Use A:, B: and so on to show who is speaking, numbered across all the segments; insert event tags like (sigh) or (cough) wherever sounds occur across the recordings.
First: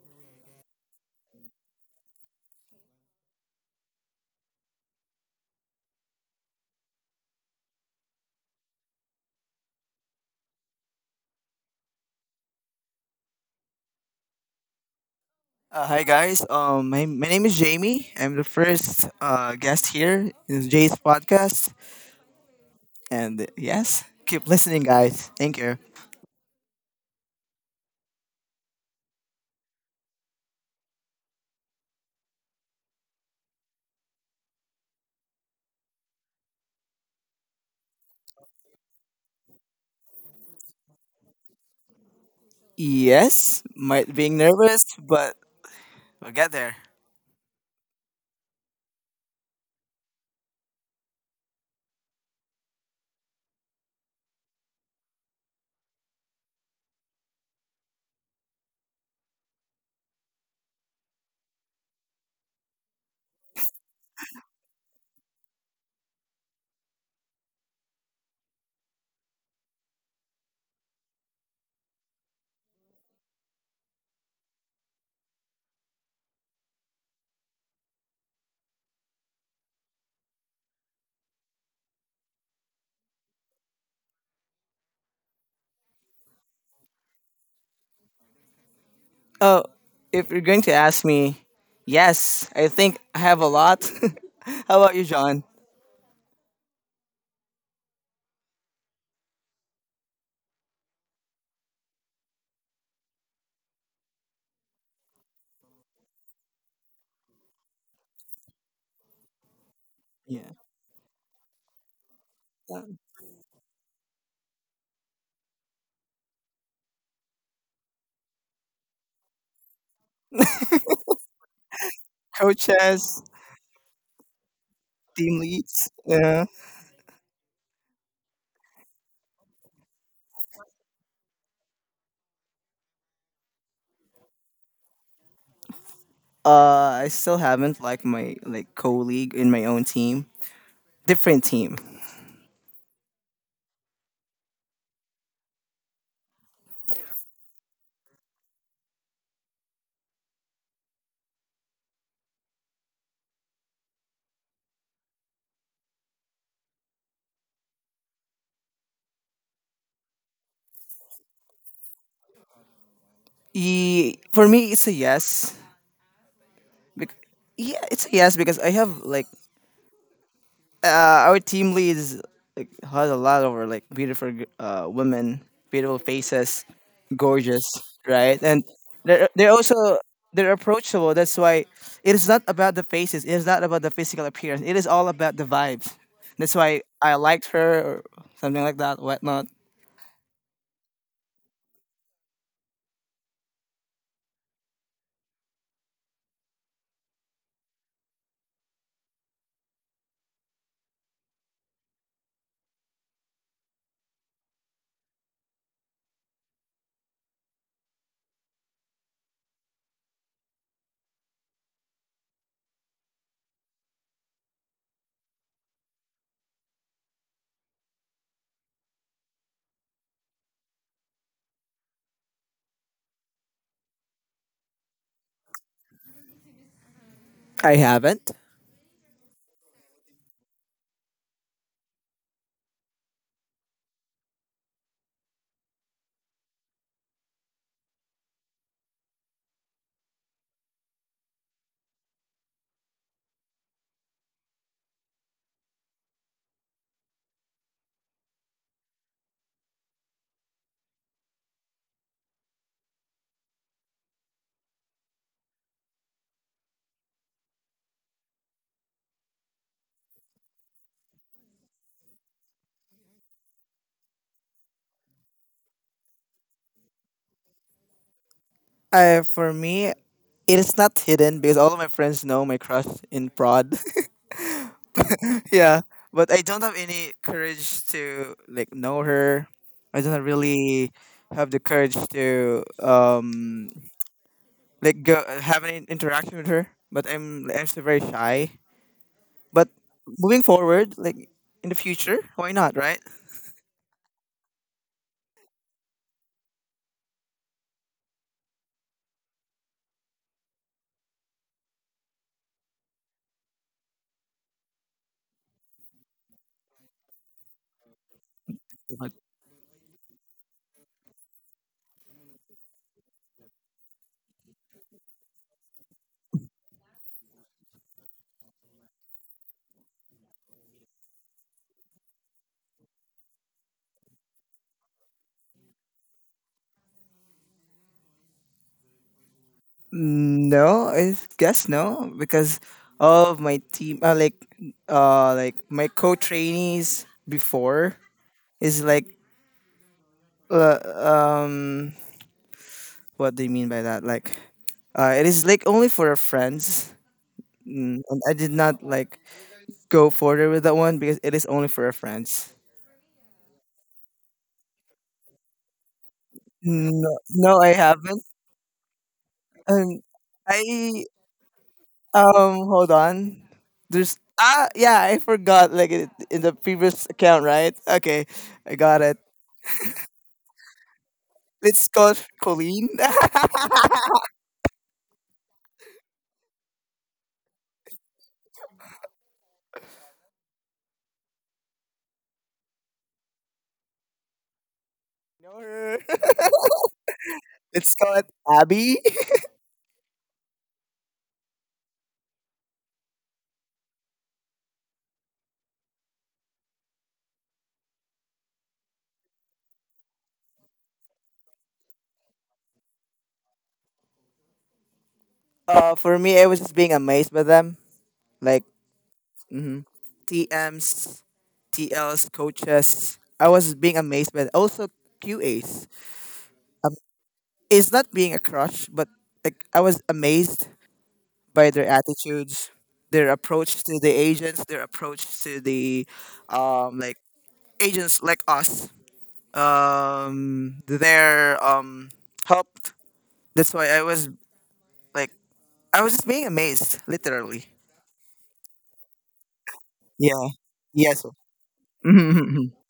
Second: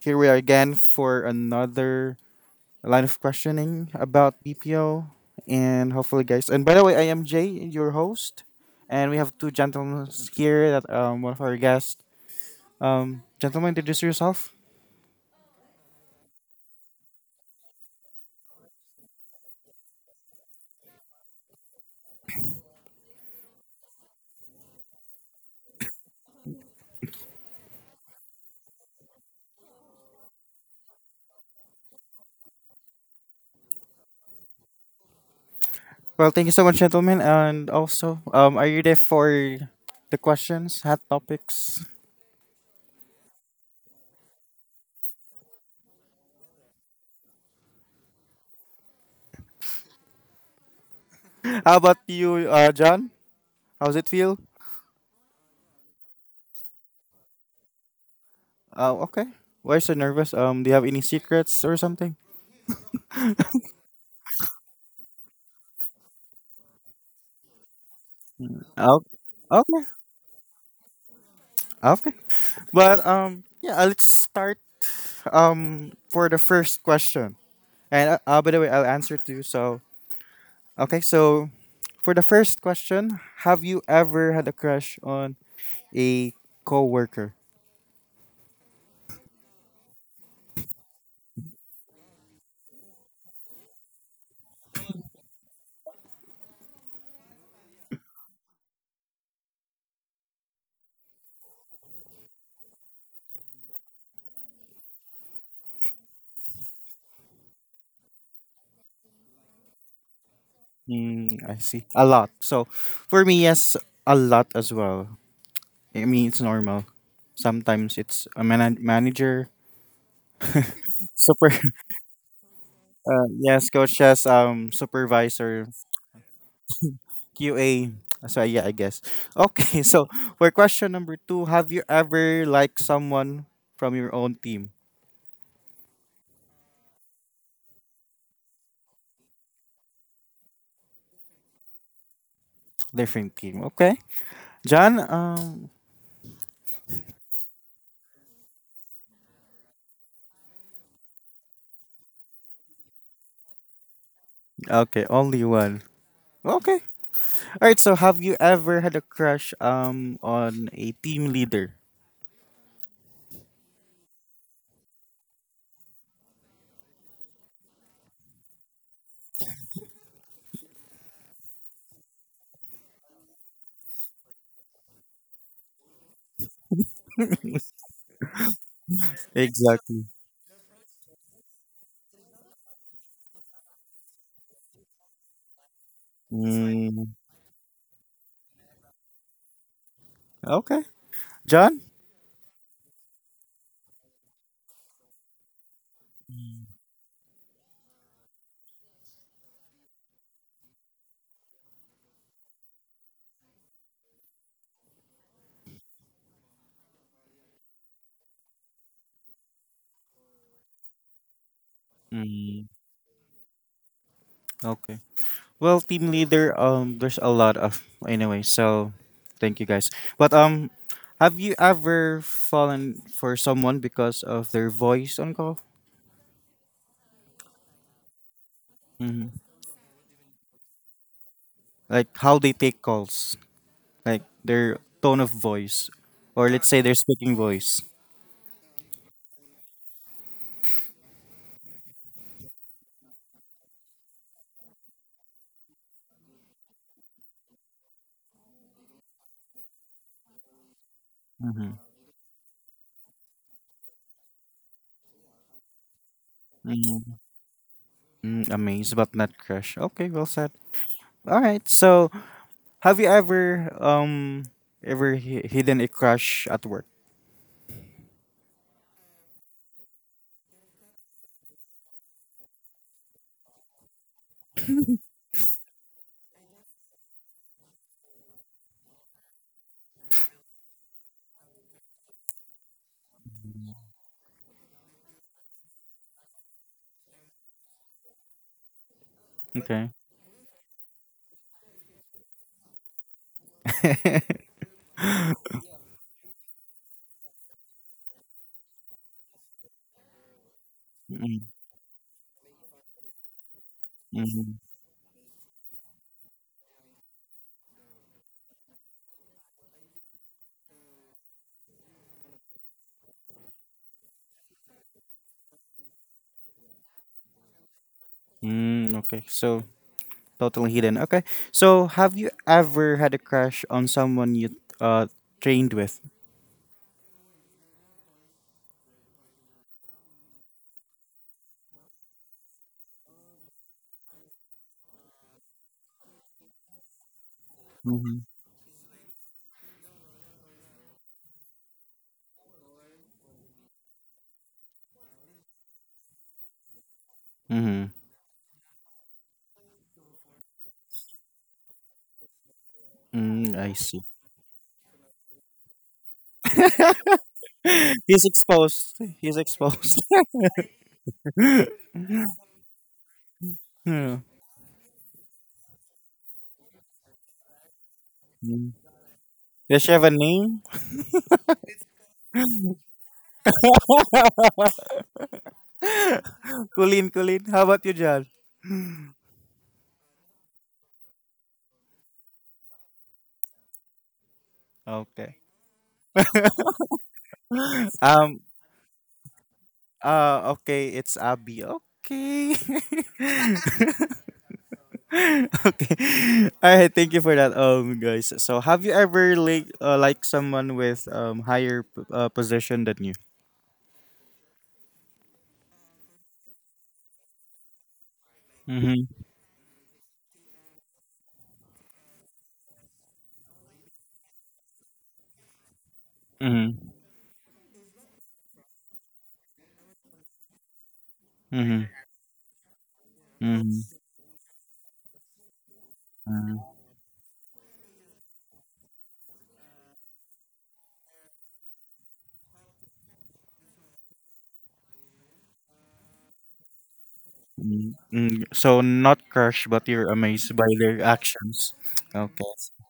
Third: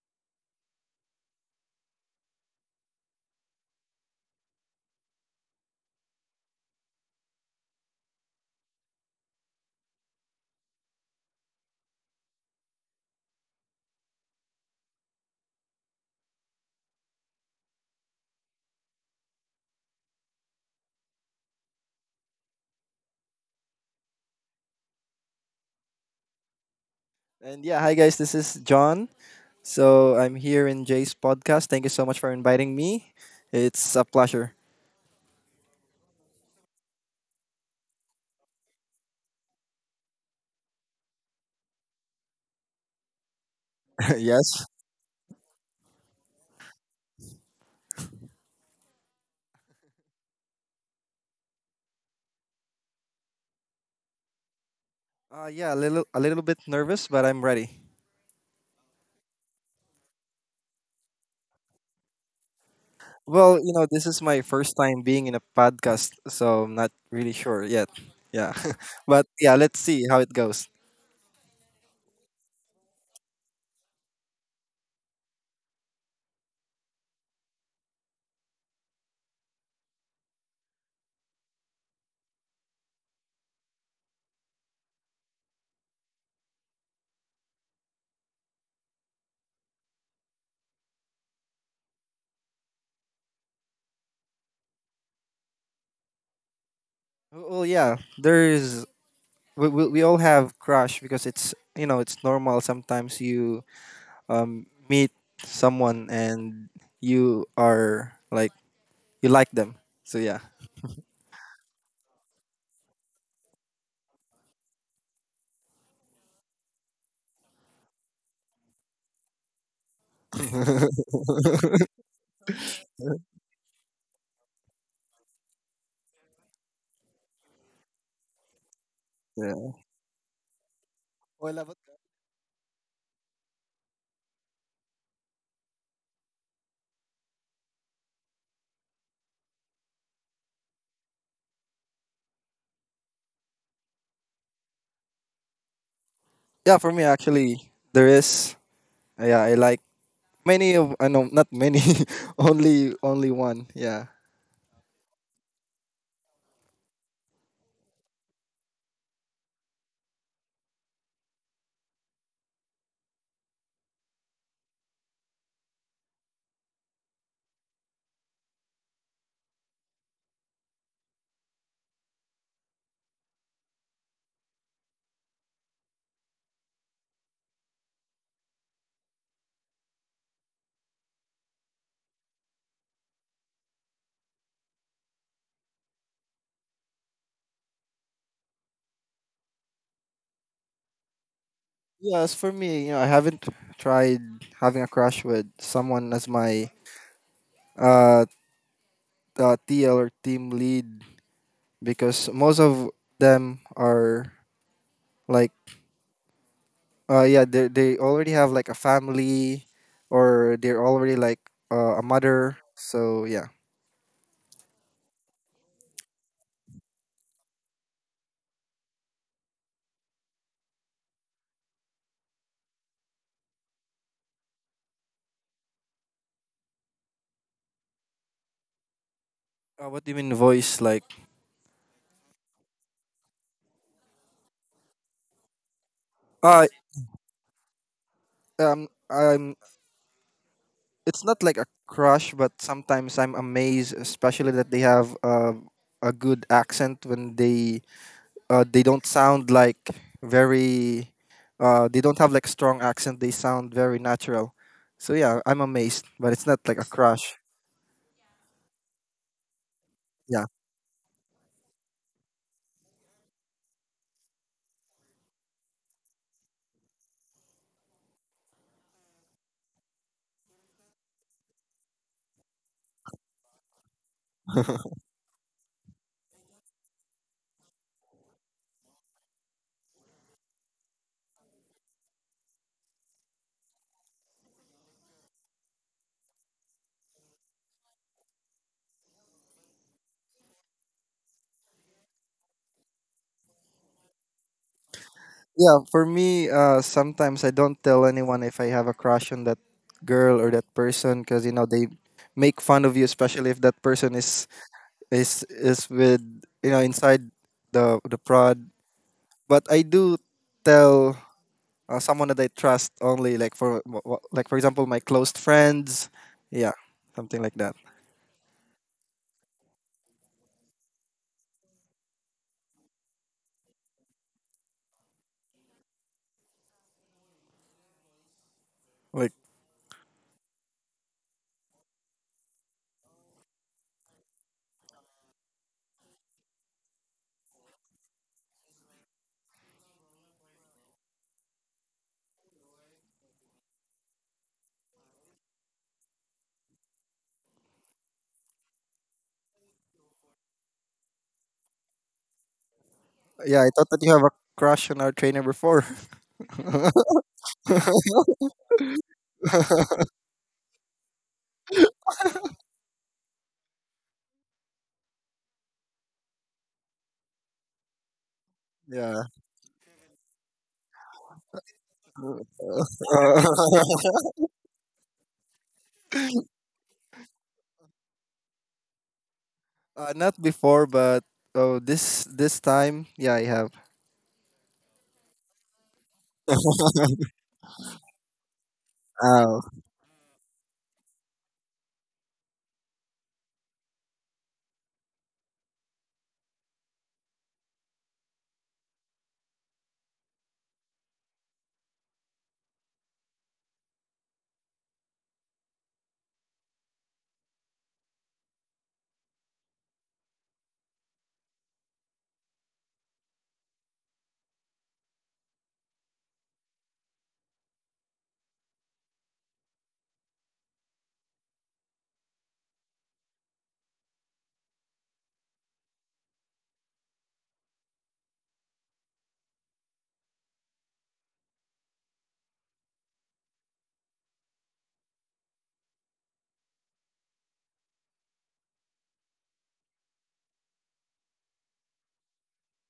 A: here we are again for another line of questioning about BPO. And hopefully, guys. And by the way, I am Jay, your host. And we have two gentlemen here that one of our guests. Gentlemen, introduce yourself.
B: Hi guys. My name is Jamie. I'm the first guest here in Jay's podcast. And yes, keep listening, guys. Thank you.
C: And yeah, hi guys, this is John. So I'm here in Jay's podcast. Thank you so much for inviting me. It's a pleasure.
A: Well, thank you so much, gentlemen. And also, are you there for the questions, hot topics? (laughs)
B: Yes, might
C: (laughs)
B: being
C: Yes.
B: nervous, but we'll get there.
A: How about you, John? How's it feel?
C: Yeah, a little bit nervous, but I'm ready.
A: Oh, okay. Why so nervous? Do you have any secrets or something?
C: Well, this is my first time being in a podcast, so I'm not really sure yet. Yeah,
A: Oh,
C: (laughs) but yeah, let's
A: okay,
C: see how it goes.
A: okay. But yeah. Let's start for the first question. And by the way, I'll answer too. So okay, so for the first question, have you ever had a crush on a coworker?
B: Oh, if you're going to ask me, yes, I think I have a lot. (laughs) How about you, John?
C: Well, yeah, there's we all have crush because it's it's normal. Sometimes you meet someone and you are like you like them. So yeah.
B: Yeah.
A: Mm, I see. A lot. So
B: Um,
A: for me, yes, a lot as well. I mean, it's normal. Sometimes it's a manager,
C: (laughs)
A: super (laughs)
B: Coaches,
A: Yes, coach as
B: team
A: supervisor
B: leads. Yeah.
A: QA. So yeah, I guess.
C: Yeah.
A: Okay, (laughs) so for question number two, have you ever liked someone from your own team,
B: I still haven't like my like colleague in my own team, different team.
A: different team? Okay, John.
C: Yeah, for me actually there is yeah, I like many of I know not many, (laughs) only one. Yeah.
A: Okay, only one. Okay. All right. So have you ever had a crush on a team leader?
B: For me, it's a yes. Bec- yeah, it's a yes because I have like our team leads like has a lot of like beautiful women, beautiful faces, gorgeous, right? And they're also
A: Exactly.
B: they're approachable. That's why it is not about the faces. It is not about the physical appearance. It is all about the vibes. That's why
A: Mm,
B: I liked her or something like that, whatnot.
A: okay, John.
C: Yeah, as for me, you know, I haven't tried having a crush with someone as my uh, TL or team lead because most of them are like yeah, they already have like a family or they're already like a mother.
A: Mm,
C: So yeah.
A: okay. Well, team leader, there's a lot of anyway. So, thank you guys. But have you ever fallen for someone because of their voice on call?
B: I haven't.
A: Hmm.
C: What do you mean voice like?
A: Like how they take calls, like their tone of voice, or let's
C: Uh,
A: say their speaking voice.
C: um, um, it's not like a crush, but sometimes I'm amazed, especially that they have a good accent when they don't sound like very
A: Mm-hmm.
C: they don't have like strong accent. They sound very natural. So yeah, I'm amazed, but it's not like a
A: Mm-hmm.
C: crush.
A: Mm, amazed but not crushed. Okay, well
C: Yeah,
A: said. All right. So, have you ever hidden a crush at work?
B: I for me, it is not hidden because all of my friends know my crush in prod. (laughs)
C: (laughs)
B: Yeah, but I don't have any courage to like know her. I don't really have the courage to like go have an interaction with her. But I'm still very shy. But
A: Okay.
B: moving forward, like in the future, why not, right?
A: (laughs)
C: yeah. For me, sometimes I don't tell anyone if I have a crush on that girl or that person because you know they make fun of you, especially if that person is
A: Mm-hmm.
C: is is with you know inside the prod,
B: But
C: but I do tell someone that I trust only, like for like for example my close friends, yeah, something like that,
A: Mm, okay. So totally hidden. Okay. So, have you ever had a crush on someone you uh trained with?
C: like.
B: no, I guess no, because all of my team, like my co trainees before
A: Mm-hmm.
B: is like uh, um what do you mean by that? Like, it is like only for our friends,
A: Mm-hmm.
B: and I did not like go further with that one because it is only for our friends.
A: Mm,
C: Yeah, I
A: I
C: thought that
A: see.
C: you have a crush on our trainer before.
B: No, no, I
A: (laughs) He's
B: haven't.
A: exposed. He's exposed.
B: And I
A: (laughs) Yeah.
B: hold on. There's
A: Mm.
B: ah, yeah, I forgot. Like it, in the previous account, right? Okay, I
C: (laughs)
B: got it.
C: Yeah.
A: Does she have a name?
B: Let's call her Colleen. (laughs)
C: (laughs)
A: (laughs) Colleen, Colleen. How about you, John?
C: Not before, but oh, this time yeah I have.
A: Okay.
B: Know her. (laughs) Let's call it
A: Um.
B: Abby.
C: Oh,
A: Okay. It's Abby. Okay. (laughs) Okay. All right. Thank you for that, guys. So, have you ever like someone with higher position than you?
B: For me, I was just being amazed by them. Like
A: Mhm,
B: hmm TMs, TLs, coaches. I was being amazed by that. Also QAs.
A: mhm,
B: Um, it's not being a crush, but like I was amazed by their
A: mhm,
B: attitudes, their approach
A: mhm,
B: to the agents, their approach to the
A: mhm,
B: like agents like us. Their help. That's why like I was just being amazed, literally.
A: mhm, mhm. So not crushed, but you're
B: Yeah.
A: amazed by their
B: Yes.
A: actions. Okay.
B: (laughs)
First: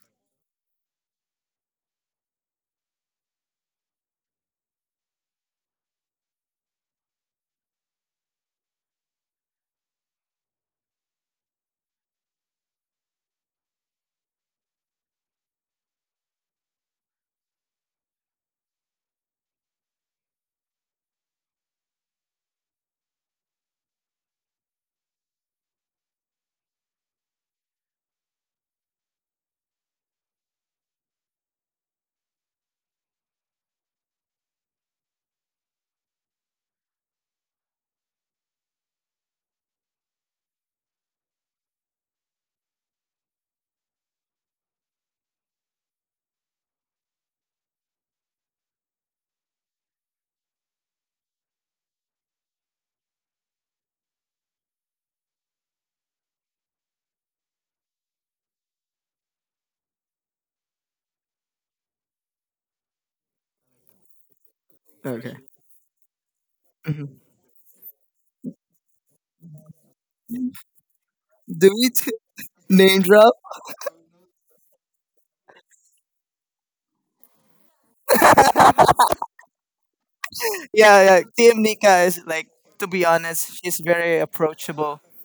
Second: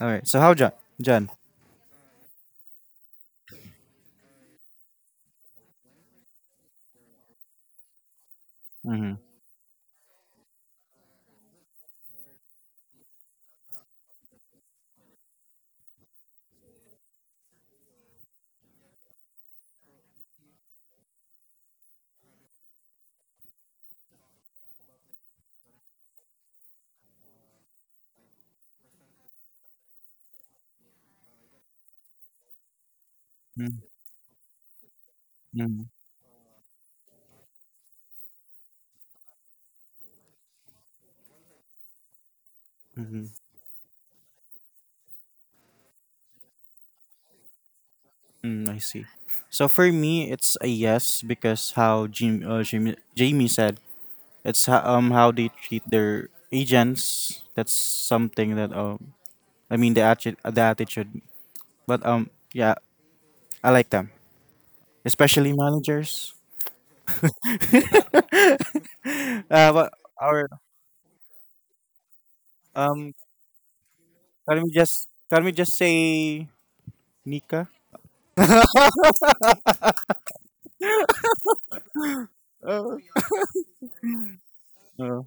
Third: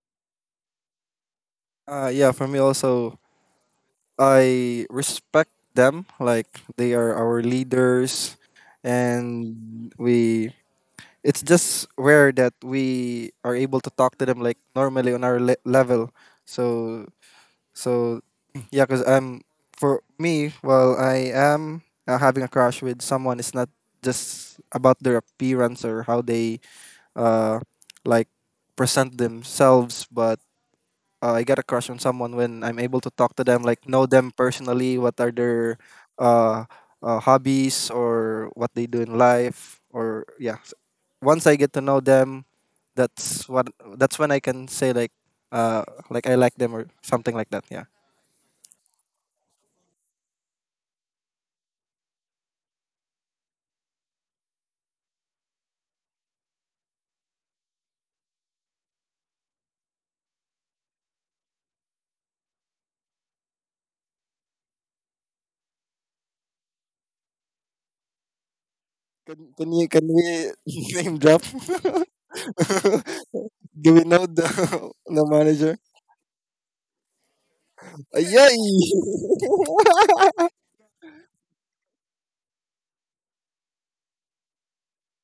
A: All right. So how John? John.
C: yeah, for me also, I respect them, like they are our leaders,
A: Mm-hmm.
C: and we, it's just rare that we are able to talk to them like normally on our level. So so yeah, because for me, while I am having a crush with someone, it's not just about their appearance or how they uh like present themselves, but I get a crush on someone when I'm able to talk to them, like know them personally, what are their
A: Mm-hmm.
C: uh, hobbies or what they do in life, or yeah. Once I get to know them,
A: Mm-hmm.
C: that's what that's when I can say, like I like them, or something like that. Yeah.
A: Mm, I see. So for me, it's a yes because how Jamie said, it's how they treat their agents. That's something that I mean the attitude. But yeah, I like them,
B: Okay.
A: especially managers.
B: Mm-hmm.
C: Can
A: (laughs) Uh,
C: can you
A: but
C: can we
A: or
C: (laughs) name drop?
B: Do we (laughs) name
A: um,
B: drop?
C: (laughs) do we know the
A: can we just
C: (laughs) The manager?
A: say Nika?
C: Yay!
B: Yeah, yeah. TM Nika is like, to
A: Uh,
B: be honest, she's very approachable,
A: uh,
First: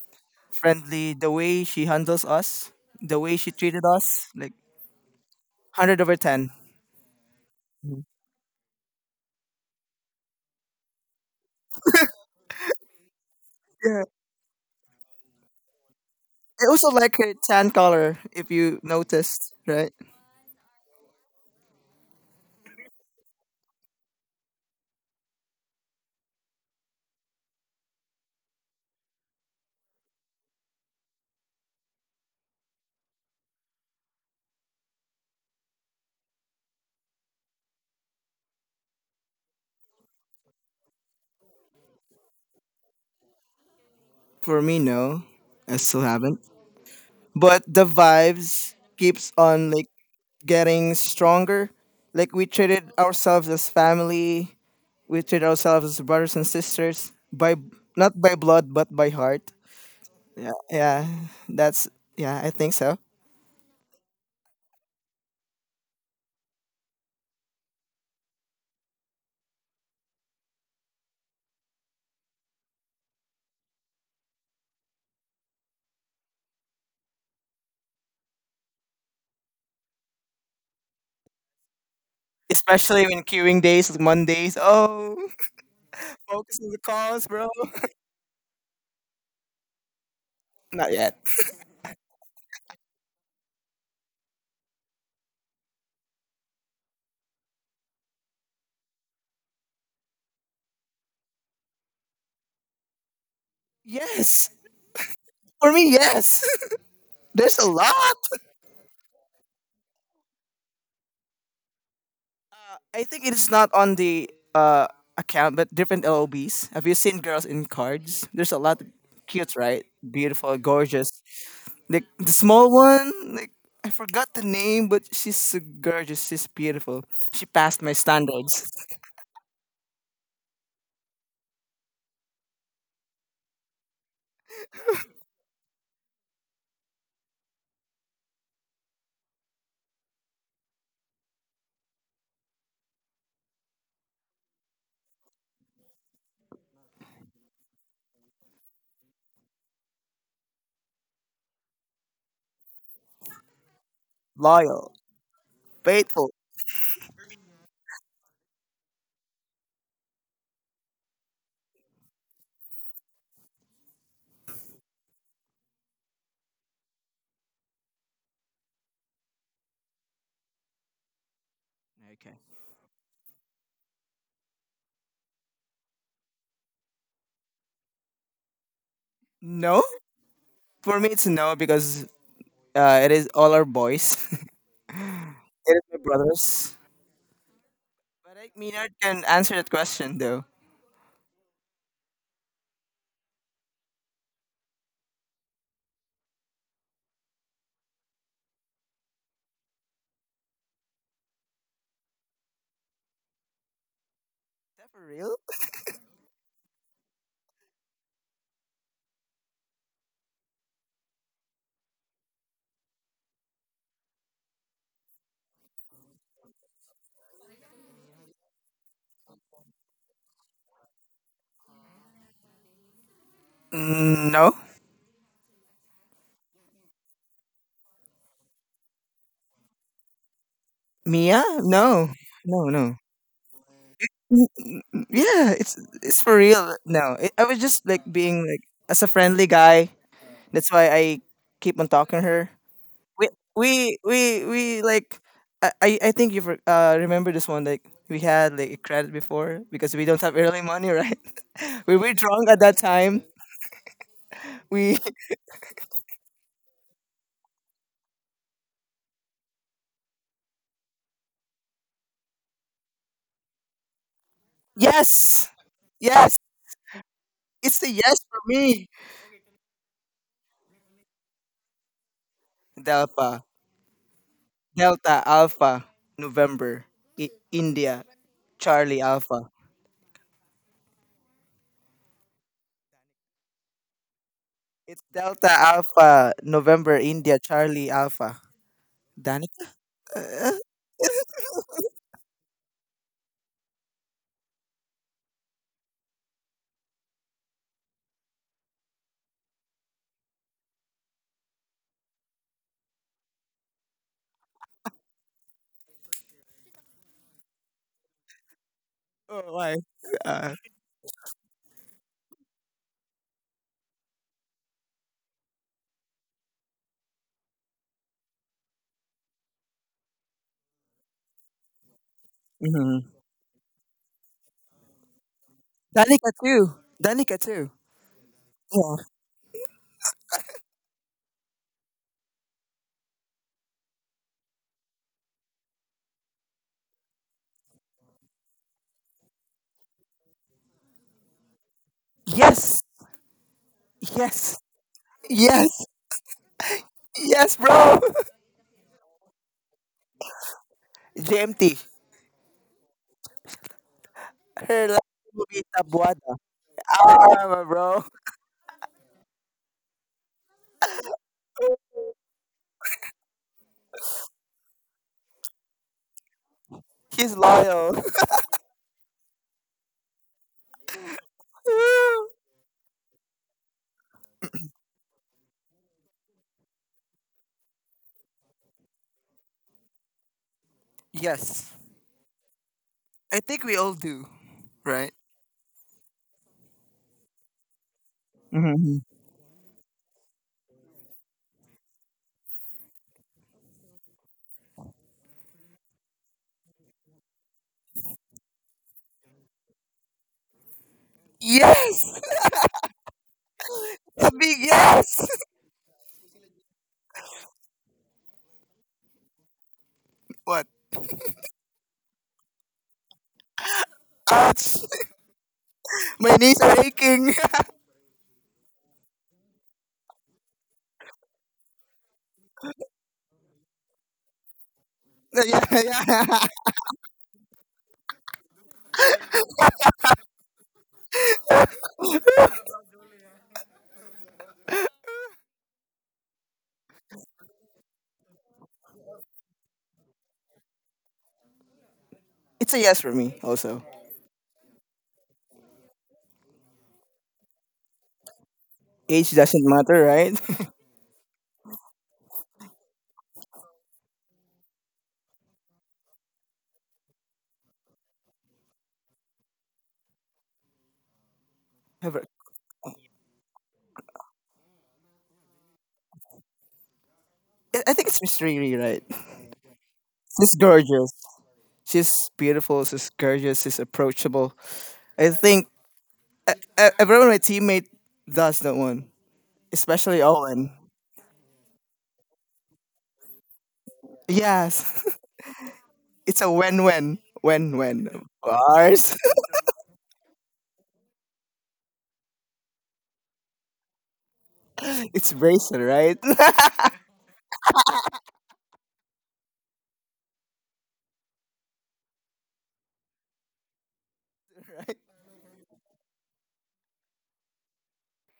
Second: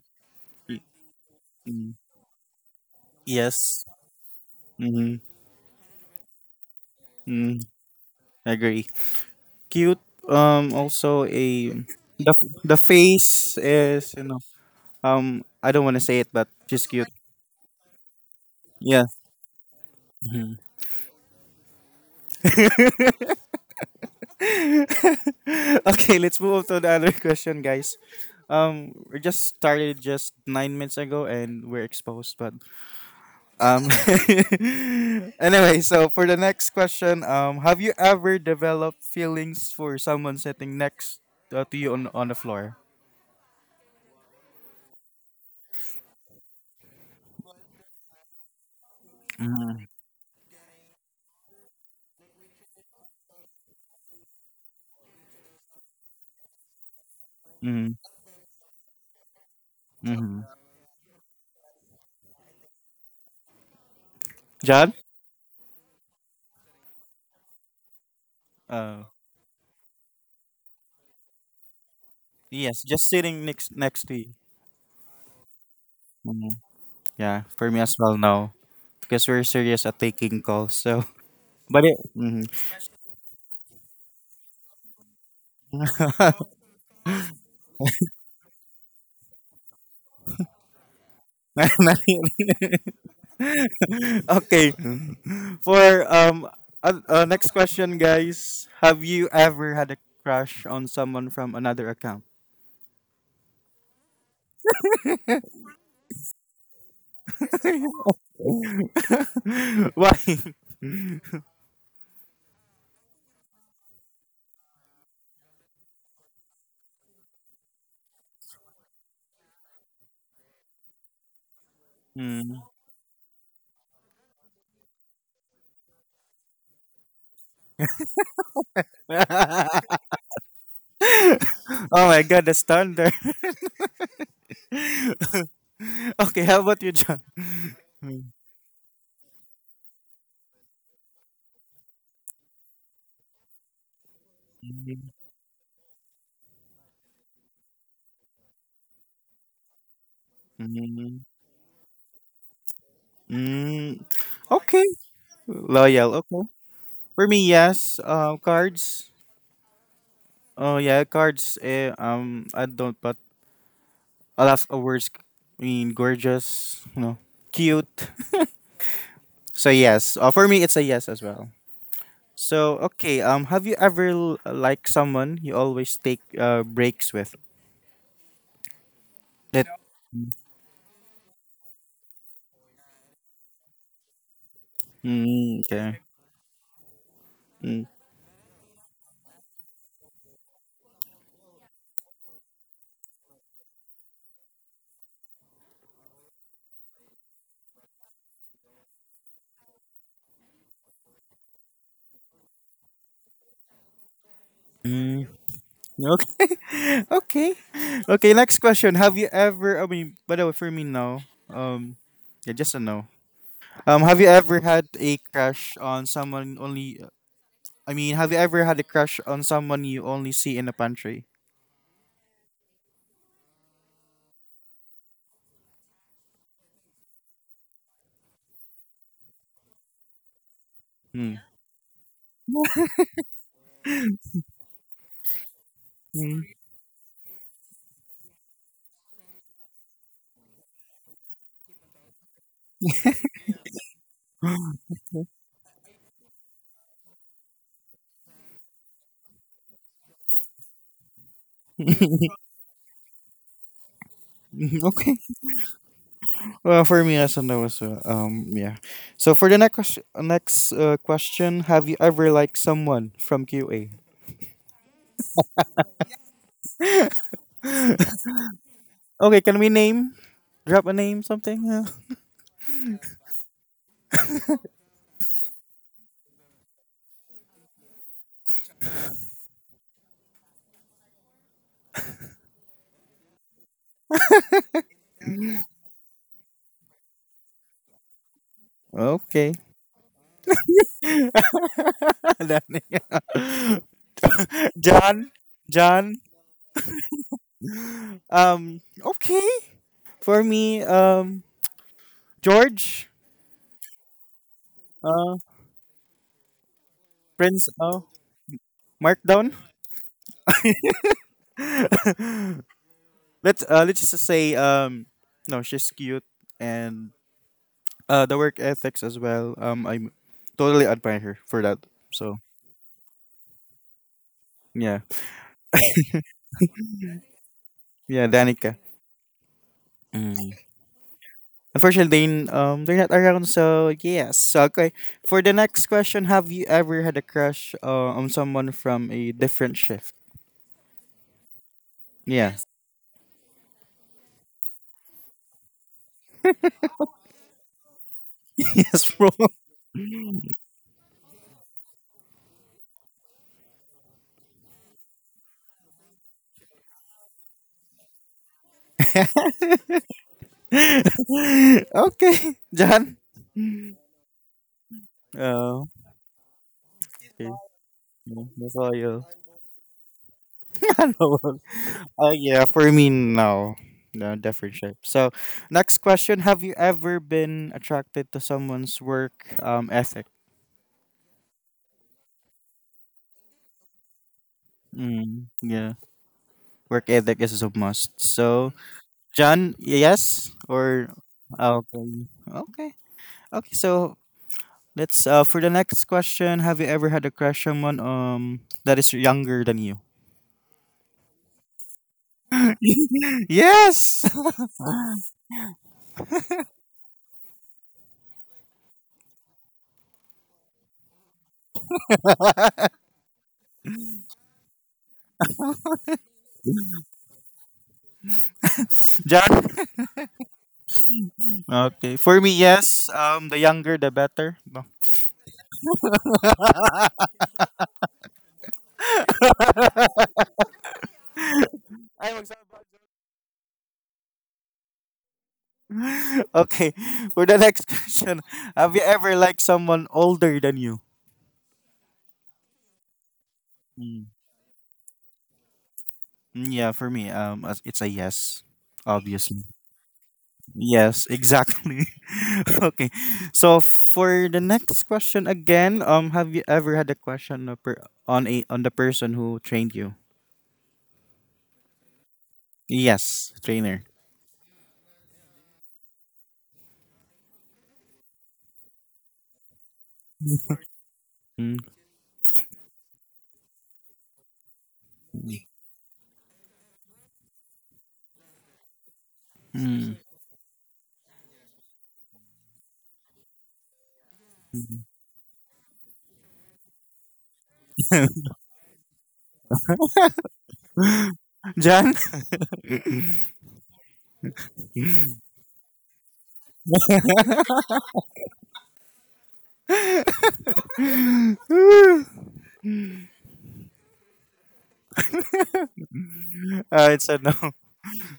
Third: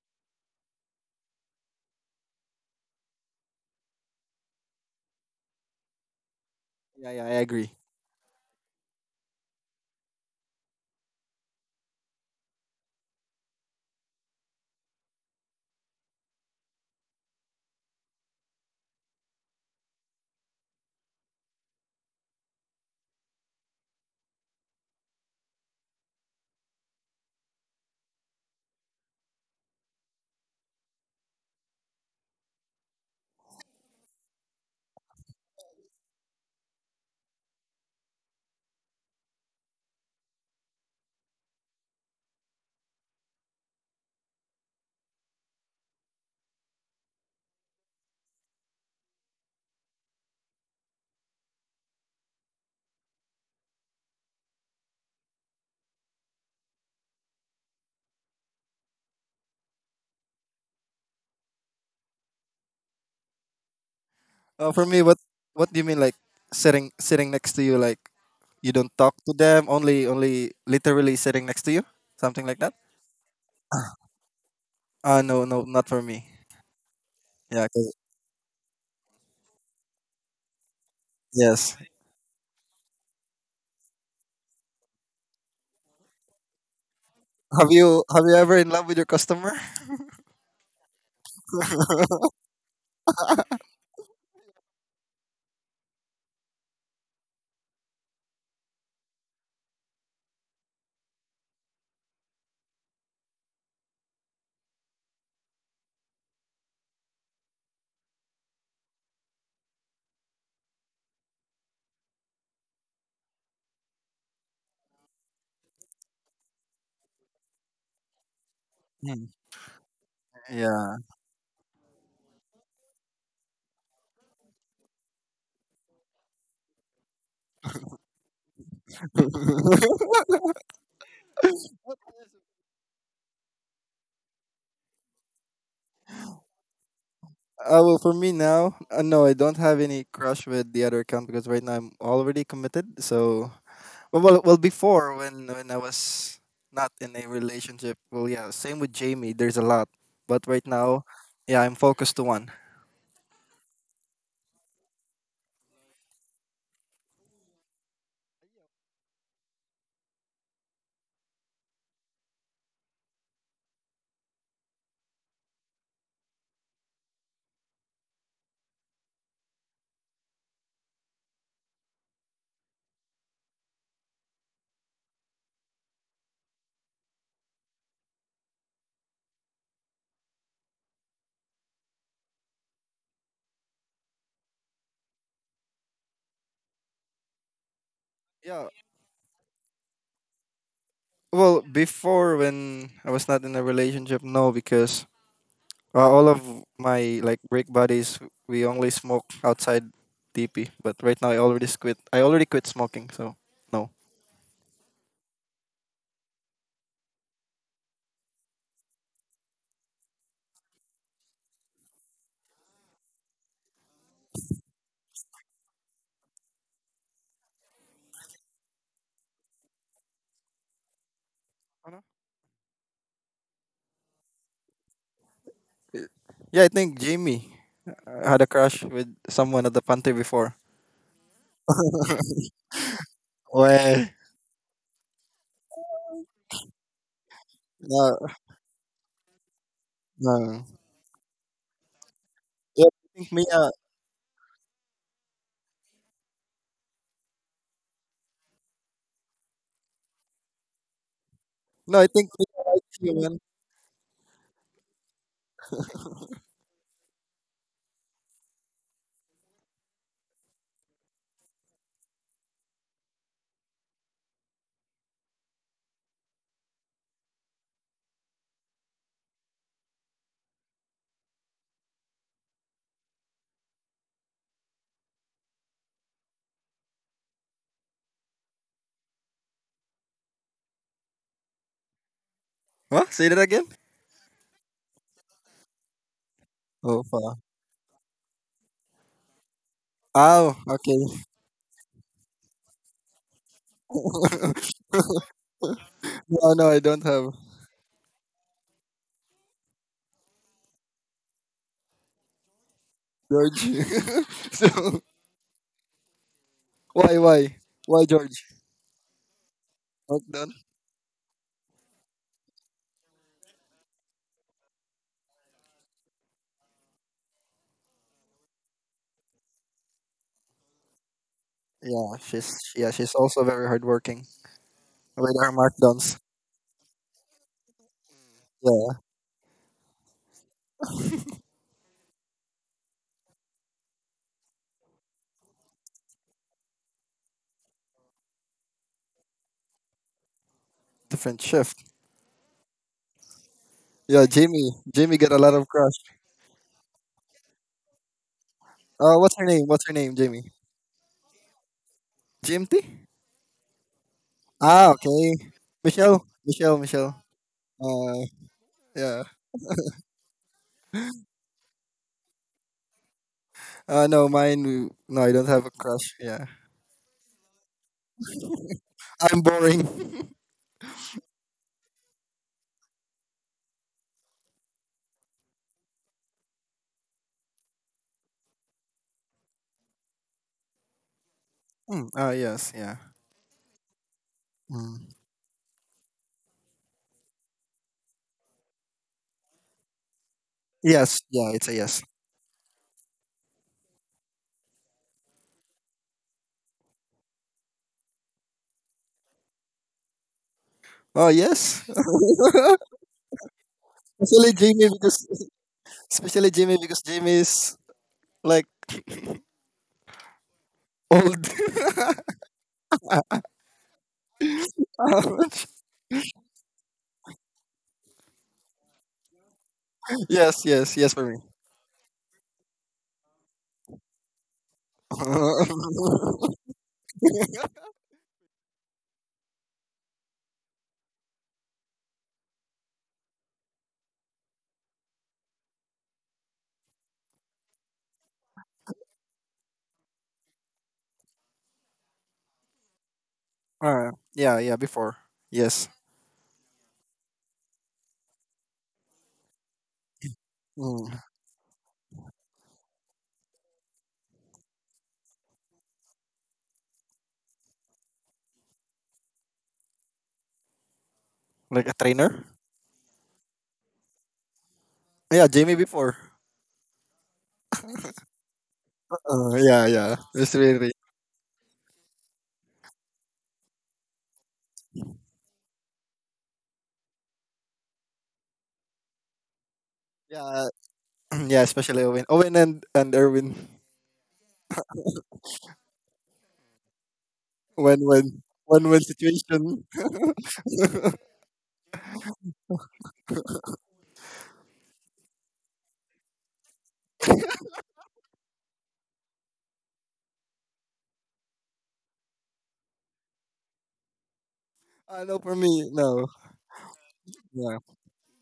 A: y-
B: friendly. The way she
A: mm,
B: handles us, the way she treated
A: yes.
B: us, like
A: Mm-hmm.
B: 100/10.
C: (laughs) Yeah, yeah, I
A: Mm,
C: agree.
A: I agree. Cute. Also a the the face
B: Yeah.
A: is you know I don't want to say it, but
B: I
A: she's
B: also
A: cute.
B: like her tan color, if you
A: Yeah.
B: noticed, right?
A: Mhm. (laughs) Okay, let's move on to the other question, guys. We just started just 9 minutes ago, and we're exposed, but Um, (laughs) anyway, so for the next question, have you ever developed feelings for someone sitting next to you on the floor?
B: For me, no, I still haven't. But the vibes keeps on
A: Mm-hmm.
B: like getting stronger. Like we treated ourselves as family. We treat ourselves as brothers and sisters, by
A: Mm-hmm.
B: not by blood but by heart.
A: Hmm.
B: Yeah, yeah, that's yeah, I think so.
C: For
A: John?
C: me, what do you mean, like sitting next to you? Like you don't
A: Uh,
C: talk to them, only literally sitting next to you, something like that.
A: yes, just sitting next to you.
C: No, no, not for me.
A: Mhm. Yeah,
C: Yeah,
A: for me as
C: 'cause-
A: well, no. Because we're serious at taking calls, so.
C: yes.
A: But it. Mhm.
B: Especially when queuing days, like Mondays. Oh, (laughs) focus on the calls, bro. (laughs)
C: Have you ever in love with your customer?
B: Not yet.
A: (laughs) (laughs) okay. For next question, guys. Have you ever had a crush on someone from another account?
B: Yes, for me, yes. (laughs) There's a
A: (laughs)
B: lot.
A: Why?
B: I think it is not on the uh, account, but different LOBs. Have you seen girls in cards? There's a lot.
C: Mm.
B: Cute, right? Beautiful,
C: Yeah.
B: gorgeous. Like the
A: Hmm.
B: small one, like I forgot the name, but she's so gorgeous. She's beautiful. She passed my standards.
A: (laughs)
C: (laughs)
A: Oh my god, the thunder. (laughs) Okay, how about you, John?
C: Well, for me
A: Mm,
C: now, no, I don't have any crush with the other account because right now I'm already committed. So, well before when I was not in a relationship, well, yeah, same with Jamie. There's a lot, but right now, yeah, I'm focused to one.
A: mm, okay.
B: Loyal,
A: Loyal.
B: faithful.
A: Okay. For me, yes. Cards. Oh yeah, cards. Eh, I don't. A lot of words. I mean, gorgeous. You know, cute. So yes, for me it's a yes as well.
B: Okay.
A: So okay, have you ever liked someone you always take breaks with? That
B: No, for me it's a no because it is all our boys. (laughs)
A: Mm,
B: It is my
A: okay.
B: brothers.
A: Mm,
B: But
C: Yeah.
B: Mina can answer that question though.
C: Well, before when I was not in a relationship, no, because all of my, like, break buddies, we only smoke outside TP. But right now, I already quit. I already quit smoking, so no.
B: Is that for
A: mm,
B: real?
A: okay. (laughs) Okay. Okay. Next question. Have you ever? I mean, by the way, for me, no. Yeah, just a no. Have you ever had a crush on someone only? I mean, have you ever had a crush on someone you only see in a pantry?
C: Ano?
B: Mm, no,
C: Yeah, I think Jamie had a crush with someone at the pantry before.
A: Hmm.
B: Mia, no, no, no.
C: Well,
B: Mm, yeah, it's for
A: Hmm.
B: real. No, I was just like
C: no,
B: being like as a friendly guy.
C: no.
B: That's why I keep on talking to her.
C: Yeah, I
B: we
C: think Mia.
B: we like I think you remember this one, like we had like a credit before because we don't have early money, right? (laughs) We
C: No, I
B: were
C: think
B: drunk at
C: Mia
B: that
C: likes you,
B: time.
C: man.
A: Mhm,
B: We
A: okay.
B: (laughs)
A: Well, for me, yes and no as well. Yeah. So for the next ques- next question, have you ever liked someone from QA?
B: Yes, yes, it's a yes for me.
A: Okay, can we name? Drop a name, something. Yeah.
B: Delta Delta Alpha November India Charlie Alpha.
C: What? Say that again.
B: It's Delta Alpha November
C: Oh, fuck.
B: India Charlie Alpha.
A: Okay.
B: Danica. (laughs) uh,
C: Oh, okay.
A: (laughs) That name.
C: (laughs)
A: (laughs) John. John.
C: no, no, I don't have.
A: Okay. For me, George.
C: George. (laughs) so
A: Uh,
C: why why
A: Prince.
C: why George?
B: oh,
A: Markdown.
B: why?
C: McDon?
B: uh,
A: (laughs) Let's let's just say no, she's cute and uh, the work ethics as well. I totally admire her for that.
C: Yeah,
A: So
C: she's
B: mhm.
C: also very hardworking
A: yeah,
C: with her markdowns.
B: Danica too Danica too.
A: yeah, Danica.
B: Yeah.
C: Yeah,
A: Mm. Unfortunately, they they're not around. So yes. So, okay. For the next question, have you ever had a crush on someone from a different shift?
C: different shift.
A: Yeah. (laughs)
B: Yes,
C: Yeah,
B: yes,
C: Jamie. Jamie got a lot of
B: yes,
C: crush.
B: yes, bro.
A: Yes, bro.
C: What's her name? What's her name, Jamie?
B: (laughs) JMT.
C: GMT?
B: Her
C: Ah,
B: last
C: okay.
B: movie is
C: Michelle.
B: Tabuada.
C: Michelle. Michelle.
B: Bro.
C: Uh, yeah.
A: (laughs) Okay, John.
C: No, mine. No, I don't have a
A: Oh,
C: crush. Yeah,
B: He's
A: okay.
B: loyal.
A: Yeah, that's all you.
C: I'm boring. (laughs)
A: (laughs) I know.
B: (laughs)
A: Oh yeah, for me, no. No, different shape. So, next question. Have you ever been attracted to someone's work ethic?
B: Yes.
C: Hmm. Ah, yes. Yeah.
B: I think we all do, right?
C: Mm.
A: Mm, yeah, work ethic is a must. So,
B: Mm-hmm.
A: John, yes? Or,
C: Yes. Yeah, it's a yes.
A: okay. Okay. Okay, so let's, for the next question, have you ever had a crush on someone that is younger than you?
C: Oh, yes.
B: Yes!
C: (laughs)
A: (laughs) Yes!
B: A
C: Actually,
B: big
A: (laughs)
C: Jamie, because
B: yes!
C: Especially Jimmy because Jimmy is like (laughs)
B: (laughs) What?
C: old.
B: Ouch!
C: (laughs)
B: (laughs) My knees are aching! (laughs)
A: John?
C: Yes, yes, yes for me.
A: Okay, for me, yes. The younger, the better. No.
C: (laughs)
B: Yeah, yeah.
A: Ay, magsabi. (laughs) Okay, for the next (laughs) question, have you ever liked someone older than you?
B: It's a yes for me, also.
A: Mm.
C: Yeah, yeah, before. Yes.
A: Mm, yeah, for me, it's a yes,
B: Age doesn't
A: obviously.
B: matter, right?
C: Mm.
A: Yes, exactly. (laughs) Okay, so for the next question again, have you ever had a question on per- on a on the person who trained you?
C: Like a
B: (laughs) Ever?
C: trainer?
A: Yes, trainer.
C: Yeah, Jimmy before.
B: I think it's Miss Riri, right?
C: Yeah, yeah. It's
B: She's
C: really
B: gorgeous.
A: Mm.
B: She's beautiful. She's gorgeous. She's approachable. I think everyone my teammate does that one,
A: Mm.
B: especially
C: yeah,
B: Owen.
C: (clears throat) yeah. Especially Owen and Erwin.
B: Yes, (laughs) it's a win-win,
C: When
B: win-win of
C: when
A: (laughs)
C: when when
B: ours,
C: situation.
A: John? (laughs)
B: (laughs) it's bracelet, right? (laughs)
C: I no, for me, no.
A: Uh, it's a no.
C: Yeah,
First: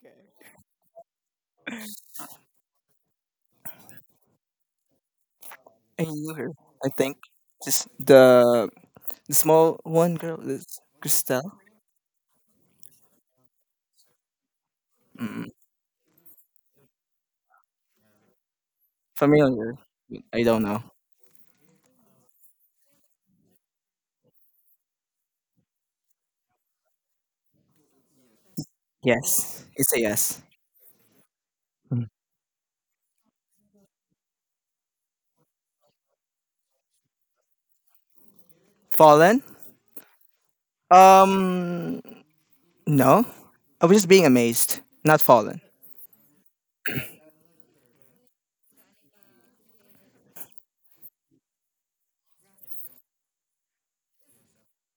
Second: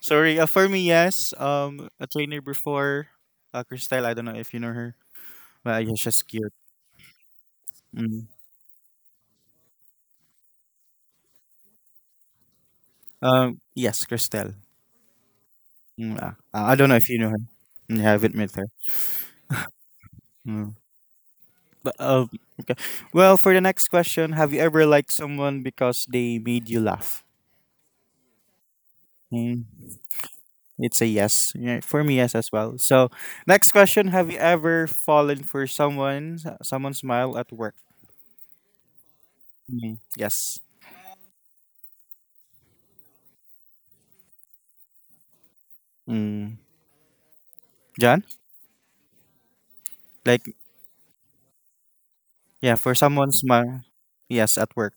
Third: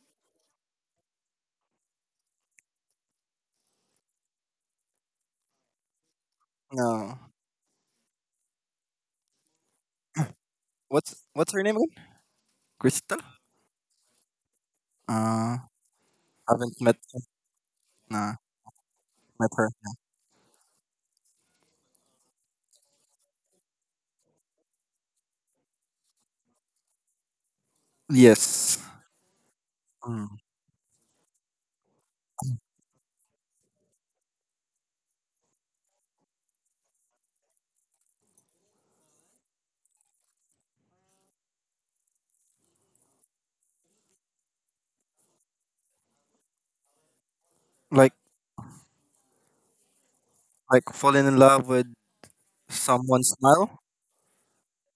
A: Sorry, for me, yes. A trainer before, Christelle. I don't know if you know her, but yeah,
B: I
A: she's
B: knew her.
A: cute.
B: I think
C: no.
B: just
A: Mm.
B: the small one girl is
C: What's
B: Christelle.
C: her name again? Crystal.
A: Yes, Christelle.
B: Mm,
C: Uh,
A: I
C: haven't
A: don't know
C: met.
A: if you know her. Mm, yeah, I
C: Nah,
A: haven't met her.
C: met her.
B: familiar? I don't
A: Mm.
B: know.
A: But okay. Well, for the next question, have you ever liked someone because they made you laugh?
C: Yes.
A: Mm.
B: Yes, it's a
C: Mm.
B: yes.
A: It's a yes. Yeah, for
B: Mm.
A: me, yes as well. So, next question: have you ever fallen for someone, someone's smile at work?
B: Fallen?
A: Mm. Yes.
B: Um, no. I was just being amazed, not fallen.
A: Mm.
C: Like
A: John, like
C: like falling in love with
A: yeah, for someone
C: someone's smile?
A: smile. Yes, at work.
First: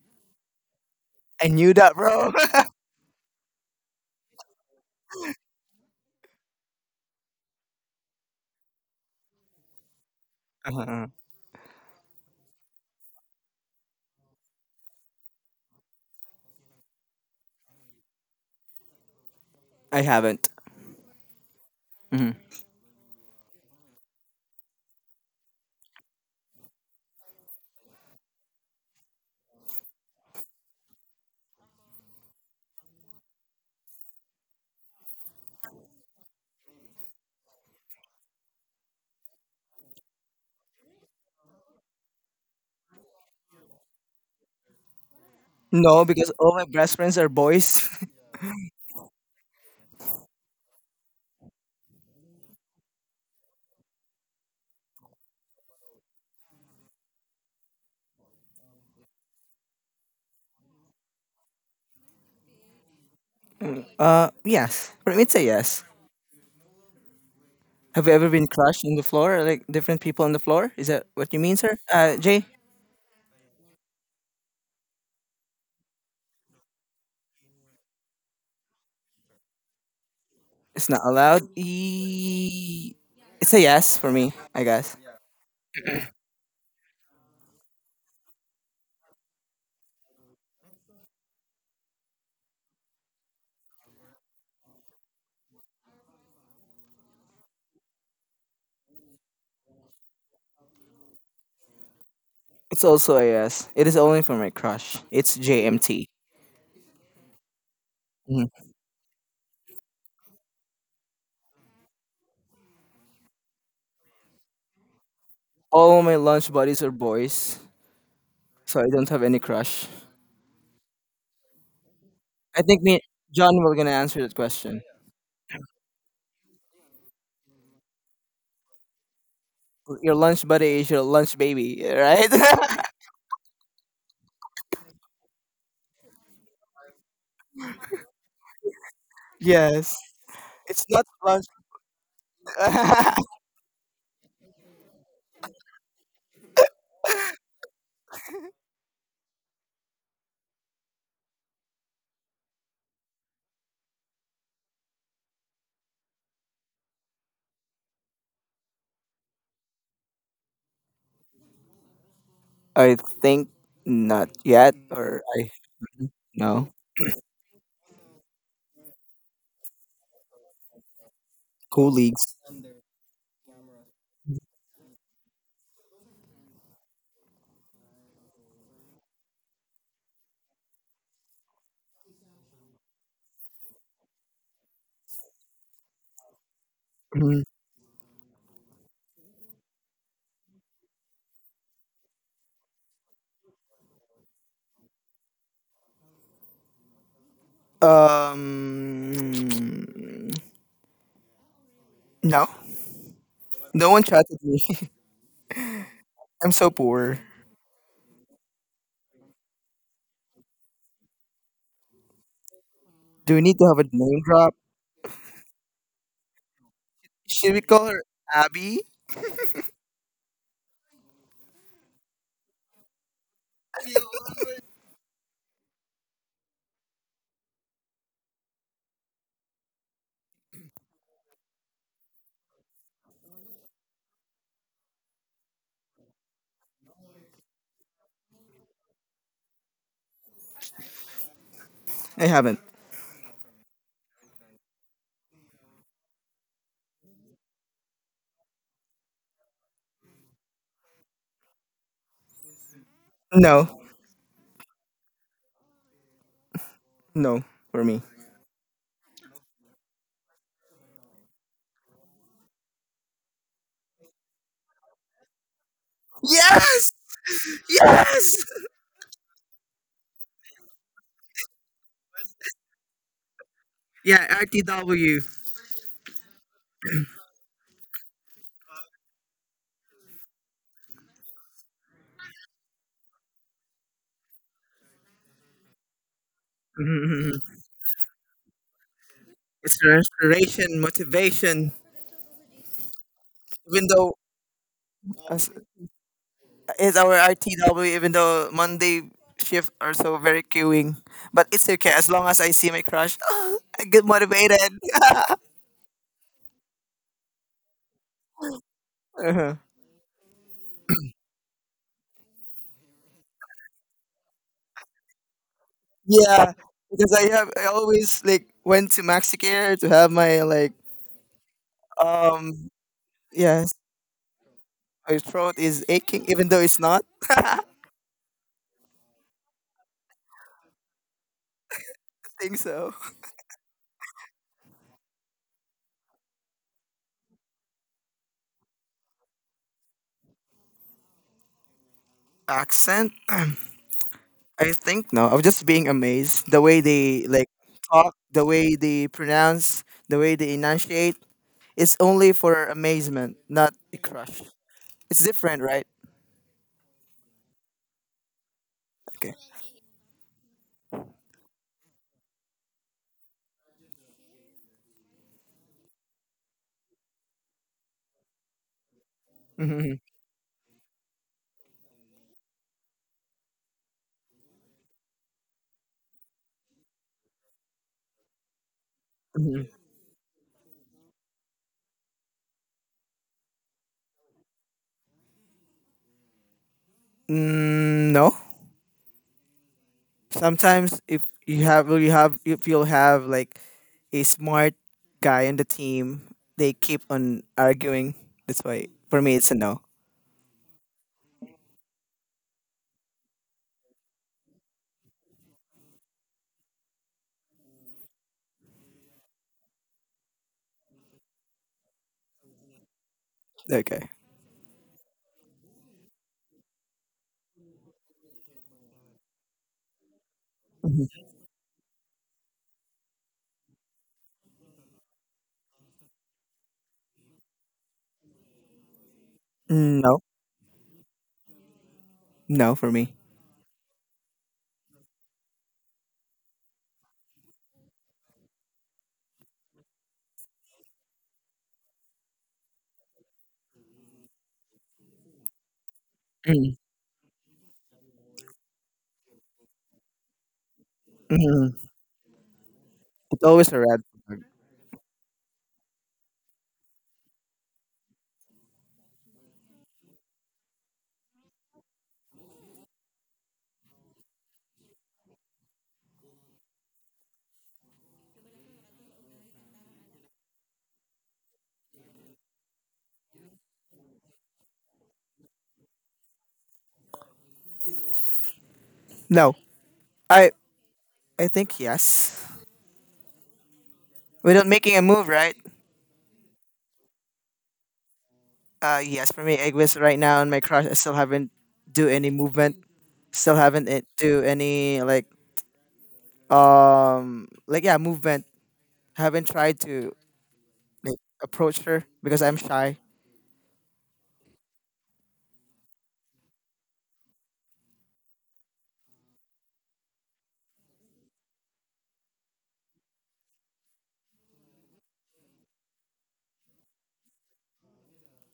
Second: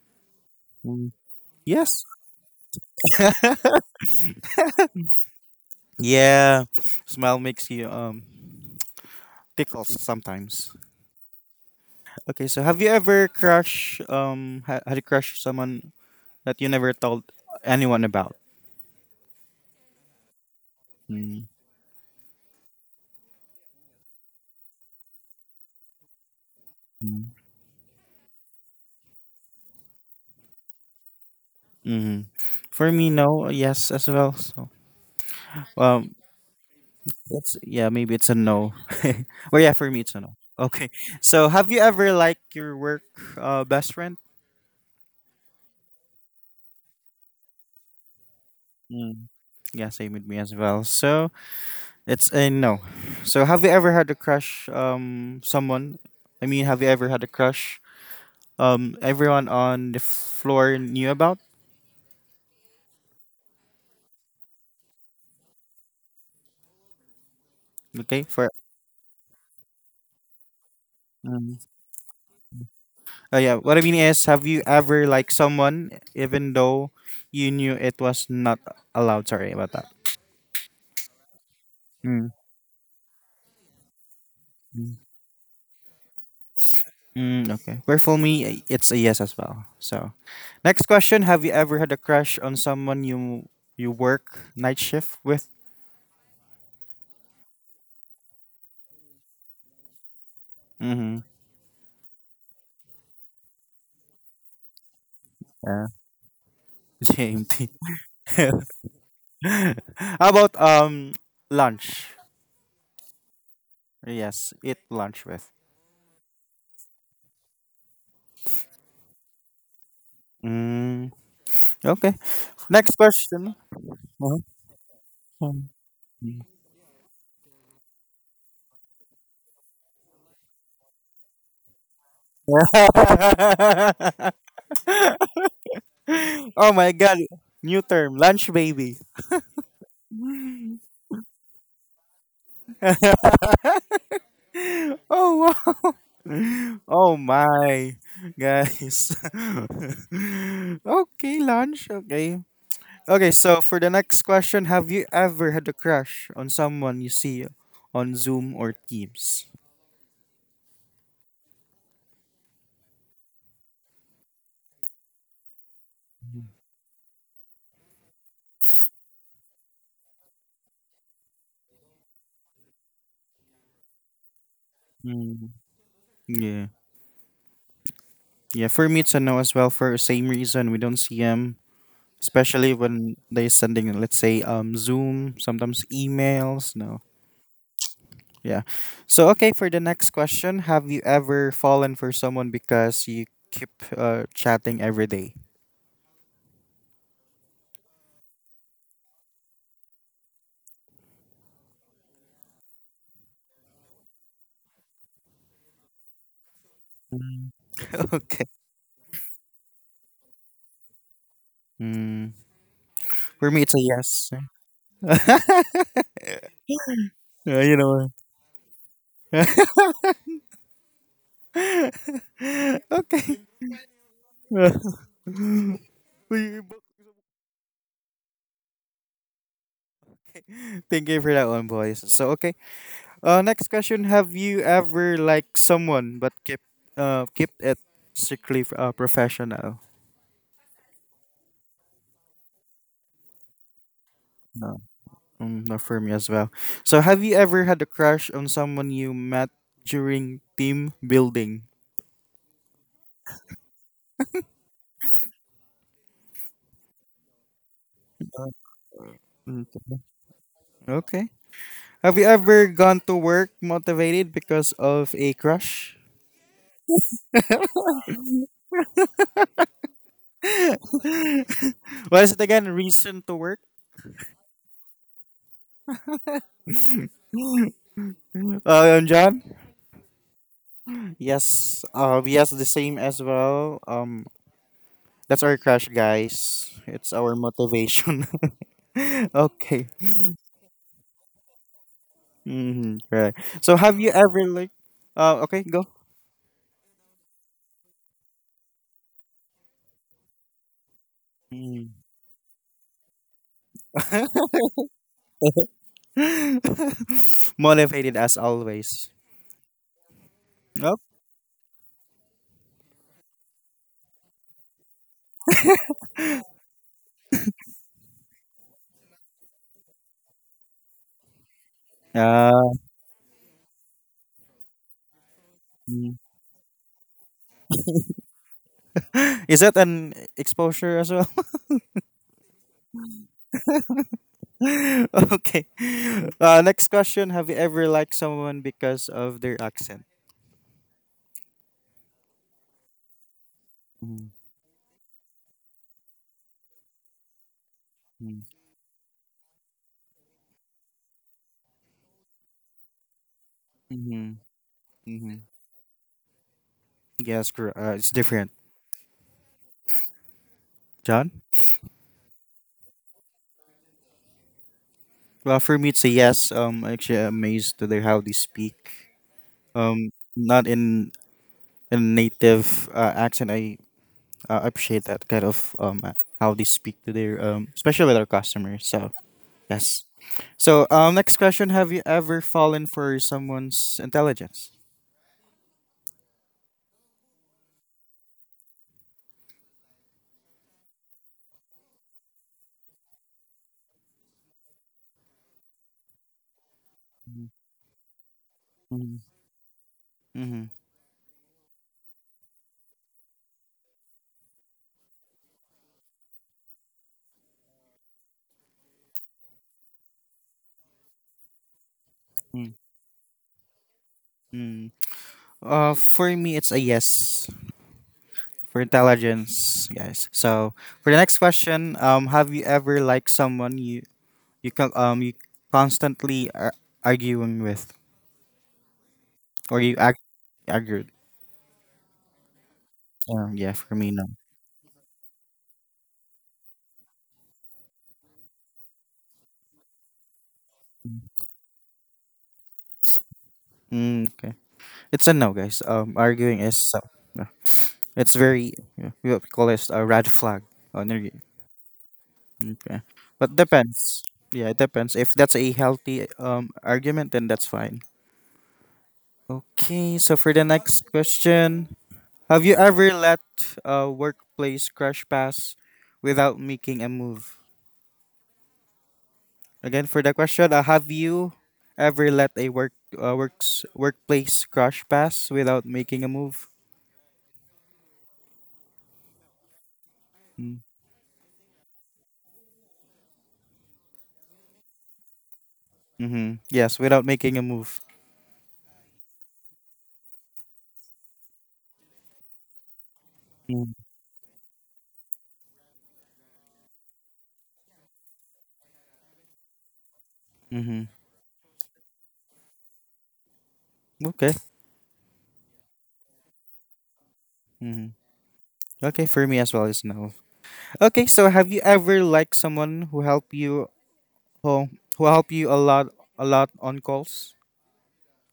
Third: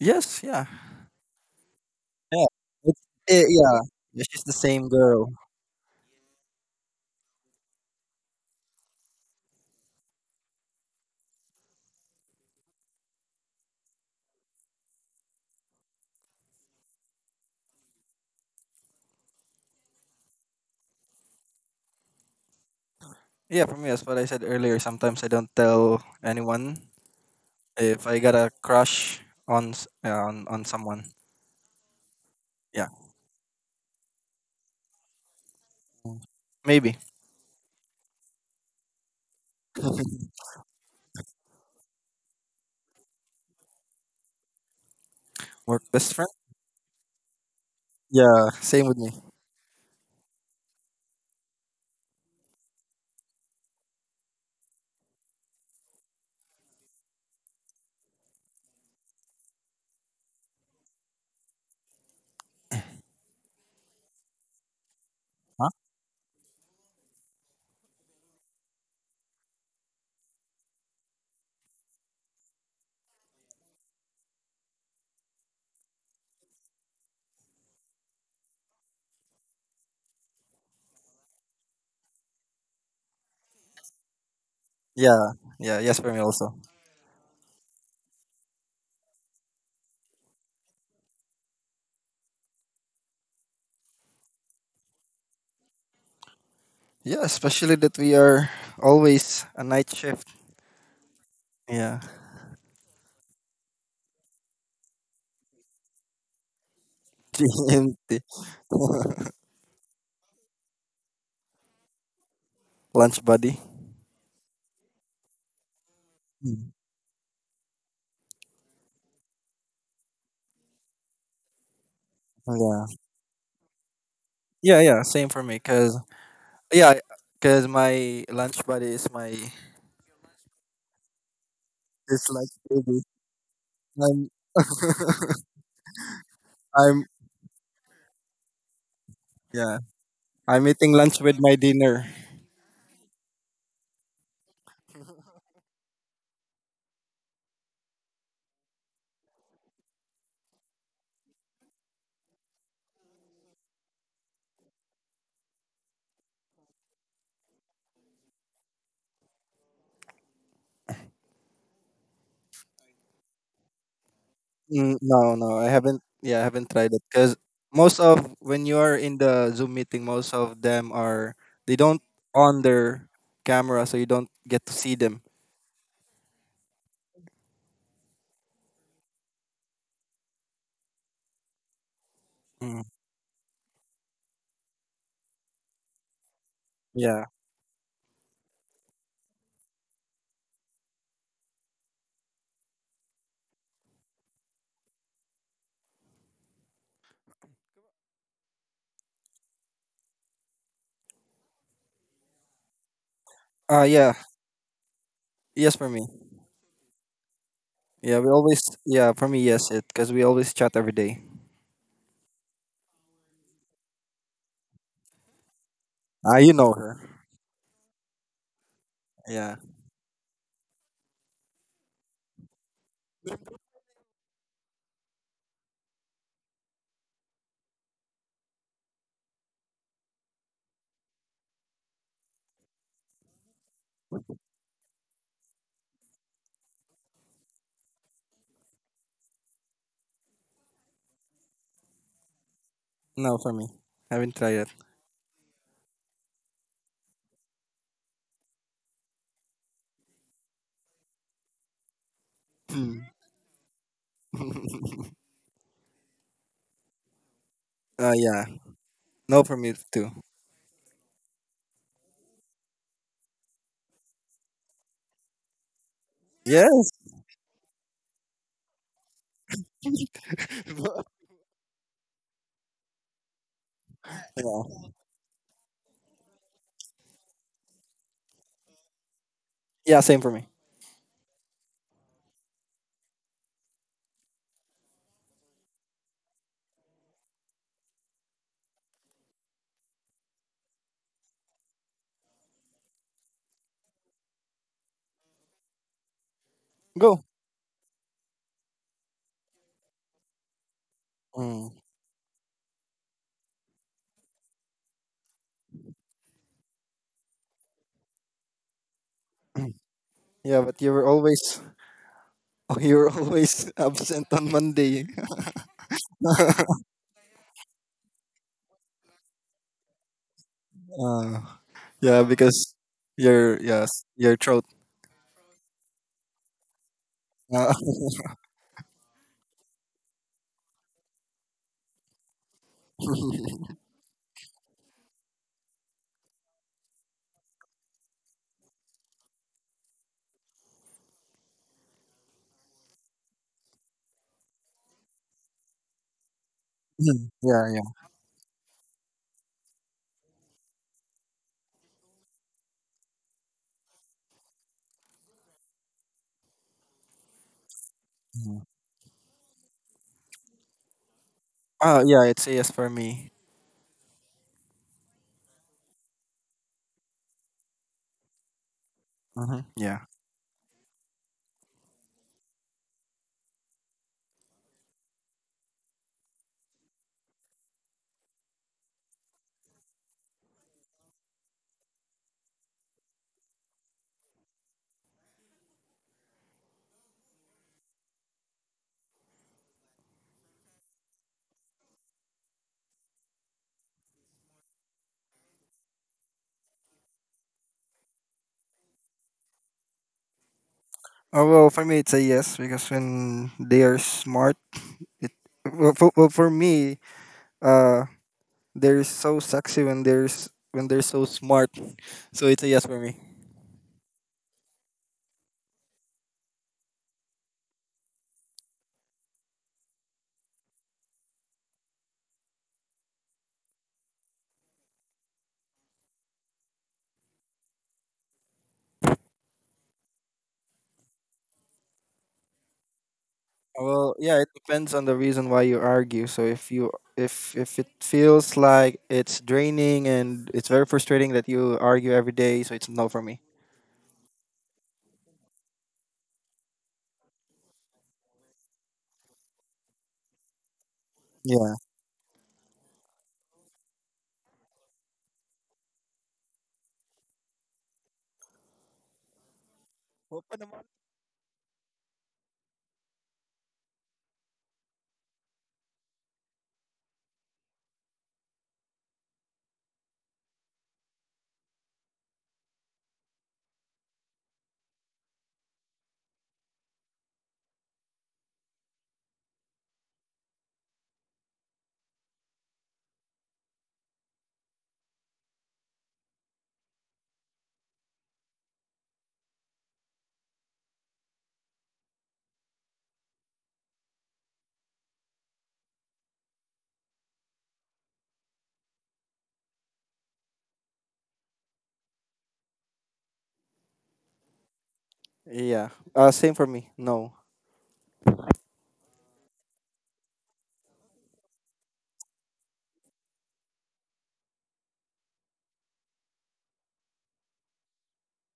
C: Yes, yeah.
A: Mm,
B: I knew that,
A: yes.
B: bro. (laughs)
C: Yeah. It's, eh,
A: (laughs)
C: yeah. Yeah, she's the same girl.
A: Yeah, smile makes you tickles sometimes.
B: Uh-huh.
A: Okay, so have you ever had a crush someone that you never told anyone about?
B: I haven't.
A: Mm-hmm.
B: Mhm.
C: Yeah, for me, that's what I said earlier. Sometimes I don't tell anyone if I got a crush on yeah, on someone.
A: Mm-hmm.
C: Yeah,
A: For me, no. Yes, as well. So um,
C: maybe.
A: that's yeah. Maybe it's a no. (laughs) Well, yeah, for me it's a
C: (laughs)
A: no. Okay. So have you ever liked your work best friend?
C: Work
B: No,
C: best friend.
B: because all my best friends are boys.
C: Yeah, same with me.
A: Mm. Yeah, same with me as well. So it's a no. So have you ever had a crush someone? I mean, have you ever had a crush everyone on the floor knew about?
B: (laughs) Yes. For me, it's a
C: Huh?
B: yes. Have you
A: Okay,
B: ever been
A: for
B: crushed on the floor, like different people on the floor? Is that what you
A: um,
B: mean, sir? Jay,
A: yeah, what I mean is have you ever liked someone even though you knew it was not allowed? Sorry about that.
B: it's not allowed.
A: Mm.
B: It's a yes for me, I
A: Mm,
B: guess.
C: Yeah, yeah, yes for me also.
A: mm, okay. Where for me, it's a yes as well. So, next question: have you ever had a crush on someone you work night shift with?
C: Yeah, especially that we are always a night shift.
A: Mm-hmm.
C: Yeah,
B: It's also a yes. It is only for my crush. It's
A: Yeah.
B: JMT.
A: (laughs)
C: (laughs)
A: JMT.
C: GMT. (laughs)
A: (laughs)
B: Mhm.
A: (laughs) How about lunch?
C: Lunch buddy.
A: Yes, eat lunch with.
B: All my lunch
C: Mm,
B: buddies are boys, so I don't have any crush.
A: Mm, okay.
B: I think
C: yeah.
A: Next
B: me,
A: question.
B: John, will gonna answer that
A: Mhm.
C: Yeah,
B: question.
C: yeah, same for me. 'Cause
A: (laughs)
C: yeah, 'cause my lunch buddy is my
B: Your lunch buddy is your lunch baby,
C: is
B: right?
C: like baby.
B: (laughs)
C: I'm
A: Oh my
C: I'm
A: god. New term, lunch baby.
C: yeah.
B: Yes.
C: I'm
B: It's
C: eating
B: not
C: lunch with
B: lunch.
C: my dinner.
A: (laughs)
B: (laughs)
A: Oh wow. (laughs) Oh my guys. (laughs) Okay, lunch. Okay. Okay, so for the next question, have you ever had a crush on someone you see on Zoom or Teams?
B: I think not yet,
C: Mm,
B: or
C: no,
B: I
C: no, I haven't. Yeah, I haven't
B: no,
C: tried it. 'Cause most of when you are in the Zoom meeting, most of them are they don't
B: colleagues.
C: on their camera, so you don't get to see them.
A: Mm. Yeah. Yeah, for me it's a no as well for the same reason we don't see them, especially
C: Mm,
A: when they sending let's say Zoom, sometimes emails, no.
C: yeah.
B: Mhm. (clears throat)
A: Yeah. So okay, for the next question, have you ever fallen for someone because you keep chatting every day?
B: Um, no, no one
C: Yeah.
B: chatted me. (laughs)
C: Yes, for me.
B: I'm so poor.
A: (laughs)
C: Yeah, we
A: Okay.
C: always. Yeah, for me, yes, it. 'Cause we always chat every day.
A: Mm.
B: Do we
A: For
B: need
A: me it's
B: to
A: a
B: have a name
A: yes.
B: drop?
A: (laughs)
C: Ah, you know her.
B: Should
A: Yeah,
B: we
A: you
B: call her
A: know.
B: Abby?
C: Yeah.
A: (laughs) (laughs) Okay. (laughs) We- Thank you for that one, boys. So okay. Next question: have you ever liked someone but kept it strictly professional?
B: I haven't.
C: No, for me, I haven't tried it.
A: No, mm, not for me as well. So have you ever had a crush on someone you met during team building?
C: Mm.
B: No,
C: (laughs)
B: no, for me.
C: Yeah.
A: Uh,
C: No for
A: mm,
C: me too.
A: okay. Have you ever gone to work motivated because of a crush?
C: Yeah.
B: Yes, yes.
C: (laughs)
A: (laughs) What is it again? Reason to work?
B: Yeah,
C: yeah.
B: RTW.
A: Uh, and John?
C: Yeah. Same for me.
A: Yes. Yes, the same as well. That's our crush, guys.
B: Mhm,
A: It's
B: mhm,
A: our
B: mhm.
A: motivation. (laughs)
B: (laughs) It's
A: Okay.
B: restoration, motivation.
A: Mm-hmm. Right. So,
B: Even
A: have you
B: though
A: ever like?
B: as
A: Okay, go.
B: is our
C: Go.
B: RTW, even though Monday shift are so very queuing. But it's
C: Mm.
B: okay
A: Mm.
B: as long as I see my crush, (laughs) (gasps) I get motivated.
A: (laughs) Motivated as always.
B: Uh-huh.
C: (clears throat) Yeah, but you
A: Nope.
C: were always (laughs) oh, you were always (laughs) absent on Monday. (laughs)
B: Yeah, because I always like went to Maxicare to have my, like,
C: Uh, yeah,
B: um
C: because
A: Uh,
C: your
B: yes,
C: yes your throat.
B: my throat is
A: mm.
B: aching even though it's not. (laughs) I
C: Uh, (laughs)
A: Is that an exposure as well?
B: think so.
A: (laughs) Okay. Next question: have you ever liked someone because of their accent?
B: Accent?
A: Mm-hmm.
B: I think no. I was just being amazed the way they
C: Mm.
B: like
C: Yeah, yeah.
B: talk, the way they pronounce, the way they enunciate. It's only for amazement, not a
A: Mm-hmm.
B: crush. It's
A: Mm-hmm.
B: different, right?
A: Yes, it's different.
C: Mm.
B: Okay.
A: John?
C: Yeah, it's a yes for me.
A: Well, for me, it's a yes. I'm actually amazed to their how they speak.
C: Hmm.
B: Mm-hmm.
C: Yeah.
A: Not in a native accent. I appreciate that kind of how they speak to their especially with our customers. So
B: Hmm.
A: yes. So next question: Have you ever fallen for someone's intelligence?
B: Mm, no. Sometimes if you have, you have, if you'll have like a smart guy in the team, they keep on arguing. That's why
A: Mm-hmm.
B: for me it's a no.
A: Mm-hmm.
C: Oh well, for me it's a yes because when they are smart, it well, for me, uh, they're so sexy when when they're so smart. So it's a yes for me.
B: Okay.
A: Mm-hmm. For me, it's a yes. For intelligence, guys. So
B: Mhm.
A: for the next question, have you ever liked someone you you constantly are arguing with, or you
B: Mm,
A: act
B: no.
A: argued?
B: No for me.
A: Yeah, for me,
C: Well,
A: no.
C: yeah, it depends on the reason why you argue. So if you if it feels like it's draining and it's very frustrating that you argue every day, so it's no for me.
A: Mm, okay, it's a no, guys. Arguing
B: Mm.
A: is so. No. It's very, yeah, we what we call this a red flag on your game.
C: Yeah.
B: Mhm.
A: Okay,
B: It's
A: but
B: always a red
A: depends.
B: flag.
A: Yeah, it depends. If that's a healthy argument, then that's fine. Okay, so for
C: Open the
A: the next question, have you ever let a workplace crash pass without making a move? Again, for the question, have you ever let a workplace crash pass without making a move?
B: No. I
A: Mm.
B: I think yes. Without making a move, right?
A: Mm-hmm. Yes, without making a move.
B: Yes, for me, Eggwiz right now and my crush, I still haven't do any movement. Still haven't
A: Mm.
B: do any, like, like, yeah, movement, haven't tried to
A: Mm-hmm.
B: like approach her because I'm shy.
A: Okay.
C: yeah. Same for me. No.
A: Mm-hmm. Okay, for me as well is no. Okay, so have you ever liked someone who help you who who help you a lot on calls?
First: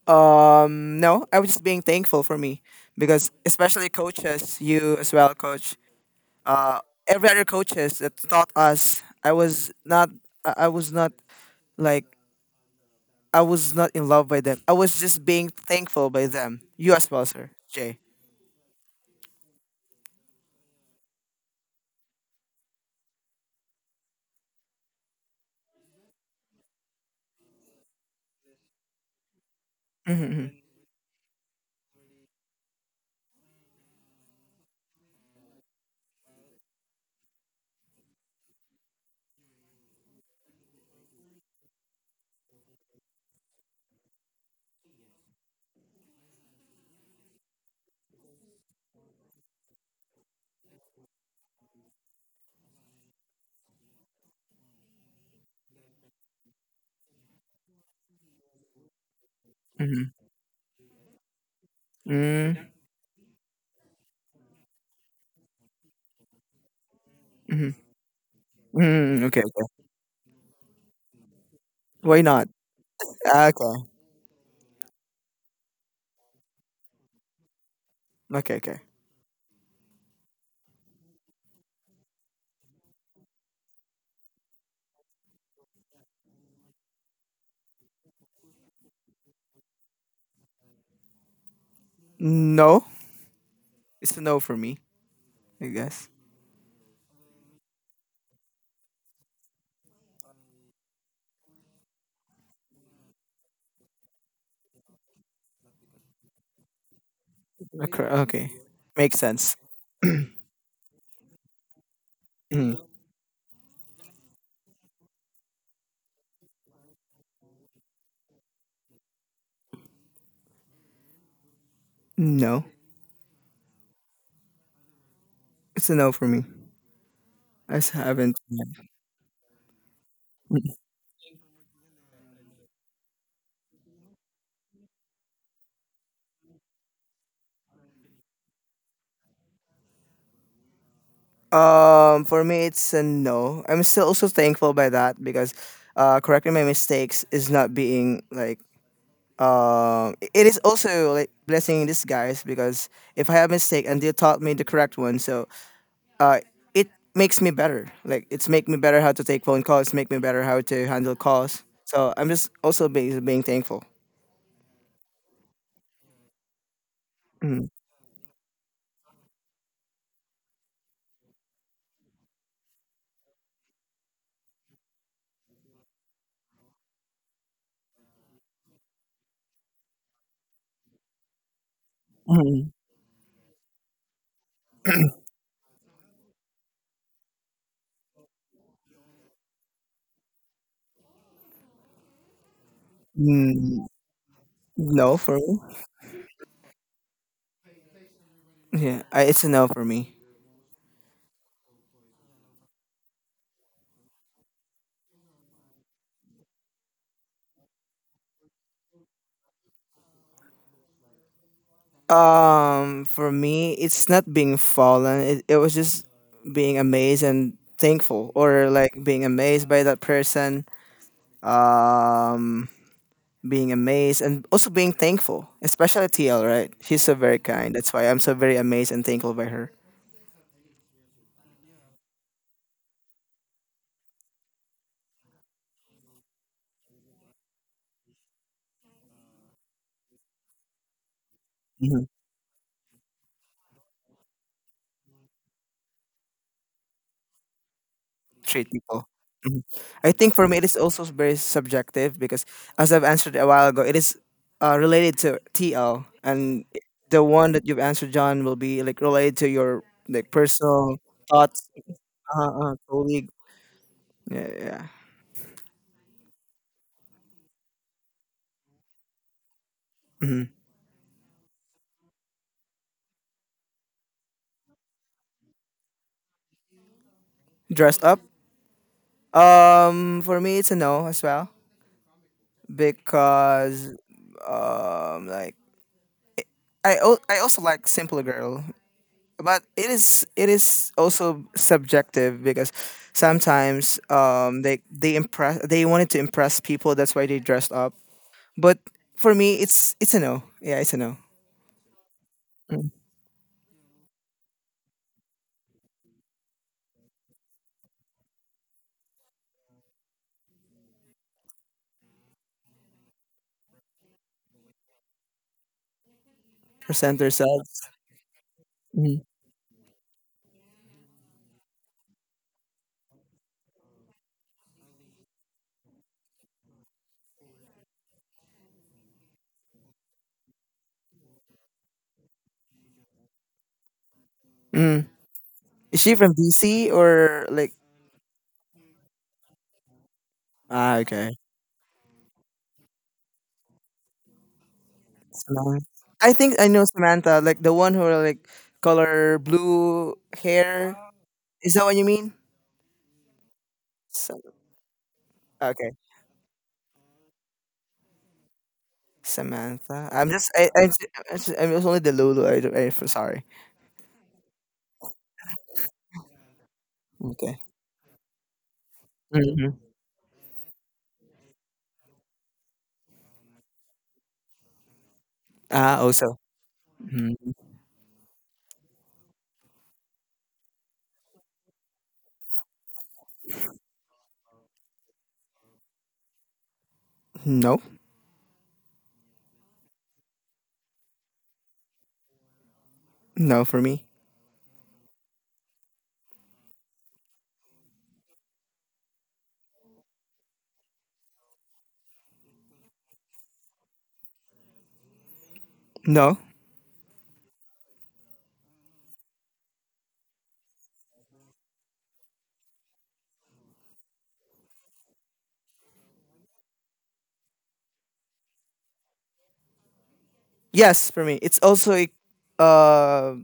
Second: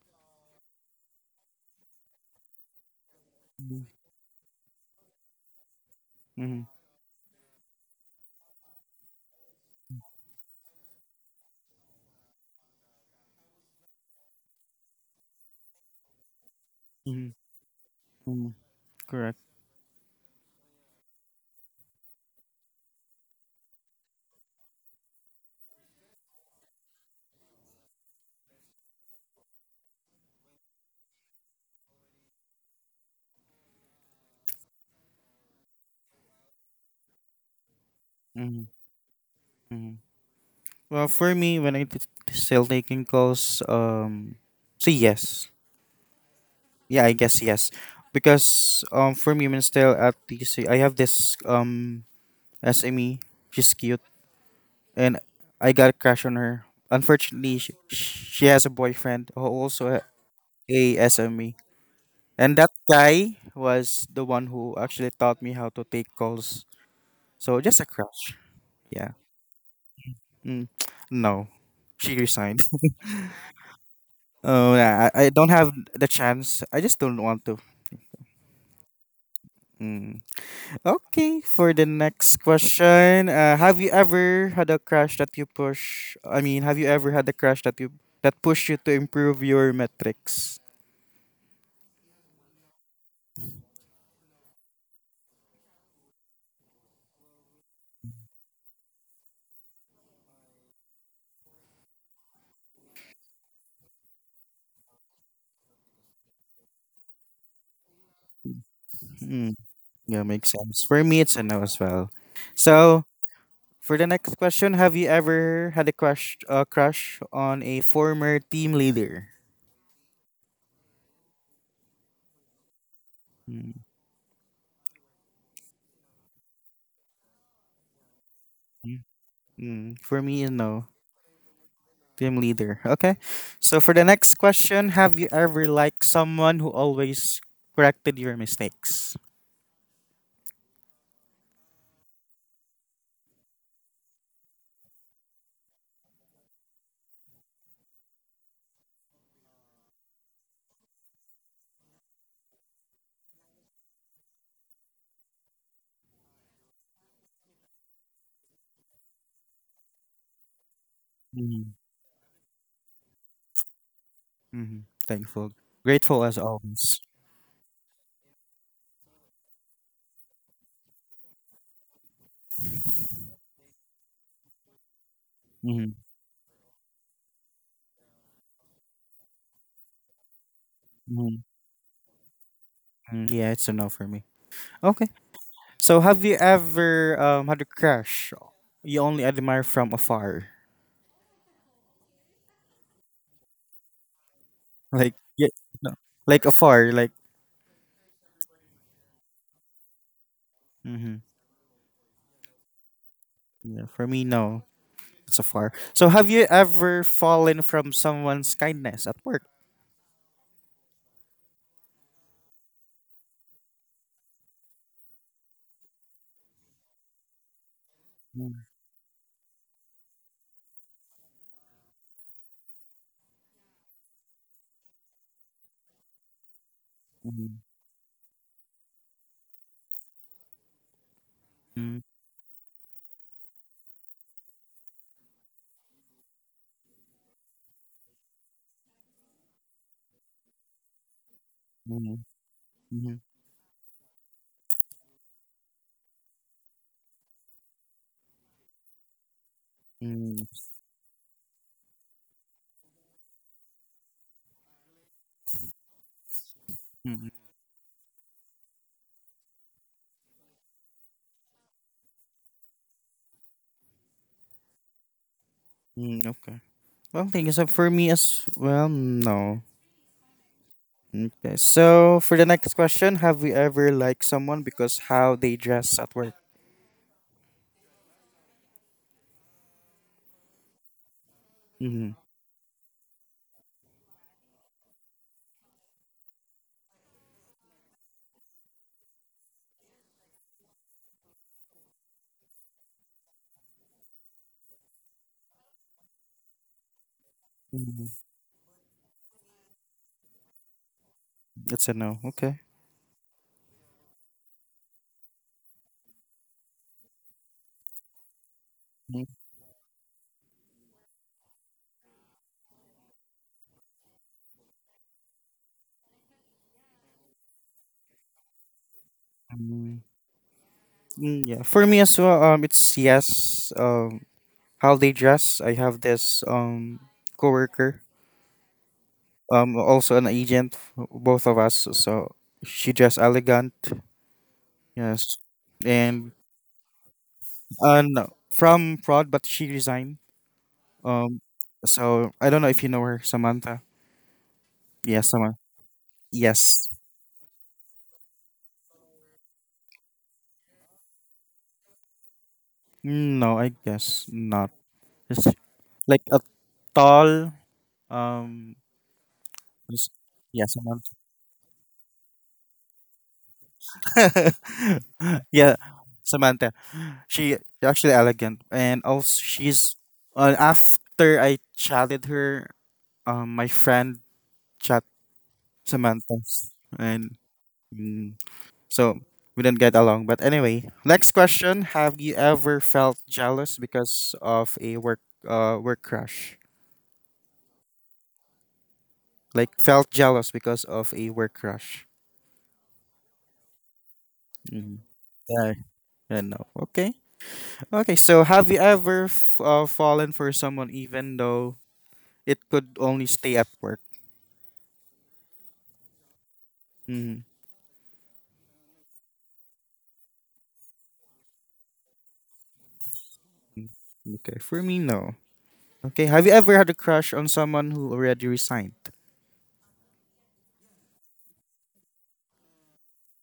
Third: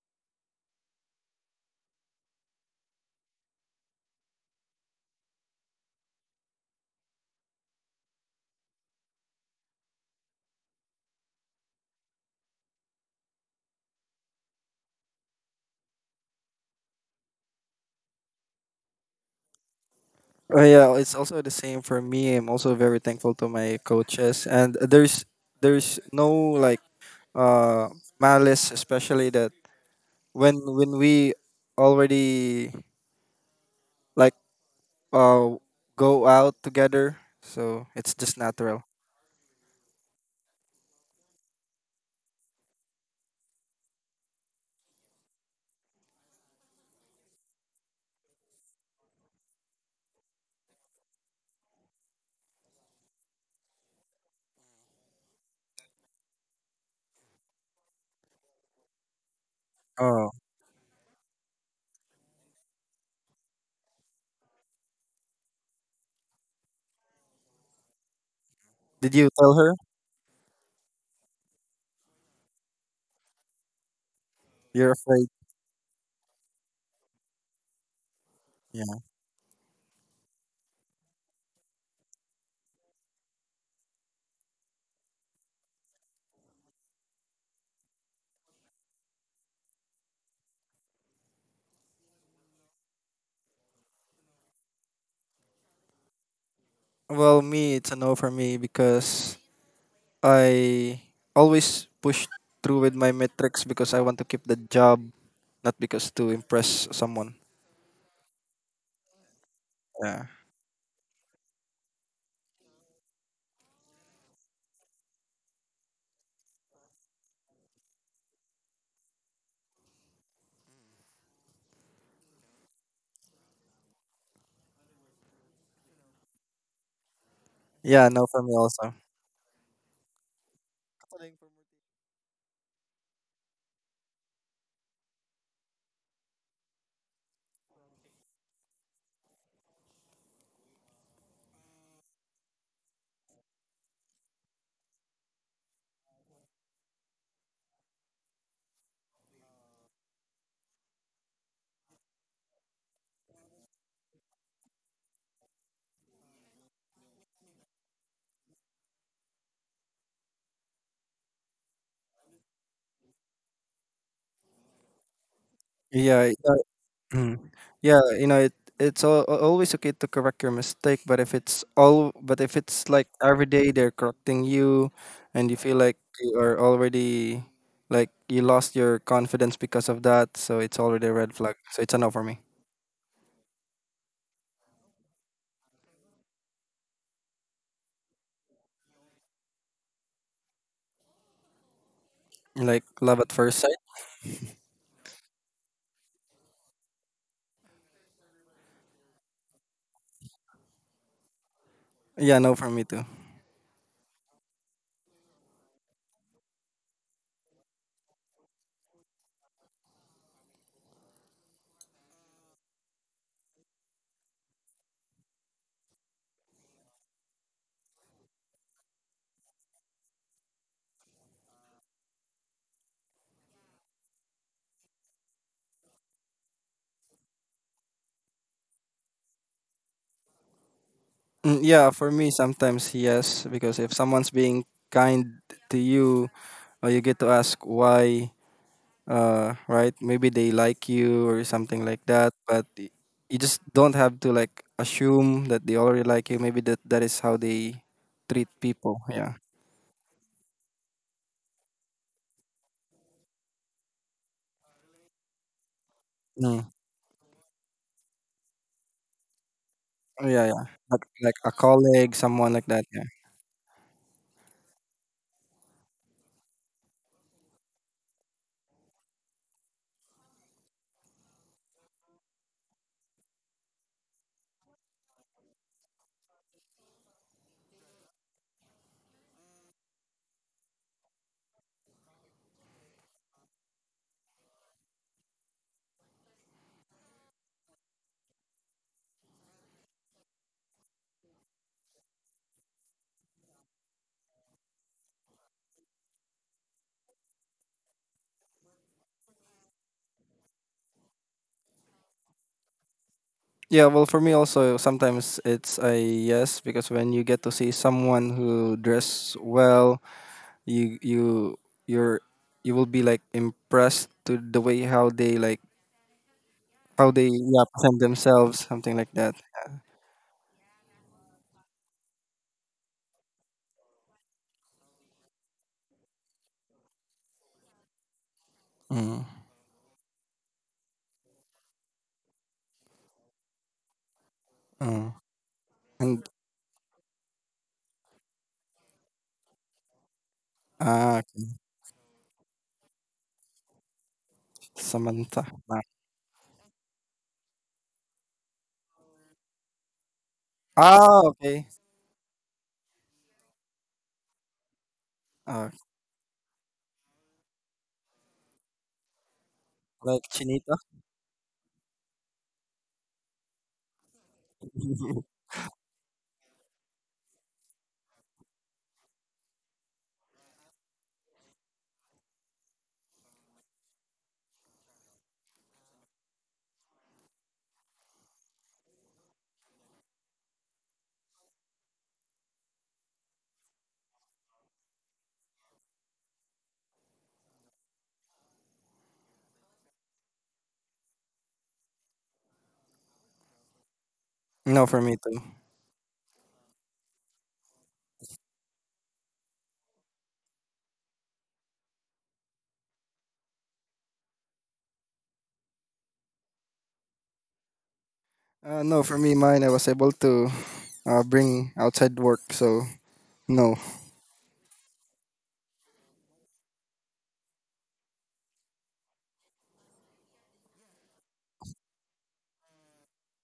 B: No, I was just being thankful, for me, because,
A: Mm-hmm.
B: especially, coaches, you as well, coach,
A: Mm-hmm.
B: uh every other coaches that taught us, I was not, like, I was not in love by them. I was just being thankful by them. You as well, sir Jay.
A: Mm-hmm. Correct.
C: Yeah, it's also the same for me. I'm also very thankful to my coaches, and there's no, like uh malice, especially that
B: Mm-hmm,
C: when we already, like uh go out together. So it's just
A: Mm-hmm.
C: natural.
A: Mm-hmm. Well, for me, when I'm still taking calls, so yes, yeah, I guess yes, because for me, when still at T C, I have this SME. She's cute, and I got a crush on her. Unfortunately, she has a boyfriend who also a
B: mm-hmm,
C: Oh,
A: SME,
B: mm-hmm,
A: and
B: mm-hmm.
A: that guy was the one who actually taught me how to take calls. So
B: Mm-hmm.
A: just a crush, yeah.
C: did
B: Mm,
C: you
B: okay,
C: tell her,
B: okay.
A: Mm. No, she
B: Why not?
A: resigned. (laughs)
B: Okay,
A: Oh,
C: you're
A: yeah, I
C: afraid?
A: don't have the chance. I just don't want to.
B: okay, okay,
C: Yeah.
A: Mm. Okay, for the next question, have you ever had a crush that you push? I mean, have you ever had a crush that you that pushed you to improve your metrics?
B: no. It's a no for me, I guess.
C: Well, me, it's a no for me, because I always push through with my metrics because I want to keep the job, not because to impress someone.
B: Okay. Makes
A: Mm,
B: sense.
A: yeah,
C: Yeah.
A: makes sense. For me, it's a no as well.
B: Mhm.
A: So, for the next question, have you ever had a crush on a former team leader?
B: No.
A: Mm,
B: It's a no for me. I
C: Yeah, no
B: haven't.
C: for me also.
A: mm, mm. For me, no.
B: (laughs)
A: Team leader. Okay. So for the next question, have you ever liked someone who always corrected your mistakes?
B: For me, it's a no. I'm still also thankful by that because correcting my mistakes is not being like. It is also like blessing in disguise because if I have mistake and they taught me the correct one, so uh, it makes me better. Like it's make me better how to take phone calls, make me better how to handle calls.
A: Mm-hmm.
B: So I'm just also being thankful.
A: Mm-hmm. Thankful. Grateful
C: Yeah.
A: as always.
C: Mm.
B: Mm,
C: Yeah, you know, it's always okay to correct your mistake, but if it's all, but if it's like every day they're correcting you, and you feel
A: Mm-hmm.
C: like you are already, like you lost your confidence because of that, so it's already a red
A: Hmm.
C: flag. So it's a no for me.
B: mm,
A: Yeah, it's a no for me. Okay. So have you ever had a crush you only admire from afar?
C: Like love at first sight.
B: mm,
A: Like
B: no for
A: yeah,
B: me.
A: no. Like afar, like
B: Yeah, it's a no for me.
A: mm-hmm.
C: Yeah, no for me too.
A: Yeah, for me no. It's afar. So have you ever fallen from someone's kindness at work?
B: For me, it's not being fallen. It was just being amazed and thankful, or
A: Mm-hmm.
B: like being amazed by that person. Um, being amazed and also being thankful, especially TL. Right? She's so very kind. That's why I'm so very amazed and thankful by her.
C: Mm, yeah, for me sometimes yes, because if someone's being kind to you, or you get to ask why, right, maybe they like you or something like
A: Mm-hmm.
C: that, but you just don't have to like assume that they already like you, maybe that is how they treat
B: Treat
C: people,
B: people.
C: yeah.
B: Mhm. I think
A: Mm,
B: for me, it is also very subjective because, as I've answered a while ago, it is related to TL, and
C: Mm.
B: the
A: mm,
B: one that you've answered, John, will be like related to your,
C: Oh,
B: like,
C: yeah, yeah,
B: personal
C: like a
B: thoughts,
C: colleague, someone like that, yeah.
B: colleague. Yeah, yeah.
A: mm, okay. Well, thank you. So for me as well, no.
B: Hmm.
A: Okay. So for the next question, have we ever liked someone because how they dress at work?
B: Dressed up. For me, it's a no as well
A: Mm-hmm.
B: because, like, I also like simple girl, but it is also subjective because sometimes they wanted to impress people, that's why they dressed up. But for me, it's a no, yeah, it's a no.
A: It's a no. Okay.
C: Yeah, well for me also sometimes it's a yes because when you get to see someone who dress well, you you you're you will be like impressed to the way how they like, how
B: Present
C: they yeah
B: yourselves.
C: present themselves, something like
B: mm
C: that.
A: Mm, mm, yeah. For me as well, it's yes. How they dress. I have this coworker,
C: Mm.
A: also an agent. Both of us. So she dressed elegant.
B: mm
C: Mm.
A: Yes.
B: is she
C: And
A: And
B: from DC, or like?
A: no, from fraud, but she resigned.
C: ah,
B: Okay,
A: Um,
C: okay.
A: so I don't know if you know her, Samantha. Yes,
C: Samantha.
A: Samantha.
C: Ah,
B: Samantha. I think I know
A: Yes.
B: Samantha, like the one who are like color blue hair.
C: ah, okay.
B: Is that what you mean?
A: Mm, no, I guess
B: Sa-
A: not. It's
C: Ah,
B: okay,
A: like a tall. Um.
B: Samantha.
A: s-
C: like
A: Yeah,
C: Chinita.
A: Samantha.
B: I'm just only the lulu. Sorry.
C: (laughs)
A: (laughs) Yeah, Samantha. She actually elegant, and also
B: Mhm.
A: she's. After I chatted her, my friend chat
B: Also.
A: Samantha,
B: Mhm.
A: and. Mm. So we didn't get along. But anyway, next question: Have you ever felt jealous because of a work crush?
B: No,
A: Like felt jealous because of a work crush?
B: no for me.
C: No,
A: Mm-hmm.
C: for me too.
A: Yeah, I know. Okay, okay. So have you ever fallen for someone even though it could only stay at work?
B: No.
A: Mm-hmm.
C: No, for me, mine. I was able to bring outside work, so no.
A: Okay, for me, no. Okay, have you ever had a crush on someone who already resigned?
B: Yes, for me. It's also a uh,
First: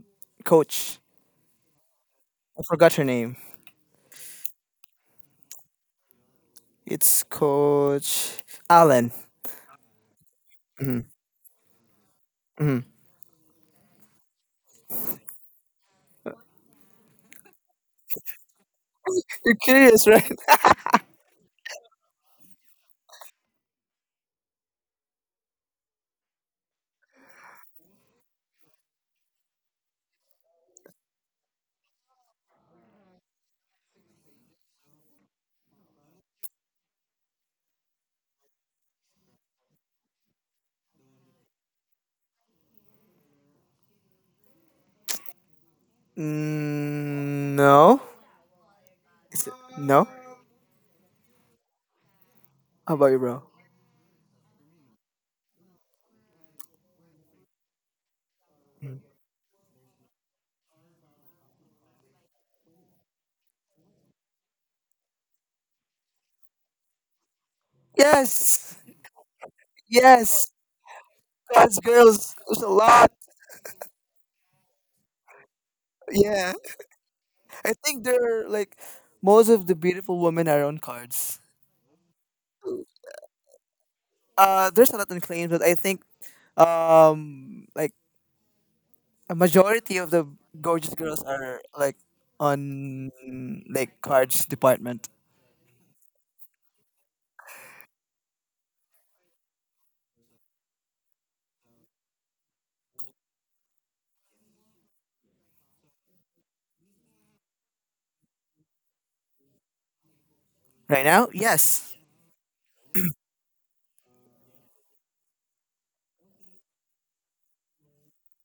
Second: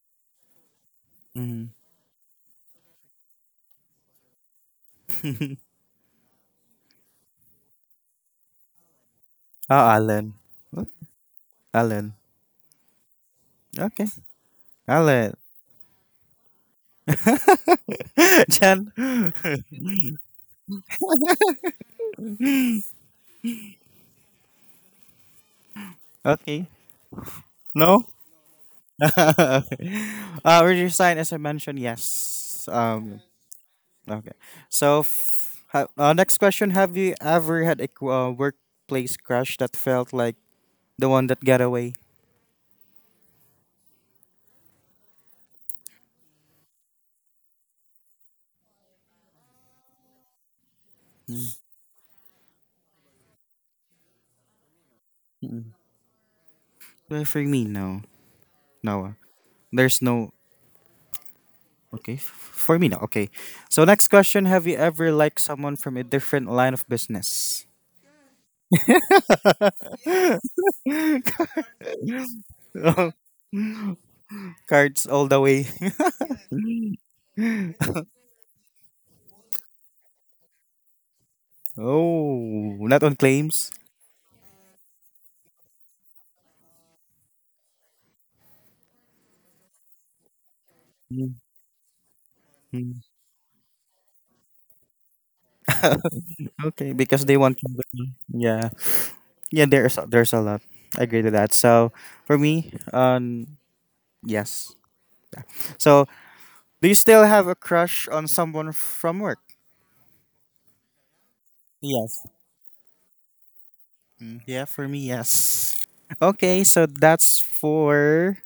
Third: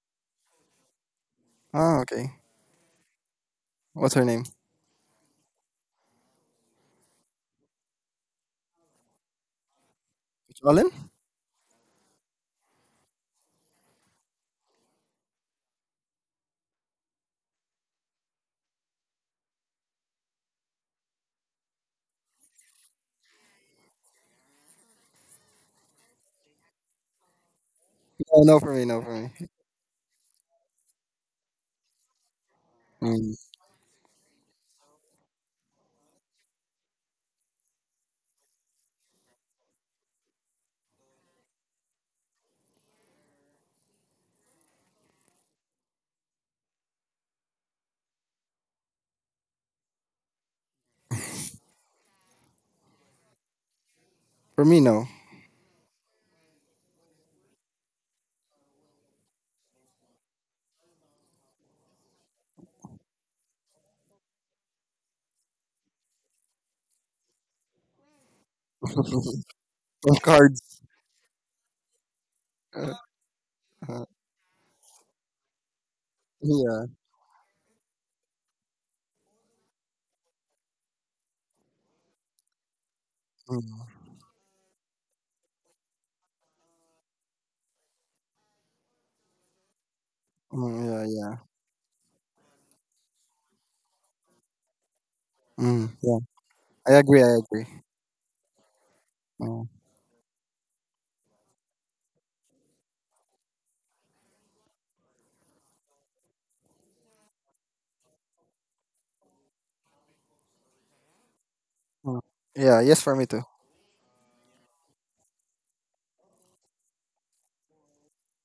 B: coach.
A: Mm-hmm.
C: Ah, okay.
B: I forgot her name.
C: What's her name?
B: It's Coach Allen.
A: Oh, Alan. What?
C: Jolin?
B: hmm
A: Alan.
B: hmm
A: Okay, Alan. (laughs) Jan.
B: You're
A: (laughs)
B: curious, right?
A: Okay. No? (laughs)
C: No, no, for me, no, for
A: Okay.
C: me.
A: Uh, reduce sign, as I mentioned, yes. Um,
C: Mm.
A: okay. So, next question: Have you ever had a workplace crush that felt like the one that got away?
B: No. Is it, no.
A: Hmm.
B: How about you, bro?
C: For me, no.
A: Well, for me, no.
B: Mm.
A: No. Uh, there's no. Okay. For me, no. Okay. So, next question: Have you ever liked someone from a different line of business?
B: Yes,
C: (laughs) From
B: yes.
A: (laughs)
C: cards.
B: Cause girls, there's a
C: Uh,
B: lot.
C: uh,
A: Cards all the way. (laughs)
B: Yeah,
C: yeah.
B: I think they're like most of the beautiful women are on cards.
A: Oh, not on claims.
C: Mm.
B: There's a lot of claims, but I think like a majority of the
C: Mm,
B: gorgeous
C: yeah,
B: girls
C: yeah.
B: are like on like cards department
C: Mm, yeah.
A: Okay,
C: I agree.
A: because they
C: I
A: want
C: agree.
A: company. Yeah. Yeah,
C: Mm,
A: there's a lot. I agree to that. So for me, yes. So do you still have a crush on someone from work?
B: right now. Yes.
C: mm.
A: Yes.
C: Yeah. Yes, for me too.
A: Mm. Yeah, for me, yes. Okay, so that's for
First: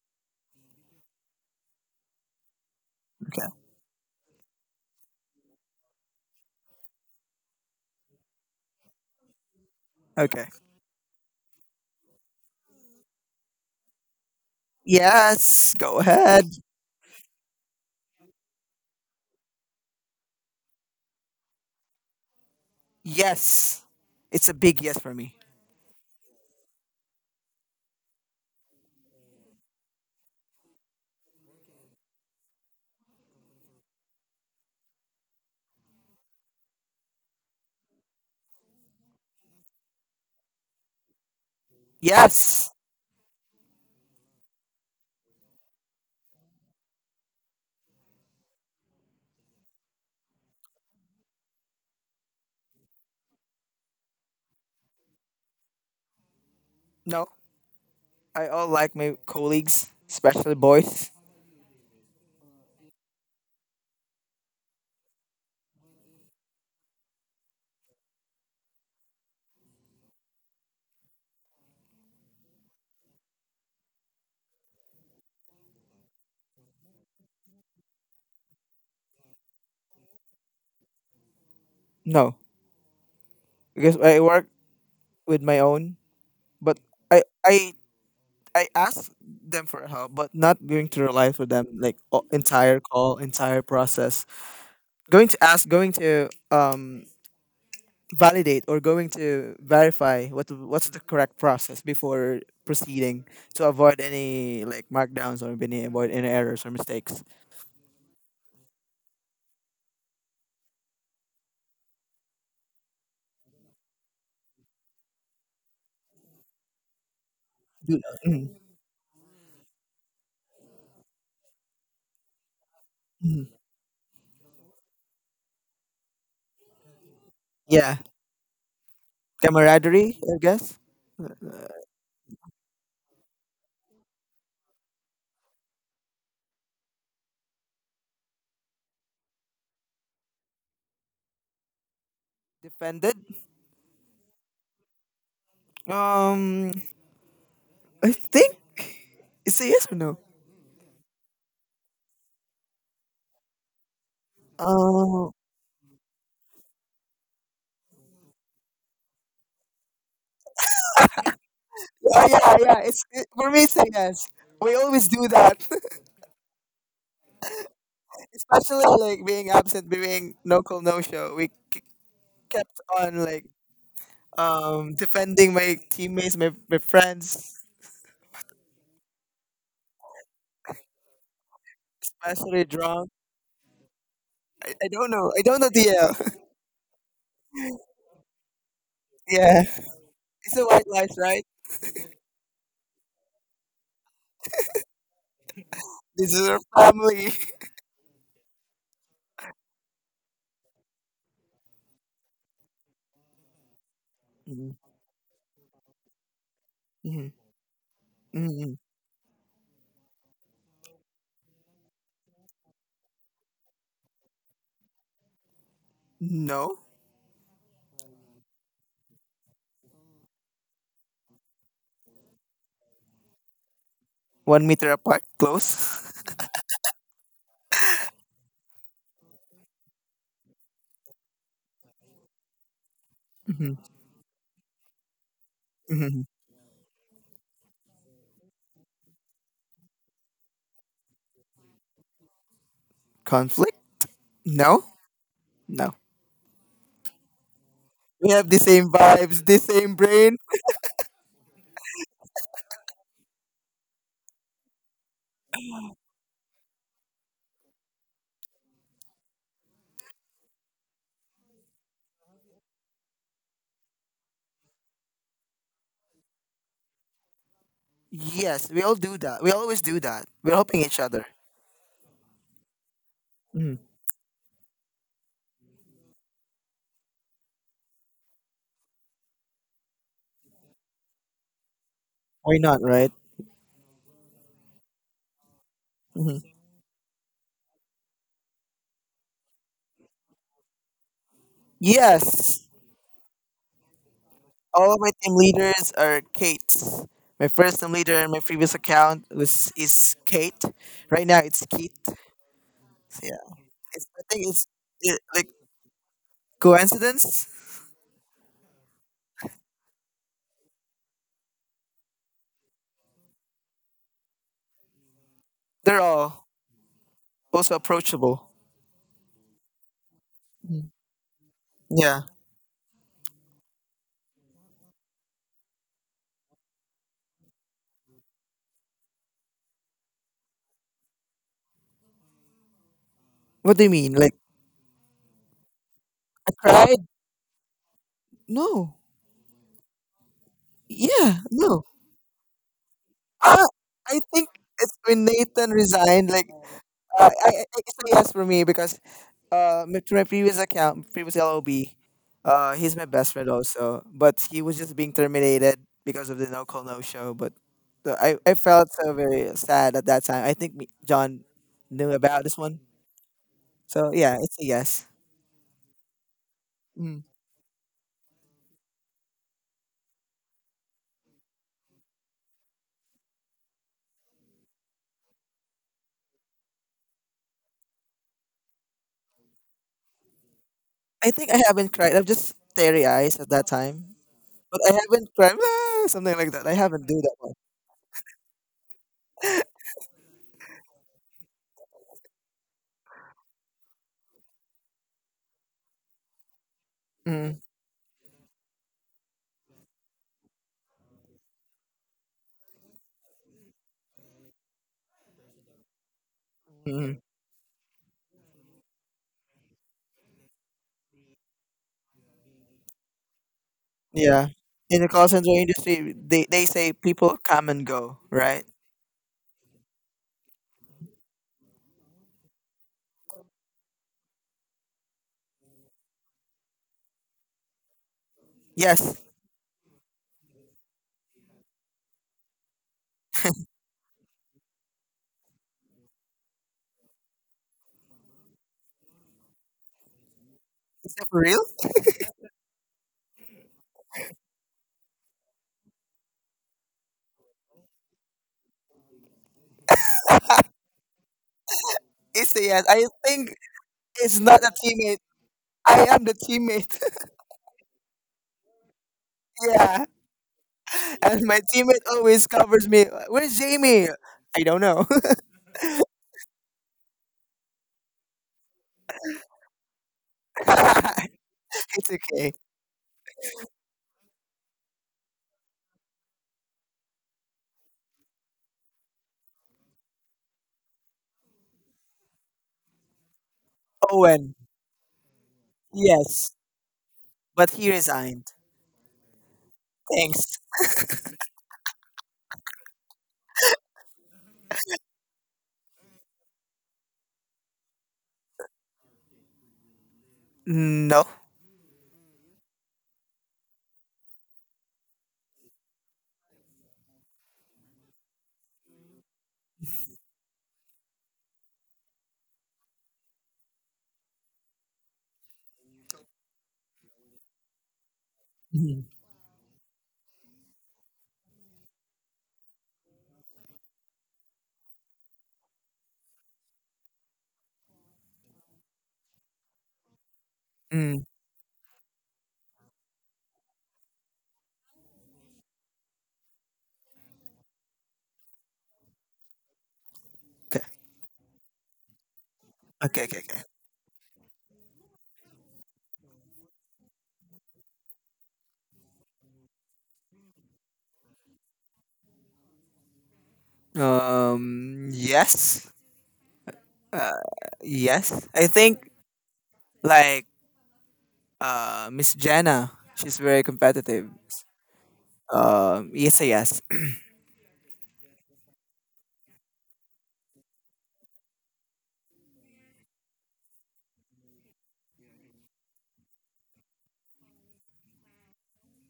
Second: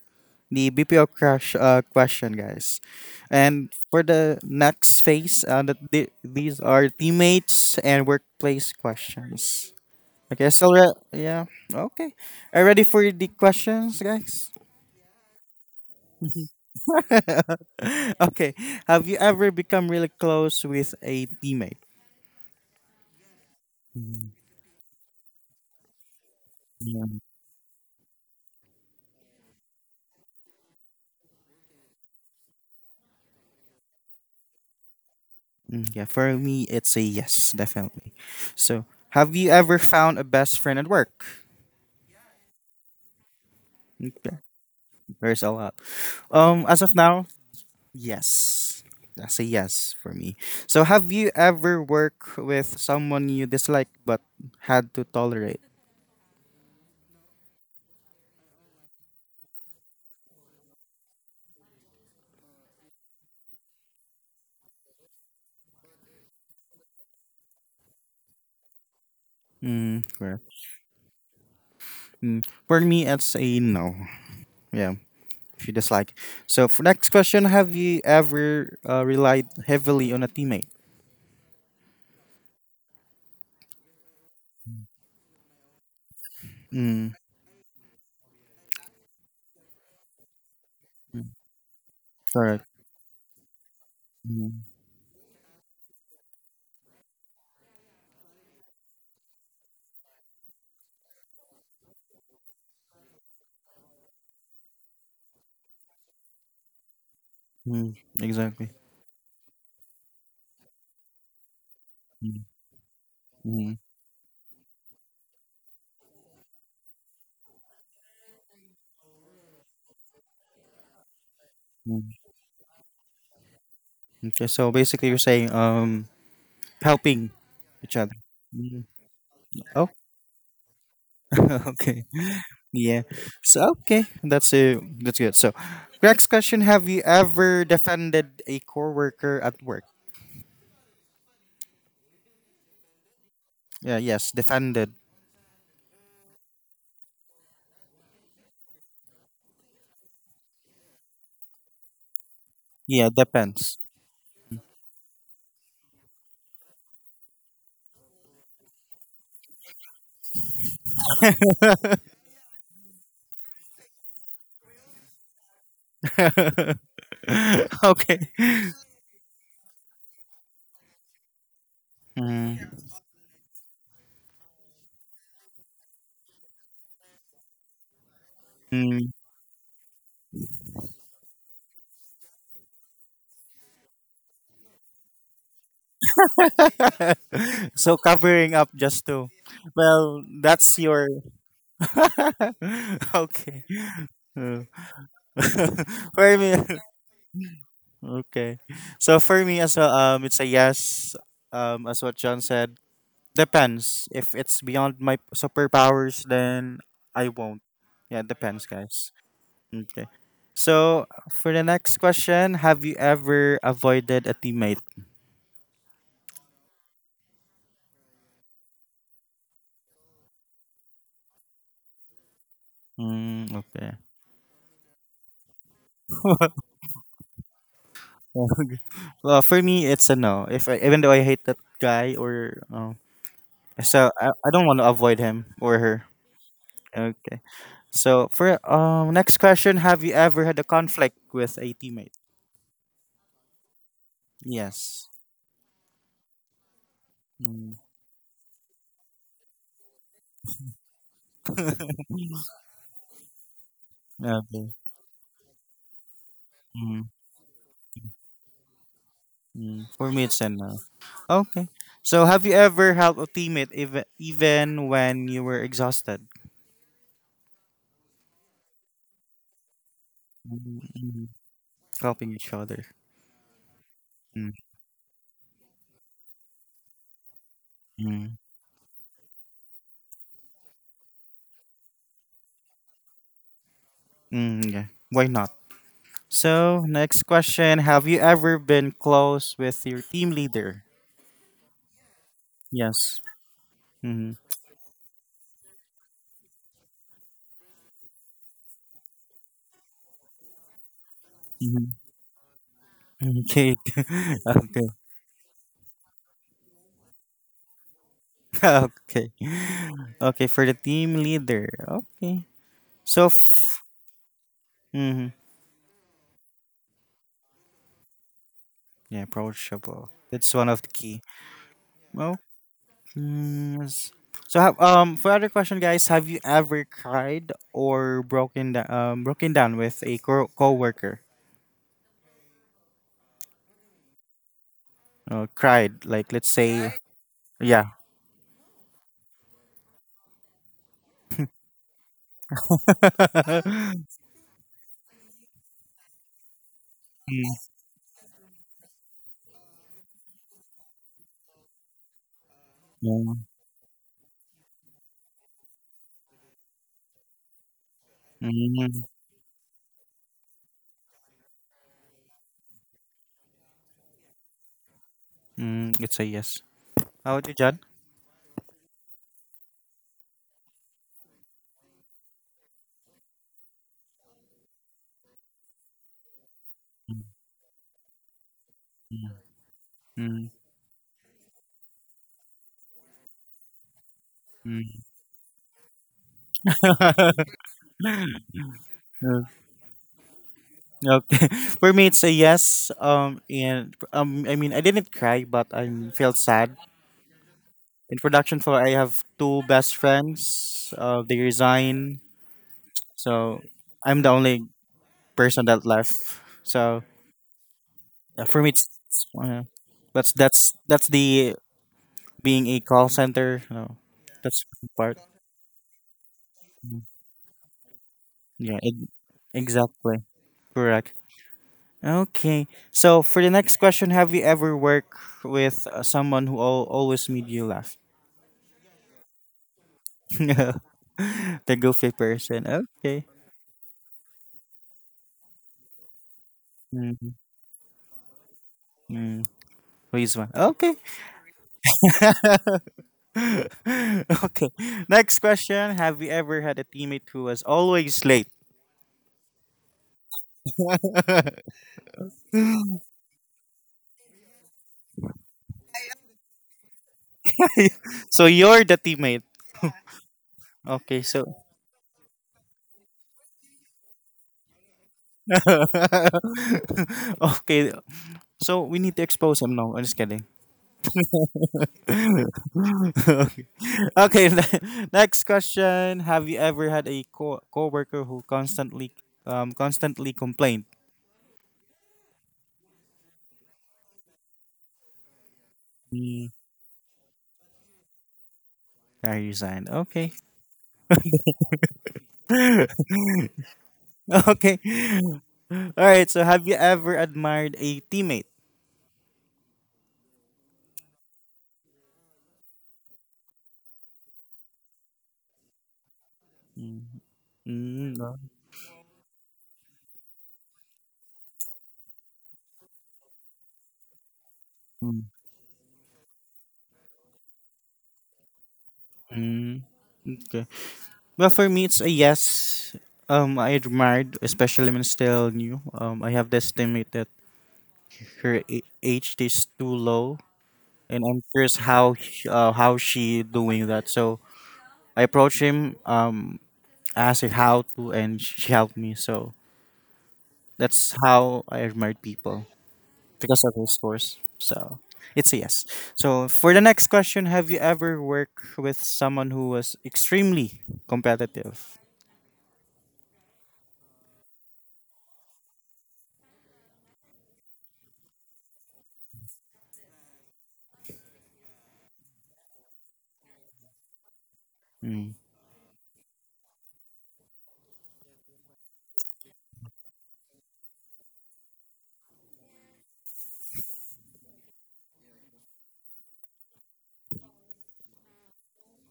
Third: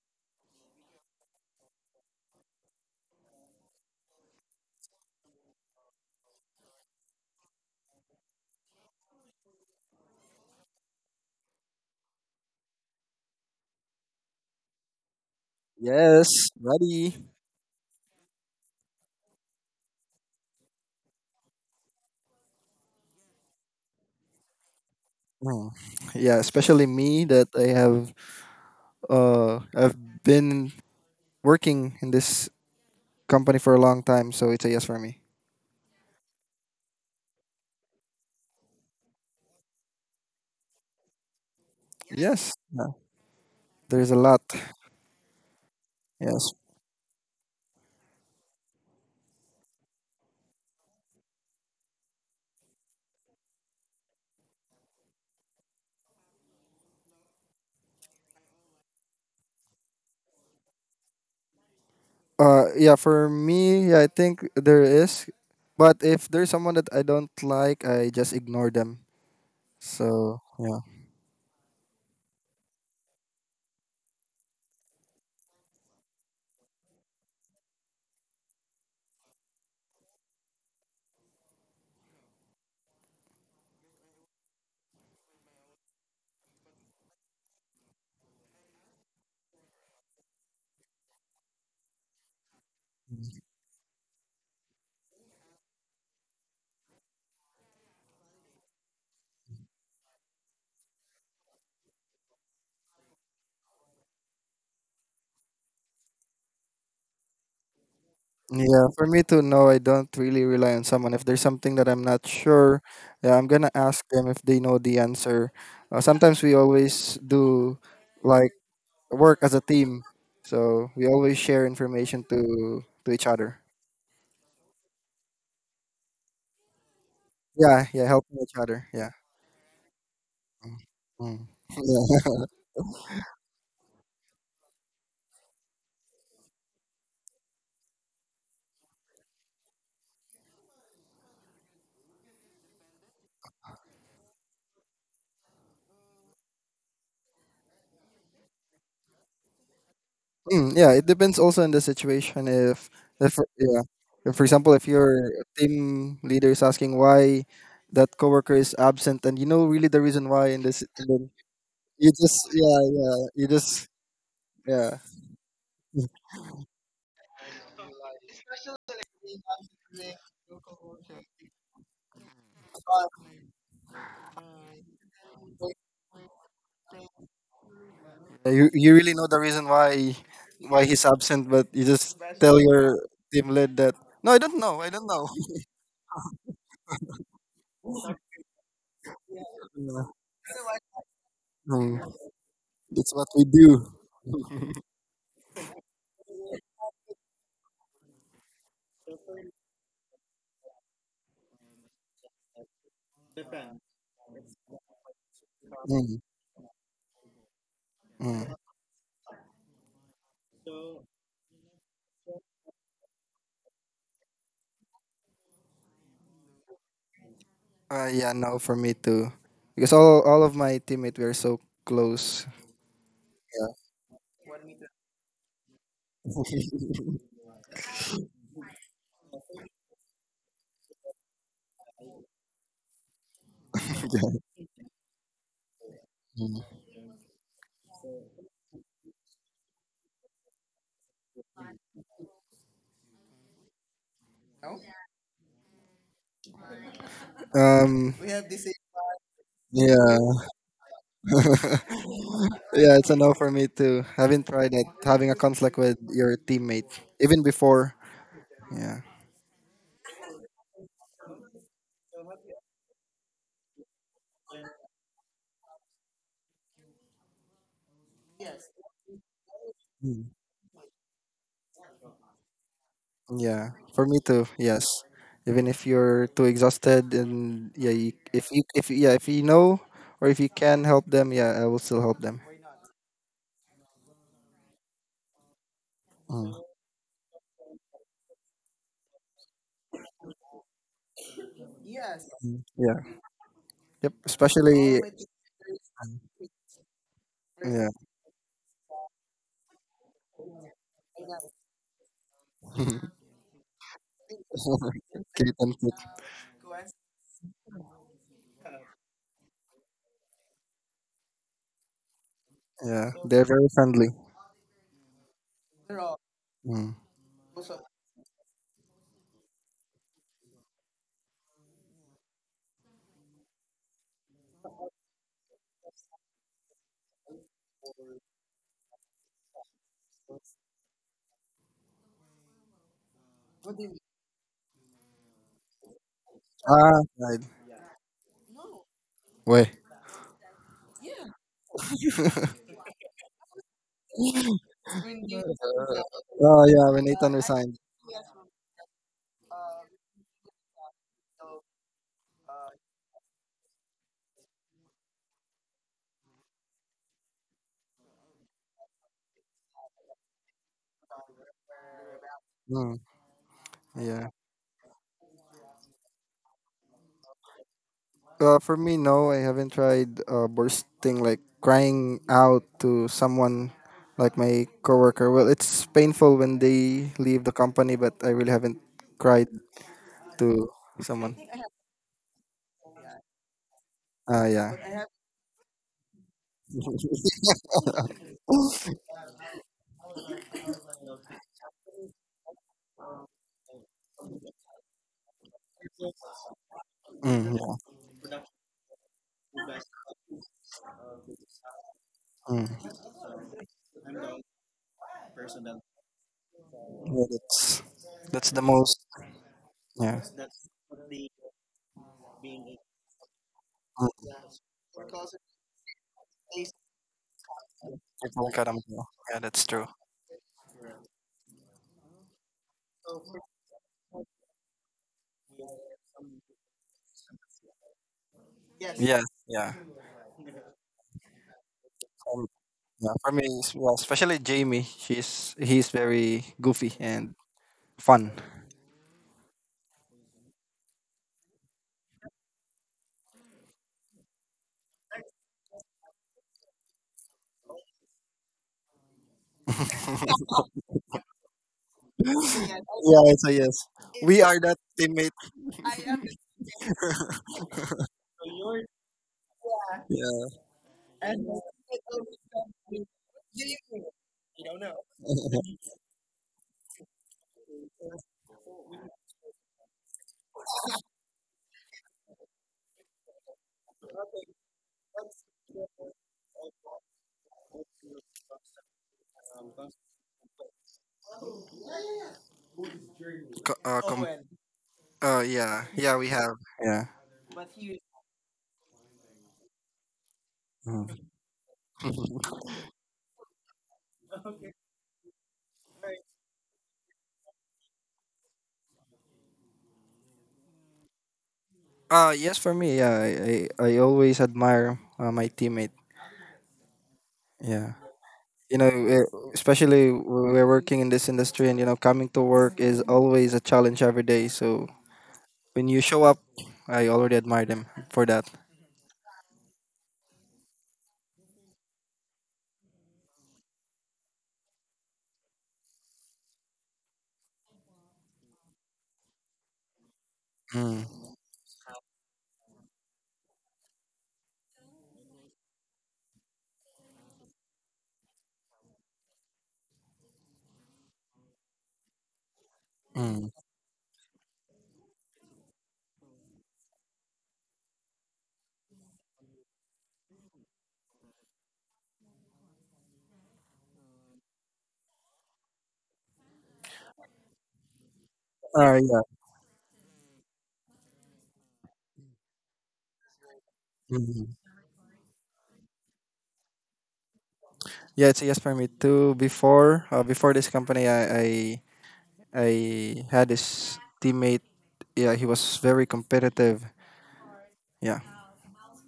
A: the BPO crush uh, question, guys.
B: Okay.
A: And for the next phase, these are teammates and workplace questions.
B: Okay.
A: Okay, so yeah, okay. Are you ready for the questions, guys?
B: Yes. Go ahead.
C: Yes. Ready.
A: (laughs) Okay. Have you ever become really close with a teammate?
B: Yes.
A: Mm.
B: It's a big yes for me.
C: Mm. Yeah, especially
A: Yeah.
C: me that I've been working in this company for a long time, so it's a yes for me.
A: Mm, yeah, for me, it's a yes, definitely. So, have you ever found a best friend at work?
C: Yes.
B: Yes.
C: Yeah. There's a
A: Okay,
C: lot.
A: there's a lot.
C: Yes.
A: As of now, yes. That's a yes for me. So, have you ever worked with someone you dislike but had to tolerate?
B: No. I all like my colleagues, especially boys.
C: Yeah, for me, yeah, I think there is. But if there's someone that I don't like, I just ignore them.
A: Mm,
C: So,
A: correct.
C: yeah.
A: Mm, for me, it's a no. Yeah, if you dislike. So for next question, have you ever relied heavily on a teammate?
B: No, because I work with my own, but
A: Mm,
B: I I I asked them for help, but not going to
A: mm,
B: rely for them like
A: correct.
B: entire call,
C: Mm.
B: entire process.
A: Mm,
B: Going to ask, going to validate or going to verify what's the correct process before proceeding to avoid any like markdowns or any avoid any errors or mistakes.
A: mm, exactly.
C: Yeah, for me to know, I don't really rely on someone. If there's something that I'm not
A: Mm,
C: sure, yeah, I'm gonna
A: mm,
C: ask them if they know the answer. Sometimes we always do, like
B: Mhm,
C: work as a team. So we always share
A: mm.
C: information to each
B: mhm.
C: other.
A: Okay, so basically you're saying helping
C: Yeah,
A: each
B: Yeah,
C: yeah,
A: other.
C: helping each
A: Mm.
C: other. Yeah.
A: Oh,
B: camaraderie, I guess.
C: Mm, mm.
A: (laughs) okay.
C: Yeah.
A: Yeah. So okay, that's good. So next question, have you ever defended a coworker at work?
B: Defended.
A: Yeah, yes, defended.
B: Um, I think it's a yes or no.
C: Mm, yeah, it depends also on the situation.
A: Yeah,
C: If
A: depends.
C: yeah, if, for example, if your
B: Uh,
C: team leader is asking why that coworker is absent, and you know really the reason why, in this, and then you
B: Oh
C: just
B: yeah, (laughs) yeah.
C: yeah
B: It's
C: yeah
B: it,
C: you
B: for me. It's a
C: just
B: yes. We
C: yeah.
B: always do that,
A: (laughs) Okay.
B: (laughs) especially like being absent, being no call, no show.
A: Mm,
B: Kept on like defending my teammates, my friends,
C: Yeah, you
A: mm,
C: really know the reason why he's absent, but you just
B: especially
C: tell your
B: drunk.
C: team lead that no, I don't
B: I
C: know, I
B: don't
C: don't
B: know.
C: know.
B: I don't
C: (laughs)
B: know DL.
A: (laughs) so covering up just to
B: (laughs) Yeah,
A: well
B: it's a
A: that's
B: white
A: your
B: life, right?
C: Mm.
A: (laughs)
C: That's what we
A: okay.
C: do.
A: Uh,
C: (laughs)
A: (laughs)
B: This
A: for
B: is
A: me
B: our
A: (laughs)
B: family. (laughs)
A: okay, so for me as well it's a yes, um, as what John said, depends. If it's
B: Mhm,
A: beyond my superpowers
C: Mm,
A: then I
B: mhm,
A: won't. Yeah, it
C: mm.
A: depends,
B: mhm.
A: guys. Okay, so for the next question, have you ever avoided a teammate?
B: No,
C: Yeah, no, for me too, because all of my teammates were so close.
A: Mm,
C: Yeah.
A: okay.
B: one meter apart, close.
C: (laughs)
A: (laughs) (laughs) Well, for me, it's a no. If I, even though I hate that guy or
B: (laughs) Mhm,
A: so I don't want to avoid him or her.
B: mhm.
C: Mm.
A: Okay. So for next question, have you ever had a conflict with a teammate?
B: Conflict? No,
A: Yes.
B: no.
A: Mm.
C: Um.
B: We have the same vibes, the same brain.
C: Yeah. (laughs) Yeah, it's a no for me too. Haven't
A: Okay.
C: tried it. Having a conflict with your teammate,
A: Mm.
C: even before. Yeah.
A: Mm. For me, it's a no. Okay. So have you ever helped a teammate even when you were exhausted?
B: Yes, we all do that. We always do that.
C: Hmm.
B: We're
A: Mm,
B: helping each other.
A: mm. Helping each other.
C: Yeah,
B: Mhm.
C: for me too.
A: Mm,
C: Yes, even if you're too exhausted, and yeah,
A: mm,
C: you if yeah if you know or if you can help them, yeah, I will still help them.
B: Why not, right?
A: mm, yeah. Why not?
B: Mhm.
C: Mm.
A: So, next question: Have you ever been close with your team leader?
B: Yes,
C: Yeah.
A: Yes.
C: Yep.
A: Mm-hmm.
B: all of
C: Especially.
B: my team leaders are Kate's. My first
C: Yeah.
B: team leader in my previous account was is Kate. Right now it's
A: Mm-hmm.
B: Keith. So
C: (laughs)
B: yeah,
A: Okay.
B: it's,
A: (laughs)
B: I think it's
A: Okay. (laughs)
B: it, like
C: Kate and Kit.
B: coincidence.
A: Okay. Okay, for the team leader. Okay.
C: Yeah,
A: So,
C: they're very friendly.
A: mhm.
B: They're all
C: Mm.
B: also approachable.
A: Yeah, approachable. That's one of the
B: Mhm.
A: key.
B: Yeah.
A: Well, mm, so have, um, for other question, guys, have you ever cried or broken down with a co coworker?
B: What do you mean? Like
A: Cried, like let's
B: I
A: say,
B: cried?
C: Ah, right.
A: yeah.
B: No.
C: Way.
B: Yeah. No.
C: (laughs)
B: Uh,
A: (laughs)
B: I think it's when Nathan resigned. Like
C: Oh yeah, when Nathan
A: Mm,
C: resigned.
B: it's a yes for me because my- to my previous account previous LOB he's my best
A: yeah.
B: friend also but he was just being terminated because of the no call no show but I felt
A: Mm,
B: so very sad at that time. I think me, John knew about this one,
C: Mm.
B: so
C: Yeah.
B: yeah, it's a yes.
A: mm, it's a yes.
B: Mm.
A: How about you, John?
C: For me, no, I haven't tried bursting, like crying out to someone like my coworker. Well, it's painful when they
A: Mm,
C: leave the company, but I really haven't cried
A: mm,
C: to
B: I
C: someone.
B: think I haven't cried, I'm just teary eyes at that time,
C: Yeah.
B: but I
A: mm.
B: haven't cried "Ah," something like that. I haven't do that
A: (laughs)
B: one.
A: Mm, okay. (laughs) For me, it's a yes. And I mean, I didn't cry, but I felt sad.
C: Mm,
B: Mm.
C: yeah.
A: In production for I have two best friends. They resign,
C: Mm.
A: so I'm the only person that left. So
B: Mm.
C: Yeah. That's that's
A: for
C: the
A: me, it's
C: most. Yeah.
A: that's that's the being a call center. You know,
C: Mm,
B: Yeah,
A: that's the
B: in the
A: part.
B: call center industry they say
A: Mm,
B: people come and go,
C: people
B: right?
C: cut 'em
A: yeah,
C: off. Yeah, that's true.
A: exactly. Correct. Okay. So for the next question, have you ever worked with someone who always made you laugh?
C: Yes.
B: Yes,
C: Yeah.
A: (laughs) The goofy
C: Um,
A: person.
C: yeah.
A: Okay.
C: For me, yeah, especially Jamie, she's he's very goofy
A: Mm-hmm.
C: and fun.
A: Mm-hmm. Please one. Okay.
B: is that for real?
A: (laughs) Okay. Next question. Have you ever had a teammate who was always late?
C: (laughs)
B: It's a yes. I
C: Yeah. So
B: think
C: yes,
B: it's
C: we are
B: not a
C: that
B: teammate.
C: teammate.
B: I am the teammate.
A: (laughs) So you're the teammate.
B: (laughs) Yeah.
C: Yeah.
A: Okay,
B: And my
A: so
B: teammate always covers me. Where's Jamie? I don't know.
A: (laughs) okay. So we need to expose him. No, I'm just kidding.
B: (laughs) It's okay.
A: (laughs) Okay, (laughs) next question. Have you ever had a coworker who constantly complained?
C: Co- uh, com-
B: Owen.
C: yeah. Yeah, we
B: Yes.
A: Mm,
C: have. Yeah.
B: But he resigned.
A: I resigned. Okay.
B: Thanks.
C: Mhm.
A: (laughs) Okay. All right. So, have you ever admired a teammate?
B: No.
C: Yes, for me, yeah, I always admire my teammate.
A: Mm,
C: Yeah,
A: mm, no.
C: you know, especially when we're working in this industry, and you know, coming to work is always a challenge every day. So
A: Mm,
C: when you show up, I already admire them for that.
B: Mhm.
A: mm, okay. Well, for me, it's a yes. I admired, especially when still new. I have this teammate that her age is too low,
C: Mm,
A: and
B: Mm.
A: I'm curious how how she doing that. So I approached him, asked her how to, and she helped me. So
B: Okay,
A: that's how I admired people
B: okay, okay.
C: mm.
A: because
B: okay.
A: of those scores. So it's a yes. So for the next question, have you ever worked with someone who was extremely competitive?
B: Yes. Yes. I think
C: Yeah,
B: like Miss Jenna, she's very competitive.
C: mhm.
A: Mm,
B: It's a yes.
C: Yeah, it's a yes for me too. Before, before this company, I had this teammate. Yeah, he was very competitive. Yeah. (laughs)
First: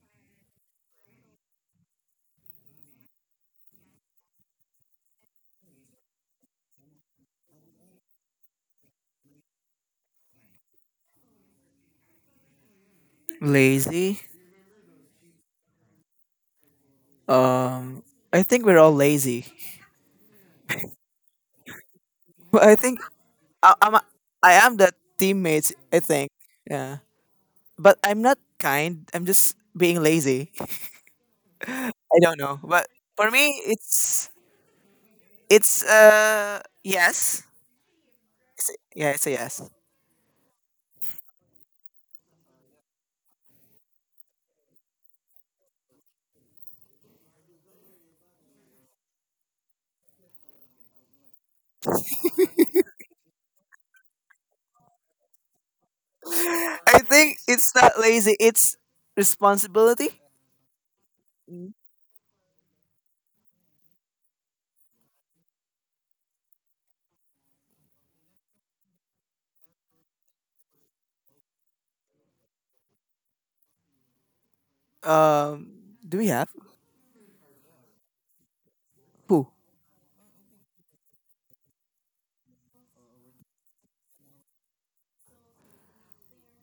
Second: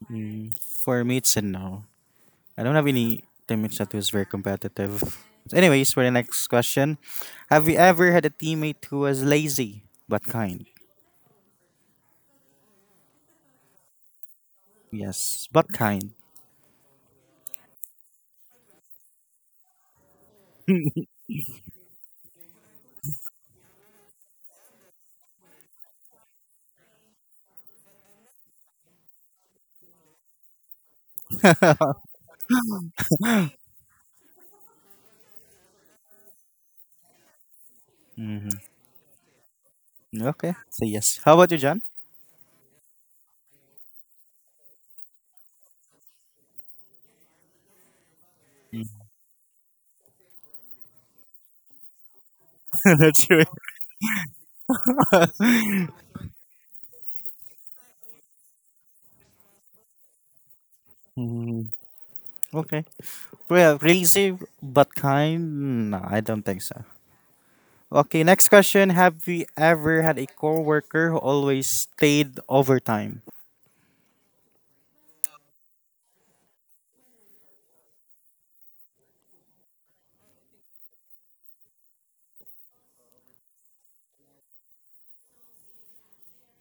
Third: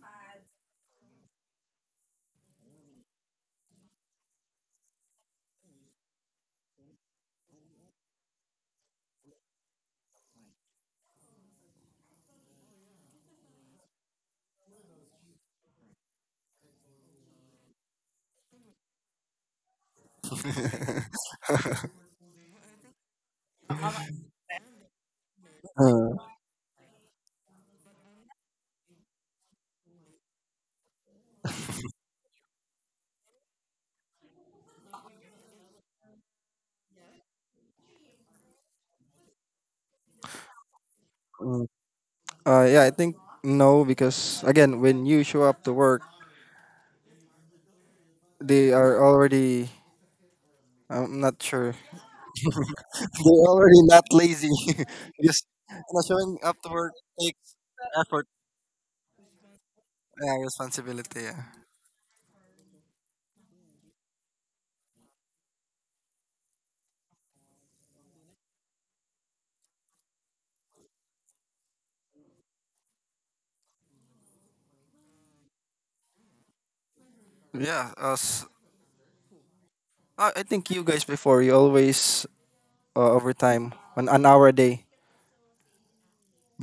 A: mm. For me, it's a no. I don't have any teammates that was very competitive. Anyways, for the next question, have you ever had a teammate who was lazy but kind?
B: (clears throat) Lazy.
A: Yes, but kind.
B: Um, I think we're all lazy. (laughs)
A: (laughs)
B: But I think I, I'm a- I am the teammates. I
C: Uh,
B: think yeah, but I'm not kind. I'm just being lazy. (laughs) I don't know, but for me, it's yes,
A: Mhm.
B: yeah, it's a yes.
A: Okay, so yes. How about you,
C: mm.
A: John?
C: Yeah, I think no, because again, when you show up to work, they
A: Mm.
C: are already, I'm not sure,
A: (laughs)
C: (laughs)
A: Not
C: they're
A: sure.
C: already not lazy. (laughs) Just you know,
A: (laughs)
B: (laughs)
C: showing up to work
B: I think
C: takes
B: it's not
C: effort,
B: lazy. It's responsibility.
C: yeah, responsibility. Yeah.
A: Mm, okay. Well, crazy but kind? No, I don't think so. Okay, next question. Have you ever had a coworker who always stayed overtime?
B: Um, do we have
C: Yeah. Us,
B: who?
C: I think you guys before, you always overtime on an hour a day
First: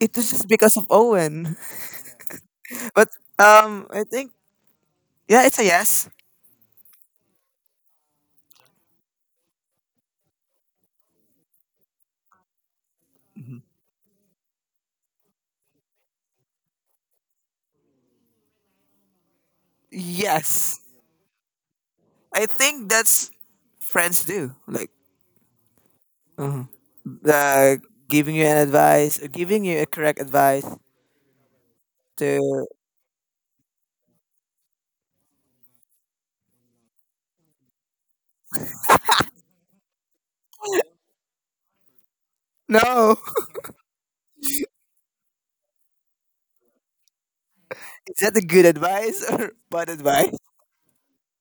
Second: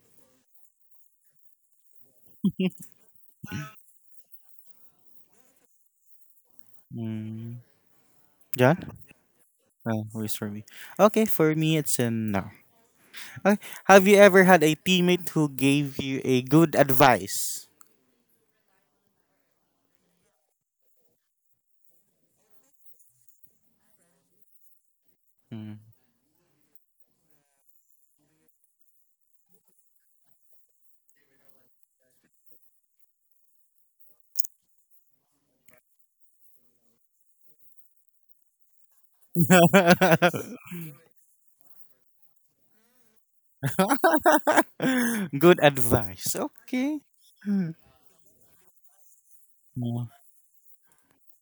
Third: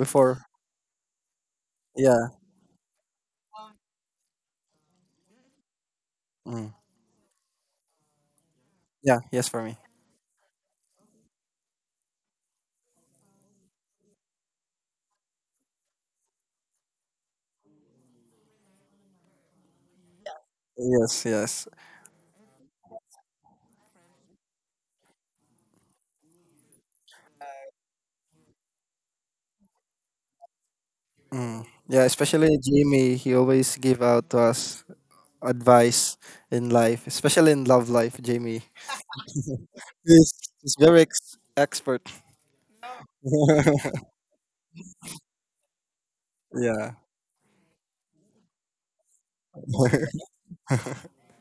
B: It was just because of Owen,
C: Yeah.
B: (laughs) but I think yeah, it's a yes.
C: Mm.
A: Mm, John?
C: Yeah. Yes, for me.
A: Oh, always for me. Okay, for me, it's a no. Okay. Have you ever had a teammate who gave you a good advice?
B: Yes.
C: Yes, yes.
B: I think that's friends do.
A: Mm.
B: Uh like giving you an advice or giving you a correct advice
C: Mm. Yeah, especially
B: to.
C: Jamie, he always give out to us advice in life, especially in love life, Jamie. He's,
A: (laughs)
C: he's very expert.
B: No,
C: (laughs)
A: Good advice.
C: Yeah.
A: Okay.
B: (laughs) is that a good advice or bad advice?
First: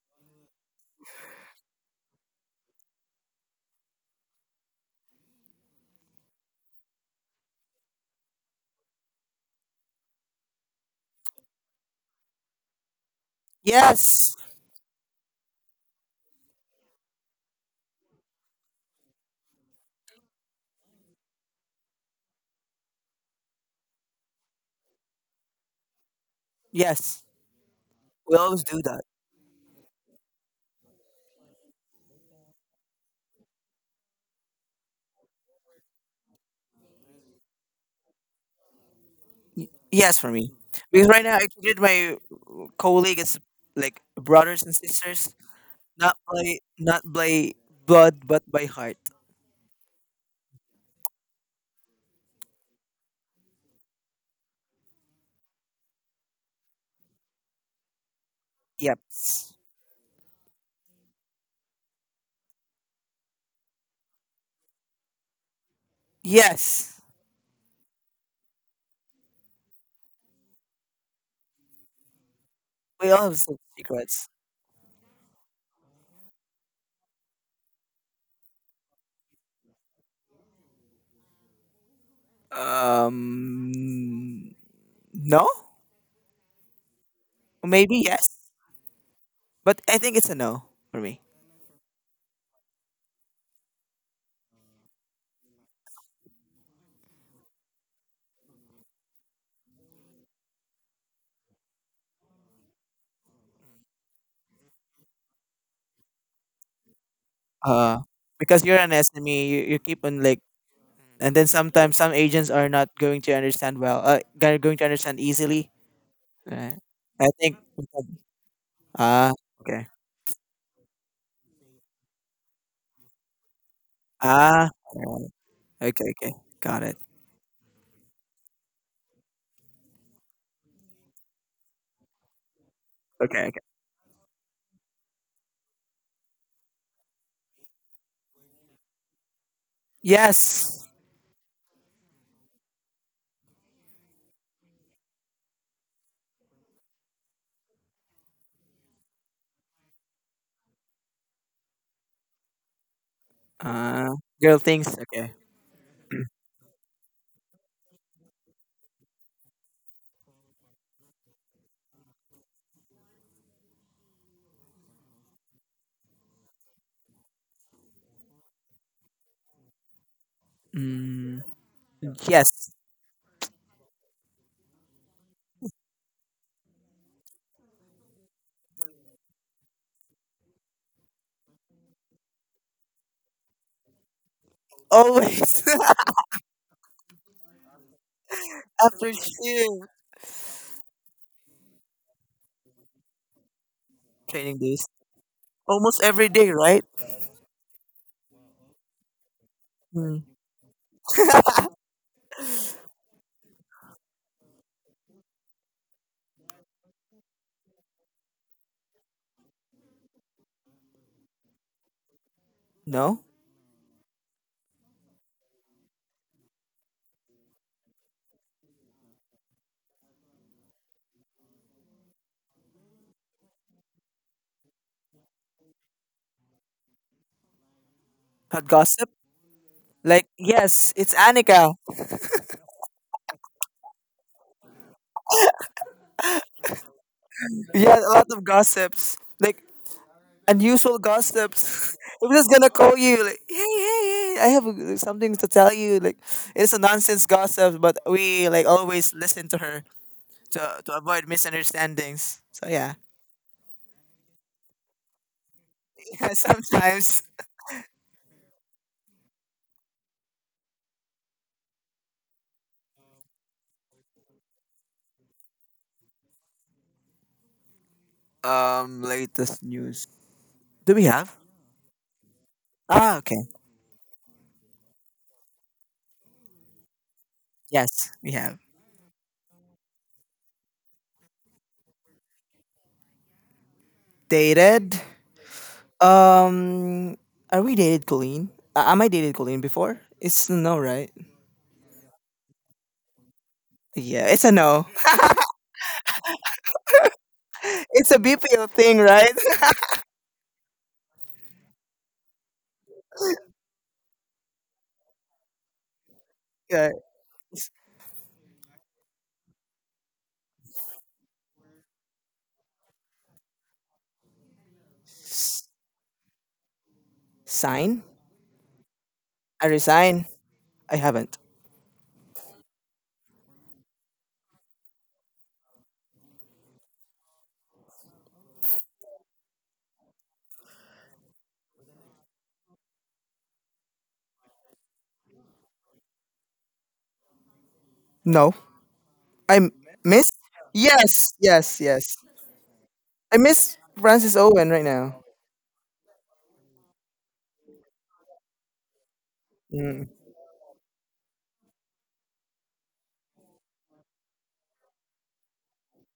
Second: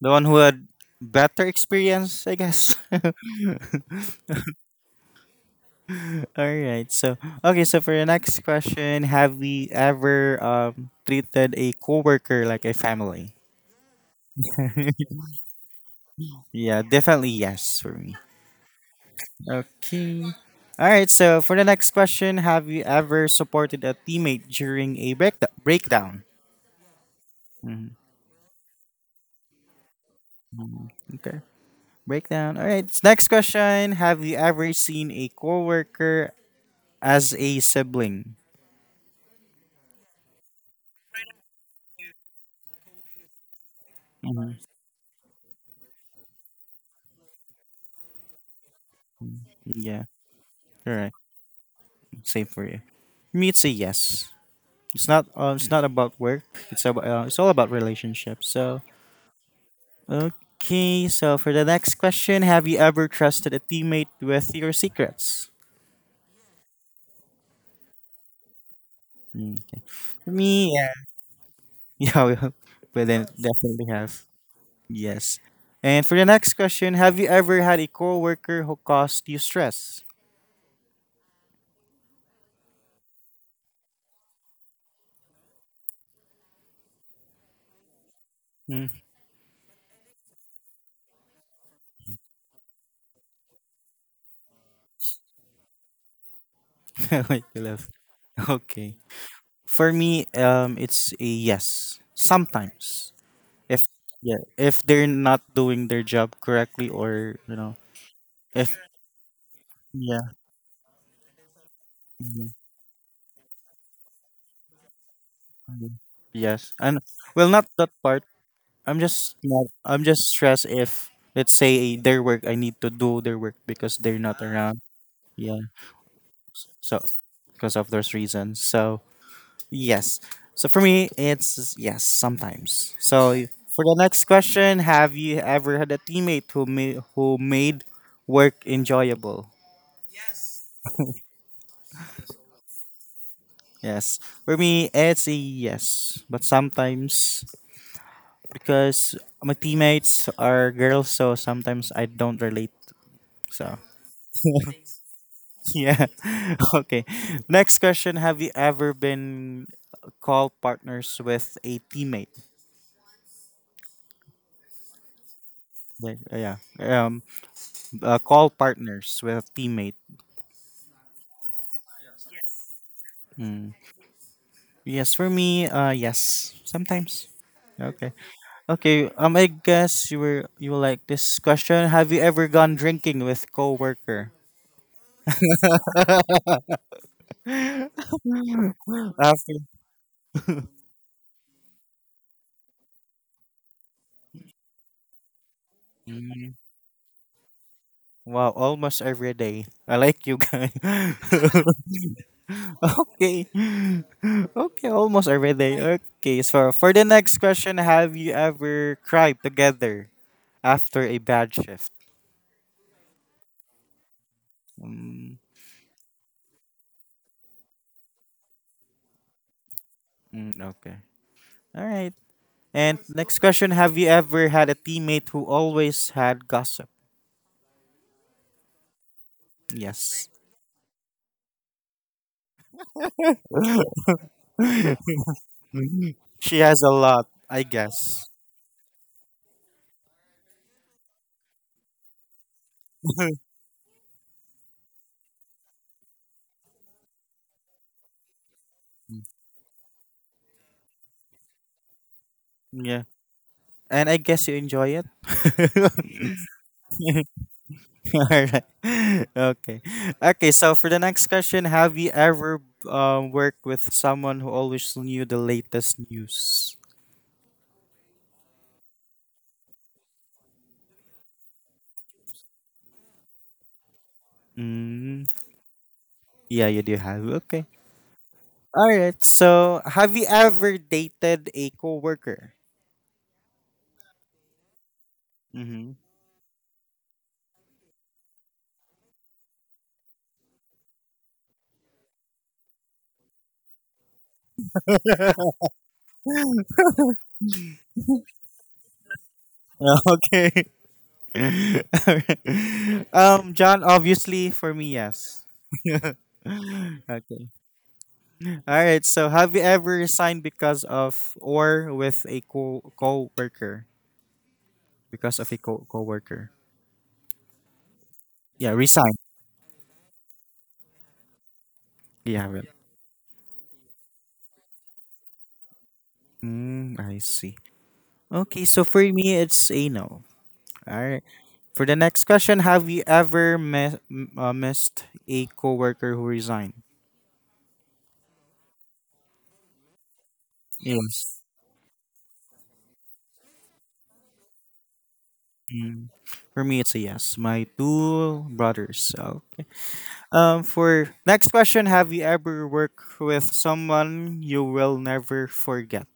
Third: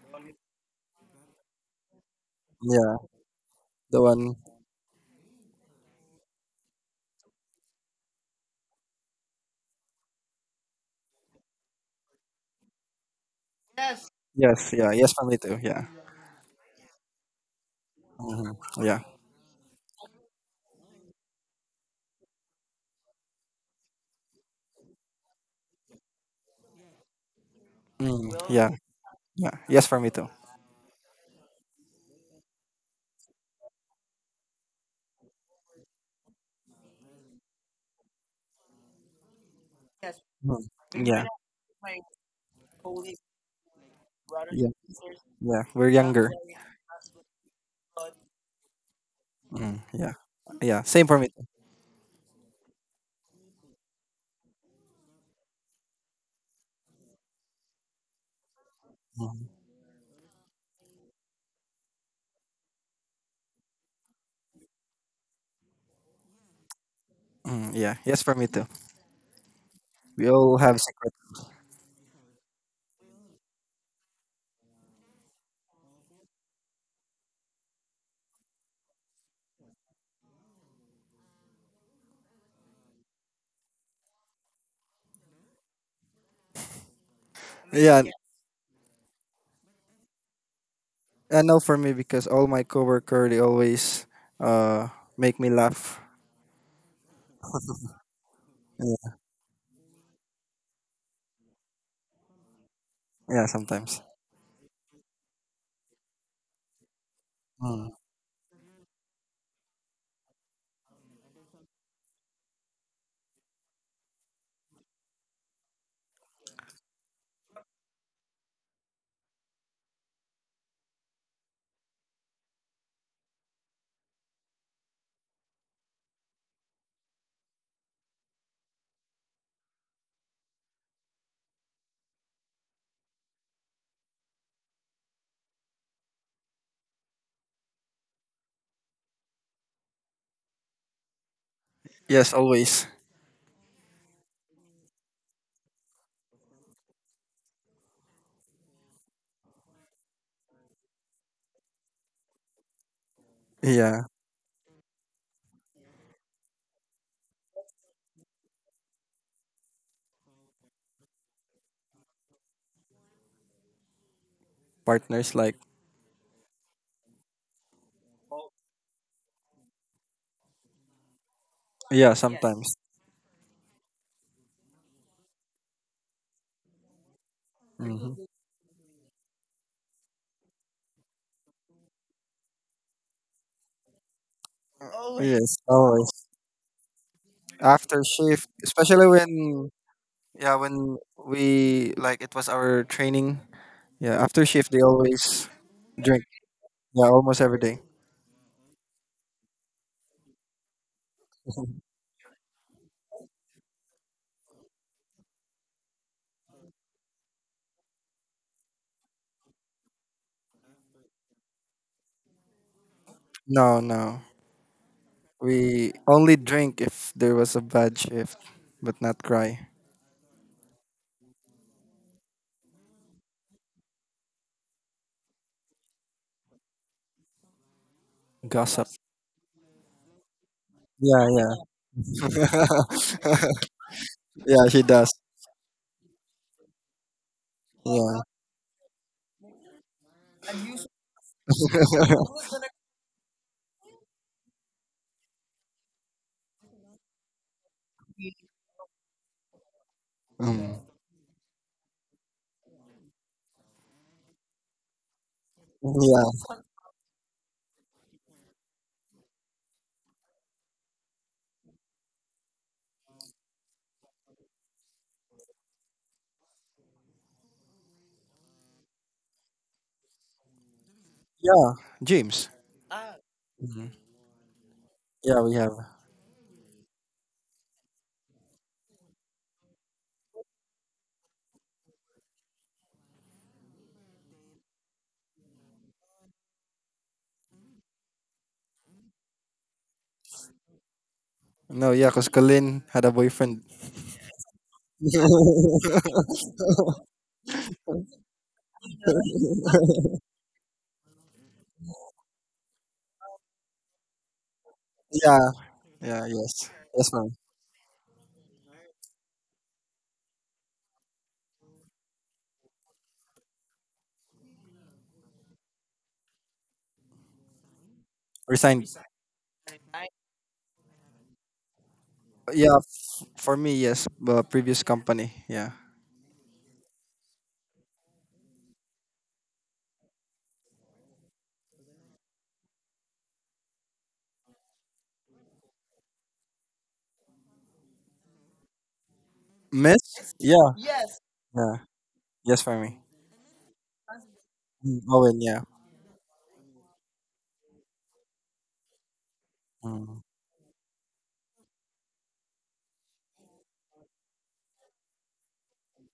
A: The one who had better experience, I guess. (laughs)
C: Yeah, the one.
A: All right. So, okay. So for the next question, have we ever treated a coworker like a family?
B: Yes,
C: Yes, yeah,
A: (laughs)
C: yes for me too. Yeah.
A: Yeah, definitely yes for me.
C: Hmm. Yeah.
A: Okay. All right. So for the next question, have you ever supported a teammate during a breakdown?
B: yes,
A: Mhm.
C: Mm,
B: we always
C: yeah.
B: do that.
C: Yeah. Yes for me too.
A: Okay. Breakdown. All right. Next question. Have you ever seen a coworker as a sibling?
B: Yes, for me,
C: Mm,
B: because right
C: yeah.
B: now I treated my colleague as like
A: Mhm.
B: brothers
C: Yeah.
B: and sisters,
C: Yeah. We're younger.
B: not by blood but by heart.
C: Mm,
A: Yeah.
C: yeah. Yeah.
A: All
C: Same
A: right.
C: for me too.
A: Same for you. For me, it's a yes. It's not. It's not about work. It's about. It's all about relationships. So
B: Yep.
C: Mm,
A: okay. So for the next question, have you ever trusted a teammate with your secrets?
B: Yes,
C: mm, yeah. Yes for me too.
A: Mm. Okay.
C: We
A: For
C: all
A: me,
C: have
A: yeah,
C: secret.
A: (laughs) yeah, well, but
B: we all
A: then
B: have some
A: definitely have
B: secrets.
A: yes. And for the next question, have you ever had a coworker who caused you stress?
B: Um, no. Maybe
C: Yeah.
B: yes,
A: Mm.
B: but I think it's a no for me.
C: No, for me because all my coworker they always uh make me laugh.
A: (laughs) Wait, you love. Okay.
C: Yeah,
A: For me, it's a yes. Sometimes.
C: yeah
A: If
C: sometimes.
A: yeah if they're not doing their job correctly or you know
C: Mm.
B: Uh, because
A: If
B: you're an SME, you keep on
A: yeah
B: like, and then sometimes some
A: mhm,
B: agents are not going to understand well. They're going to understand easily.
A: mhm. Yes
B: Right.
A: and
B: I
A: well
B: think.
A: not that part. i'm
B: Ah,
A: just not
B: okay.
A: i'm just stressed if let's say their work I need to do their work because they're not
B: Ah,
A: around,
B: alright.
A: yeah,
B: Okay, okay. Got it.
A: so because of those reasons so yes. So for me it's yes sometimes. So
B: Okay, okay.
A: for the next question, have you ever had a teammate who made work enjoyable?
B: Yes.
C: Yes, always.
A: Yes. For me, it's a yes. But sometimes, because my teammates are girls, so sometimes I don't relate. So
C: Yeah,
B: Uh, Girl things. Okay.
A: (laughs) yeah. (laughs) Okay. Next question. Have you ever been call partners with a teammate?
C: partners like
A: Like, yeah. Call partners with a teammate.
B: Mm,
C: yeah
B: yes.
C: sometimes.
A: Mm. Yes, for me, yes. Sometimes. Okay.
C: Hmm.
A: Okay. I guess you will like this question. Have you ever gone drinking with coworker?
C: Yes,
B: Always (laughs)
C: always
A: (laughs)
C: after shift, especially
B: after
A: After.
C: when
B: shift
C: yeah when we like it was our training. Yeah, after
B: training
C: shift they
B: days,
C: always
B: almost
C: drink.
B: every day,
A: Mm.
B: right?
C: Yeah, almost every day.
A: Wow, almost every day. I
B: Mm,
A: like you guys. (laughs) Okay. Okay, almost every day. Okay, so for the next question, have you ever cried together after a bad shift?
B: no,
C: No, no,
A: Mm.
C: we only drink if there was a bad shift, but not cry.
A: Mm, okay. All right. And next question, have you ever had a teammate who always had gossip?
B: not
C: Gossip.
B: gossip. Like,
A: Yes.
B: yes, it's
C: Yeah,
B: Annika.
C: yeah. (laughs) Yeah, he does.
A: Mhm. She has a lot, I
B: Yeah, a
C: Yeah.
B: lot
A: guess.
B: of gossips. Like, unusual gossips. (laughs) I'm just gonna call you, like,
A: (laughs)
B: hey, hey, hey, I have something to tell you. Like, it's a nonsense gossip, but we, like, always listen to her
C: Mm.
B: to avoid misunderstandings. So, yeah.
A: Yeah. And I guess you enjoy it.
B: (laughs) Yeah.
A: (laughs)
C: Yeah.
B: Sometimes,
A: (laughs) All right. (laughs) Okay. Okay. So for the next question, have you ever worked with someone who always knew the latest news?
B: latest news. Do we have?
C: Yeah. James.
B: Ah, okay.
C: Mhm.
A: Mm.
C: Yeah, we have.
A: Yeah, you do have. Okay.
B: Yes, we have.
A: All right. So have you ever dated a coworker?
B: Dated.
A: Mm-hmm.
B: Um, are we dated, Colleen? Am I dated, Colleen, before? It's no, right?
C: No, yeah, because Colin had a boyfriend.
B: Yeah, it's a no.
A: (laughs)
C: (laughs)
B: It's a BPO thing, right?
A: Okay. (laughs) All right. John, obviously for me, yes.
C: Yeah. Yeah, yes.
B: (laughs) Yeah.
A: (laughs)
C: Yes, ma'am.
A: Okay. All right. So have you ever resigned because of or with a co co-worker? Because of a
B: S-
A: coworker.
B: Sign?
A: Yeah,
C: Resigned.
A: resign.
B: I resign. I haven't.
A: Yeah, well.
C: Yeah, for me, yes. Previous company. Yeah.
A: Mm, I see. Okay, so for me, it's a no. All right. For the next question, have you ever missed a coworker who resigned?
B: No. I m- Miss?
C: Miss? Yeah.
B: Yes,
A: Yes.
C: Yeah.
B: yes, yes.
C: Yes, for me.
B: I miss Francis Owen right
C: Mm,
B: now.
C: Owen, yeah.
A: Mm. For me, it's a yes. My two brothers. Okay.
B: Mm.
C: Mm.
A: For next question, have you ever worked with someone you will never forget?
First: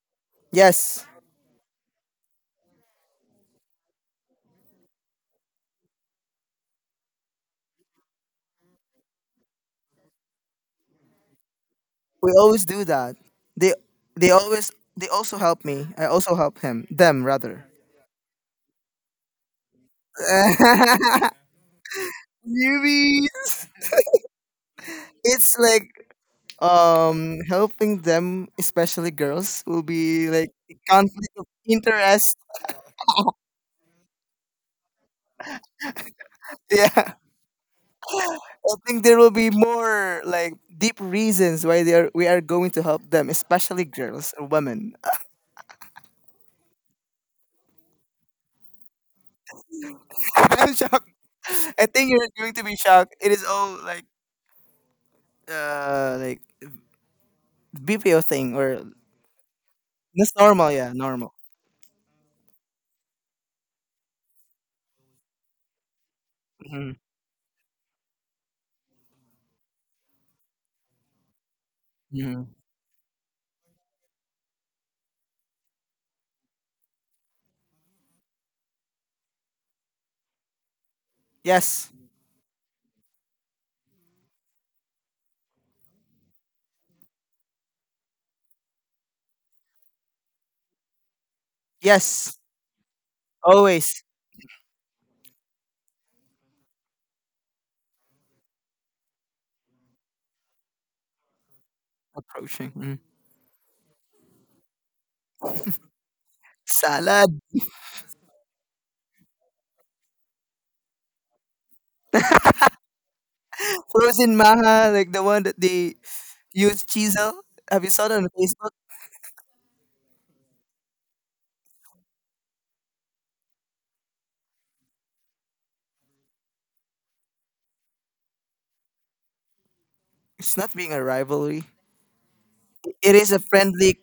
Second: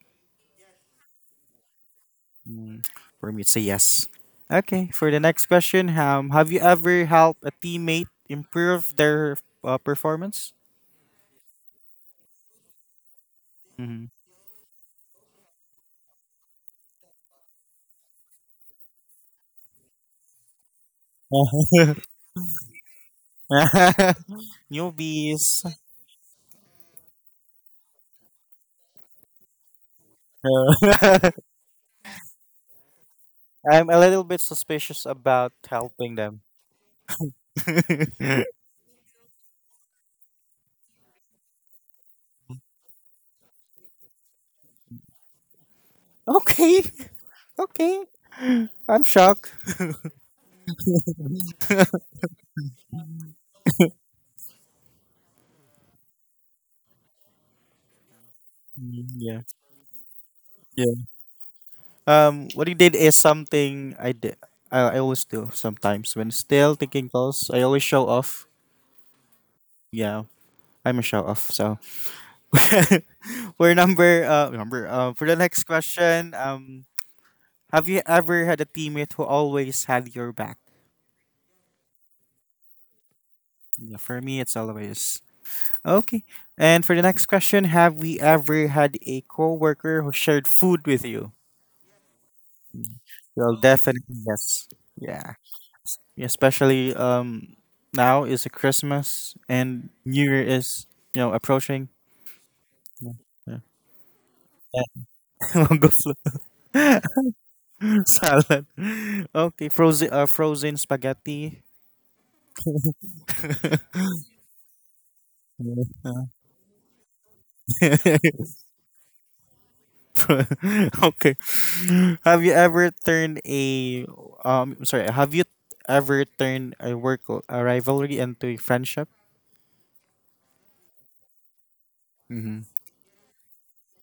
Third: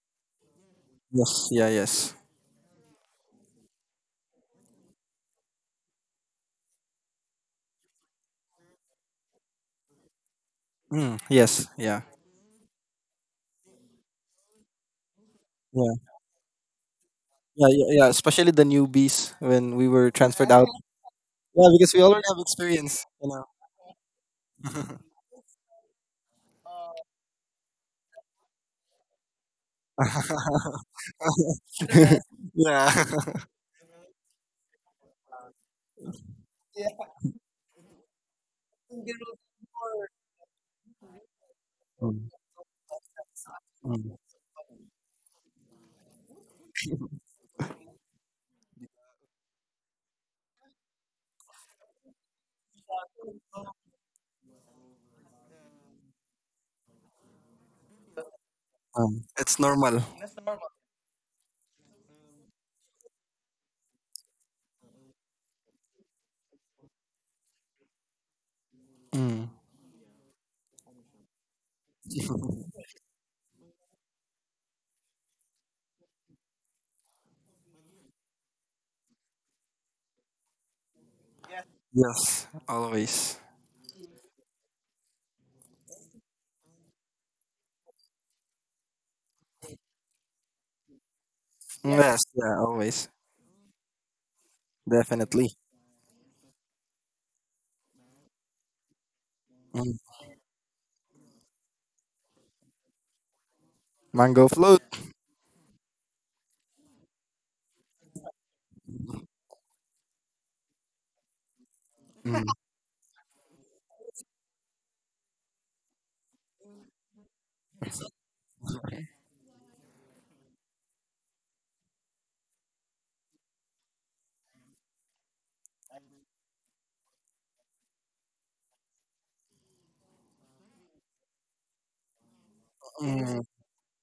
B: Yes,
C: Yes, yeah, yes.
A: Mm. For me, it's a yes. Okay, for the next question, have you ever helped a teammate improve their performance?
C: Mm, yes, yeah.
B: we always do that. They
A: Hmm.
B: they always, they also help me.
C: Yeah,
B: I also help him. Them rather.
C: yeah, yeah, yeah. Especially the newbies when we were transferred out.
B: (laughs)
C: Yeah, because
A: (laughs)
C: we already have experience, you know.
B: Newbies.
C: (laughs)
B: It's
A: Newbies.
B: like helping them, especially girls, will be like
C: (laughs)
A: Uh,
B: conflict of interest. (laughs)
C: yeah. (laughs)
A: (laughs) I'm a little bit suspicious about helping them.
B: Yeah.
A: (laughs)
B: I think there will be more like deep reasons why they are
C: Mm,
B: we are going to help them, especially
C: mm,
B: girls or women.
A: Okay, okay. I'm shocked.
B: (laughs) I'm shocked. I think you're going to be shocked. It is all like uh like BPO thing or
A: Mm.
C: mm,
A: Yeah.
C: it's normal.
B: that's normal, yeah,
A: Yeah.
B: normal.
A: What he did is something I did. I always do sometimes when still
B: hmm
A: taking calls. I always show off.
C: Mm.
A: Yeah, I'm a show off. So
B: hmm
C: (laughs)
A: (laughs) we're number for the next question. Have you ever had a teammate who always had your back?
B: Yes,
C: Yes, always.
A: Yeah, for me, it's always okay. And for the next question, have we ever had a coworker who shared food with you?
C: Yes,
B: yes,
C: yeah, always.
A: Well, definitely
B: always
A: yes. Yeah,
C: Definitely.
A: yeah, especially now is a Christmas and
C: Mm.
A: New Year is you know approaching.
B: approaching. Mhm.
A: Yeah.
C: Mango float.
A: Yeah. (laughs) Mango float. (laughs)
B: Salad,
A: Salad. Okay, frozen frozen spaghetti.
C: Mm,
A: (laughs) (laughs)
B: frozen maha like the one that they use chisel. Have you saw that
C: (laughs)
B: on Facebook?
A: Okay. Have you ever turned a sorry, have you ever turned a work a rivalry into a friendship?
B: It's not being a rivalry.
A: Mm-hmm.
B: It is a
C: mm.
B: friendly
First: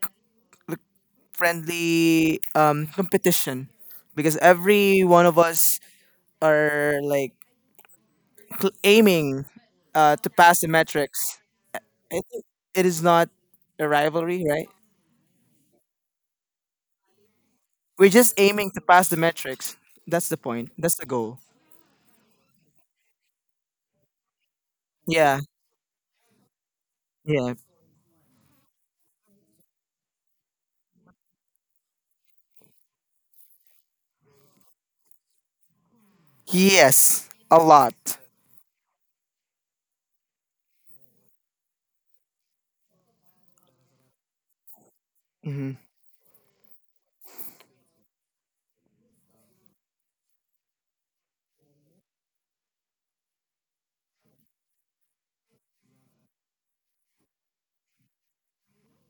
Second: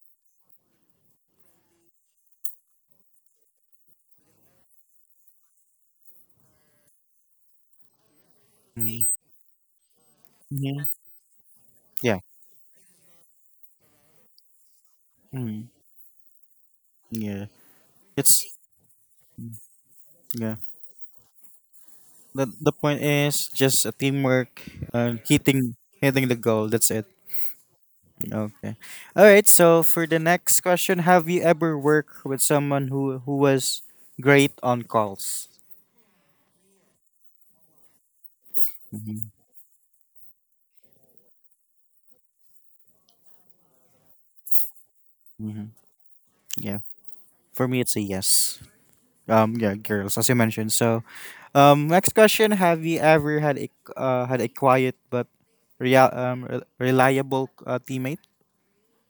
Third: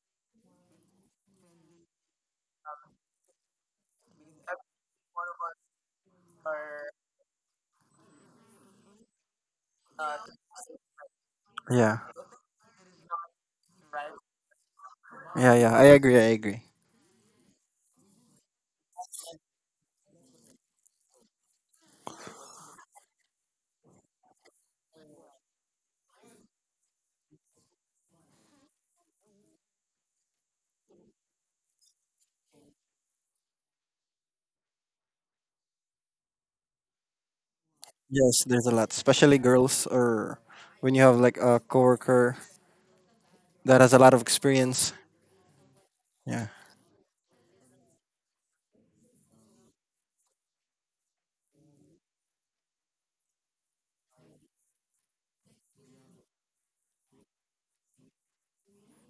B: friendly competition because every one of us are like aiming to pass the
A: Mm-hmm.
B: metrics.
C: Yeah.
A: Yeah.
B: I think it is not a rivalry, right?
C: Yeah,
A: Mm-hmm.
C: yeah. I agree, I agree.
A: Yeah.
B: We're just
A: It's
B: aiming to pass the metrics. That's the
A: yeah.
B: point. That's the goal.
A: The point is just a teamwork and
B: Yeah.
A: hitting the goal. That's it.
B: Yeah.
A: Okay. All right. So for the next question, have you ever worked with someone who was great on calls?
B: Yes. A lot.
C: Yes, there's a lot, especially
A: Mm-hmm.
C: girls or when you have like a coworker that has a lot of experience.
A: Mm-hmm.
B: hmm
C: Yeah.
A: Yeah. For me, it's a yes. Yeah, girls, as you mentioned. So, next question: Have you ever had a had a quiet but reliable teammate?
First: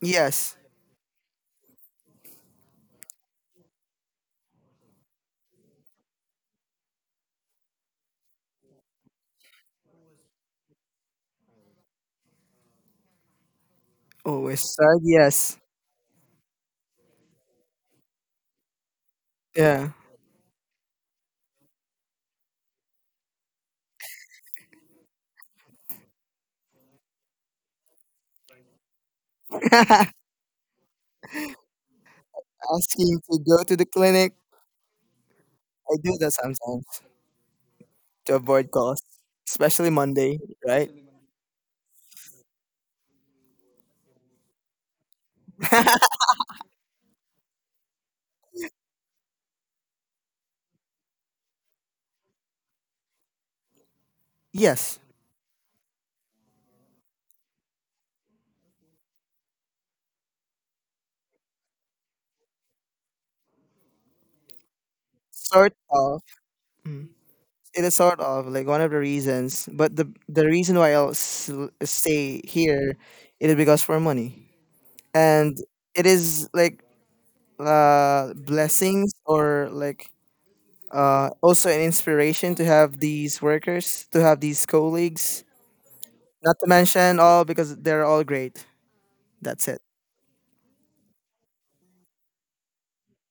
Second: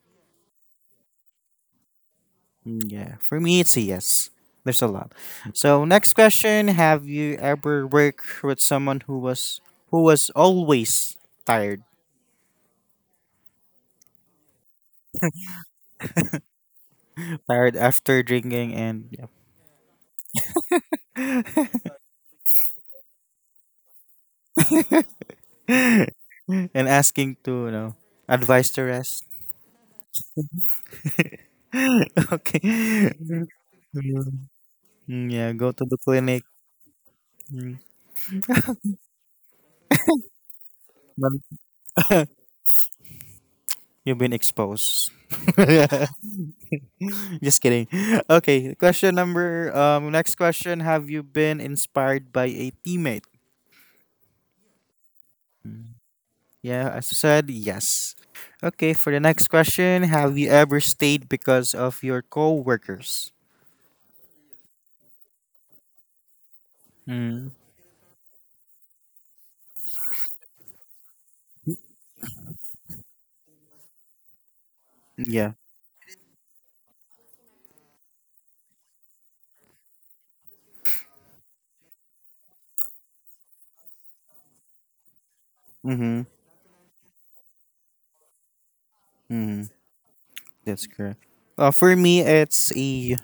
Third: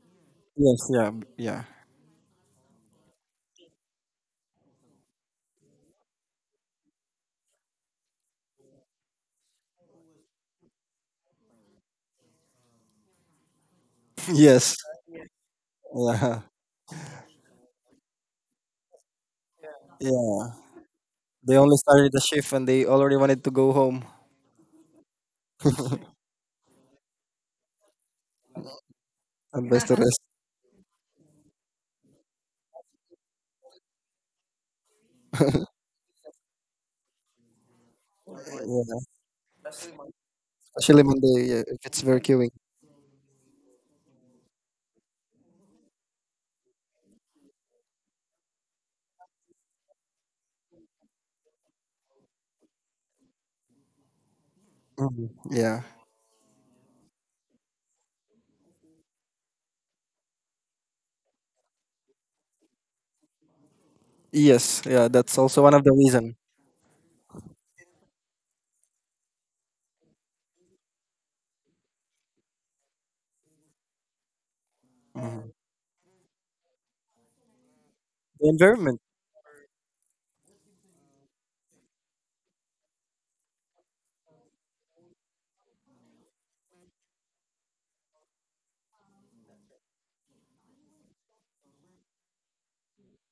B: Yes.
C: Yes, yeah, yeah.
A: Mm. Yeah, for me, it's a yes. There's a lot. So, next question: Have you ever worked with someone who was always tired,
C: (laughs)
B: Always
C: Yes.
B: start. Yes.
C: Yeah.
A: tired after drinking and yeah,
B: Yeah.
C: Yeah. They only started the shift and they already wanted to go home. (laughs)
A: and asking to you know advice to rest?
C: And best to
B: (laughs)
C: rest.
A: (laughs) Okay.
B: Asking to go to the clinic.
A: Mm. Yeah,
C: (laughs)
A: go to
B: I
A: the
B: do that
A: clinic.
B: sometimes
A: Mm.
B: to avoid
C: Yeah,
B: calls, especially Monday, right?
C: especially Monday yeah, if it's very
A: (laughs)
C: queuing.
A: You've been exposed. (laughs)
B: (laughs)
A: Just kidding. Okay, question number next question. Have you been inspired by a teammate?
B: Yes,
C: Mhm. Yeah.
A: Mm. Yeah, as you said, yes. Okay, for the next question, have you ever stayed because of your coworkers?
C: Yes. Yeah. That's also one
B: sort
C: of the
B: of.
C: reason.
B: Mm.
A: Mm.
B: It is sort of like one of the reasons, but the reason why stay here, it is because for money,
C: Mhm.
A: Yeah.
B: and it is like
C: The environment.
B: blessings or like also an inspiration to have these workers, to have these colleagues.
A: Mm-hmm.
B: Not to mention all because they're all great. That's
A: Mm-hmm.
B: it.
A: That's correct. For me, it's a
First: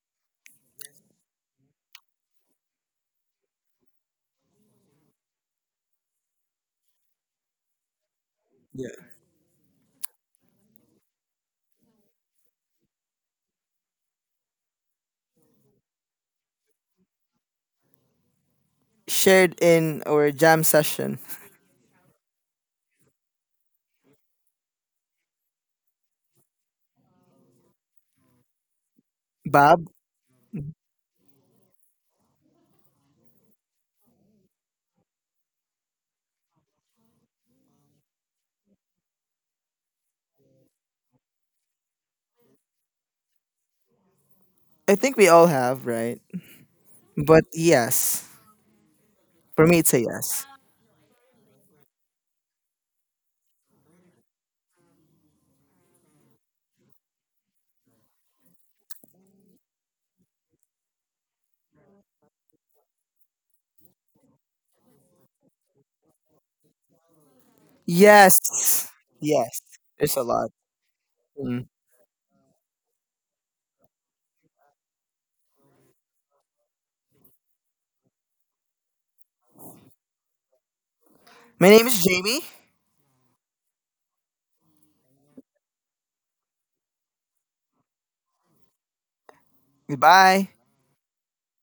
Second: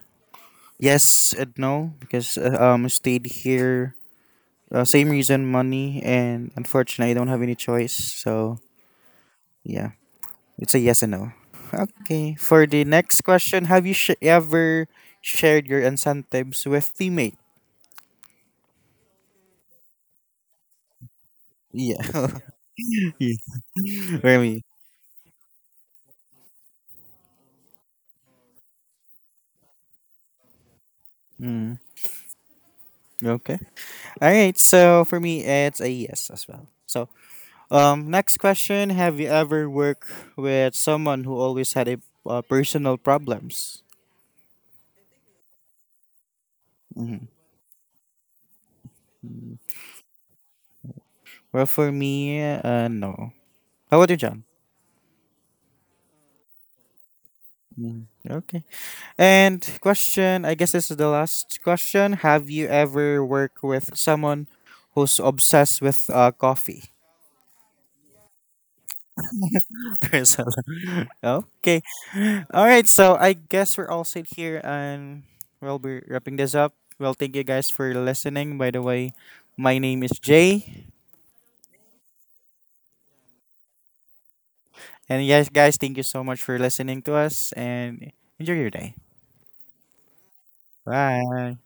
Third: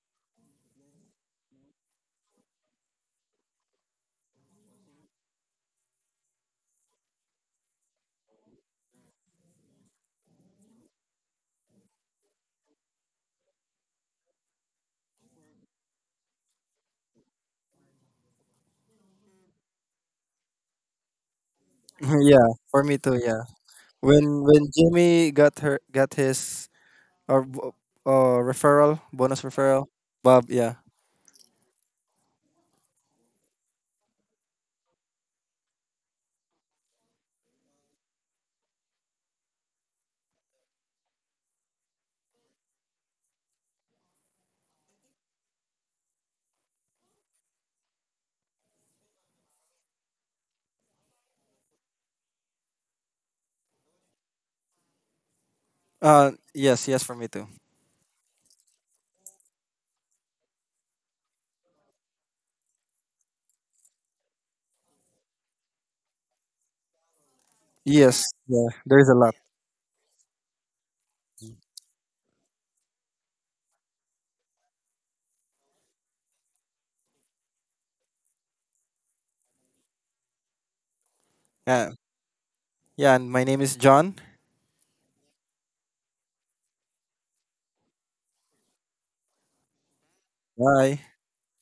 A: yes and no because I stayed here. Same reason, money, and unfortunately, I don't have any choice. So yeah. It's a yes and no. Okay. For the next question, have you ever shared your incentives with teammate?
B: Shared in our jam session,
A: Yeah.
C: (laughs) Yeah. For me
A: (laughs)
C: too.
A: Yeah.
C: Yeah.
A: For
C: When
A: me.
C: when Jimmy got her got his or bo- referral bonus
B: Bob.
C: referral. Bob. Yeah.
A: Mm. Okay. All right. So for me, it's a yes as well. So next question: Have you ever worked with someone who always had a personal problems?
B: I think we all have, right?
A: Hmm.
B: But yes, for me, it's a yes.
A: Well, for me, no. How about you, John?
C: Yes. Yes. For me too.
A: Mhm. Okay. And question, I guess this is the last question. Have you ever worked with someone who's obsessed with coffee?
C: Yes. Yeah.
B: Yes.
C: There is a lot.
B: Yes.
A: (laughs)
B: It's a
A: There's a
B: lot.
A: lot.
B: Mm.
A: Okay. All right. So I guess we're all set here and we'll be wrapping this up. Well, thank you guys for listening. By the way, my name is Jay.
B: My name
C: Yeah.
B: is Jamie.
C: Yeah. And my name is John.
A: And yes, guys, thank you so much for listening to us and enjoy your day.
B: Goodbye.
C: Bye.
A: Bye.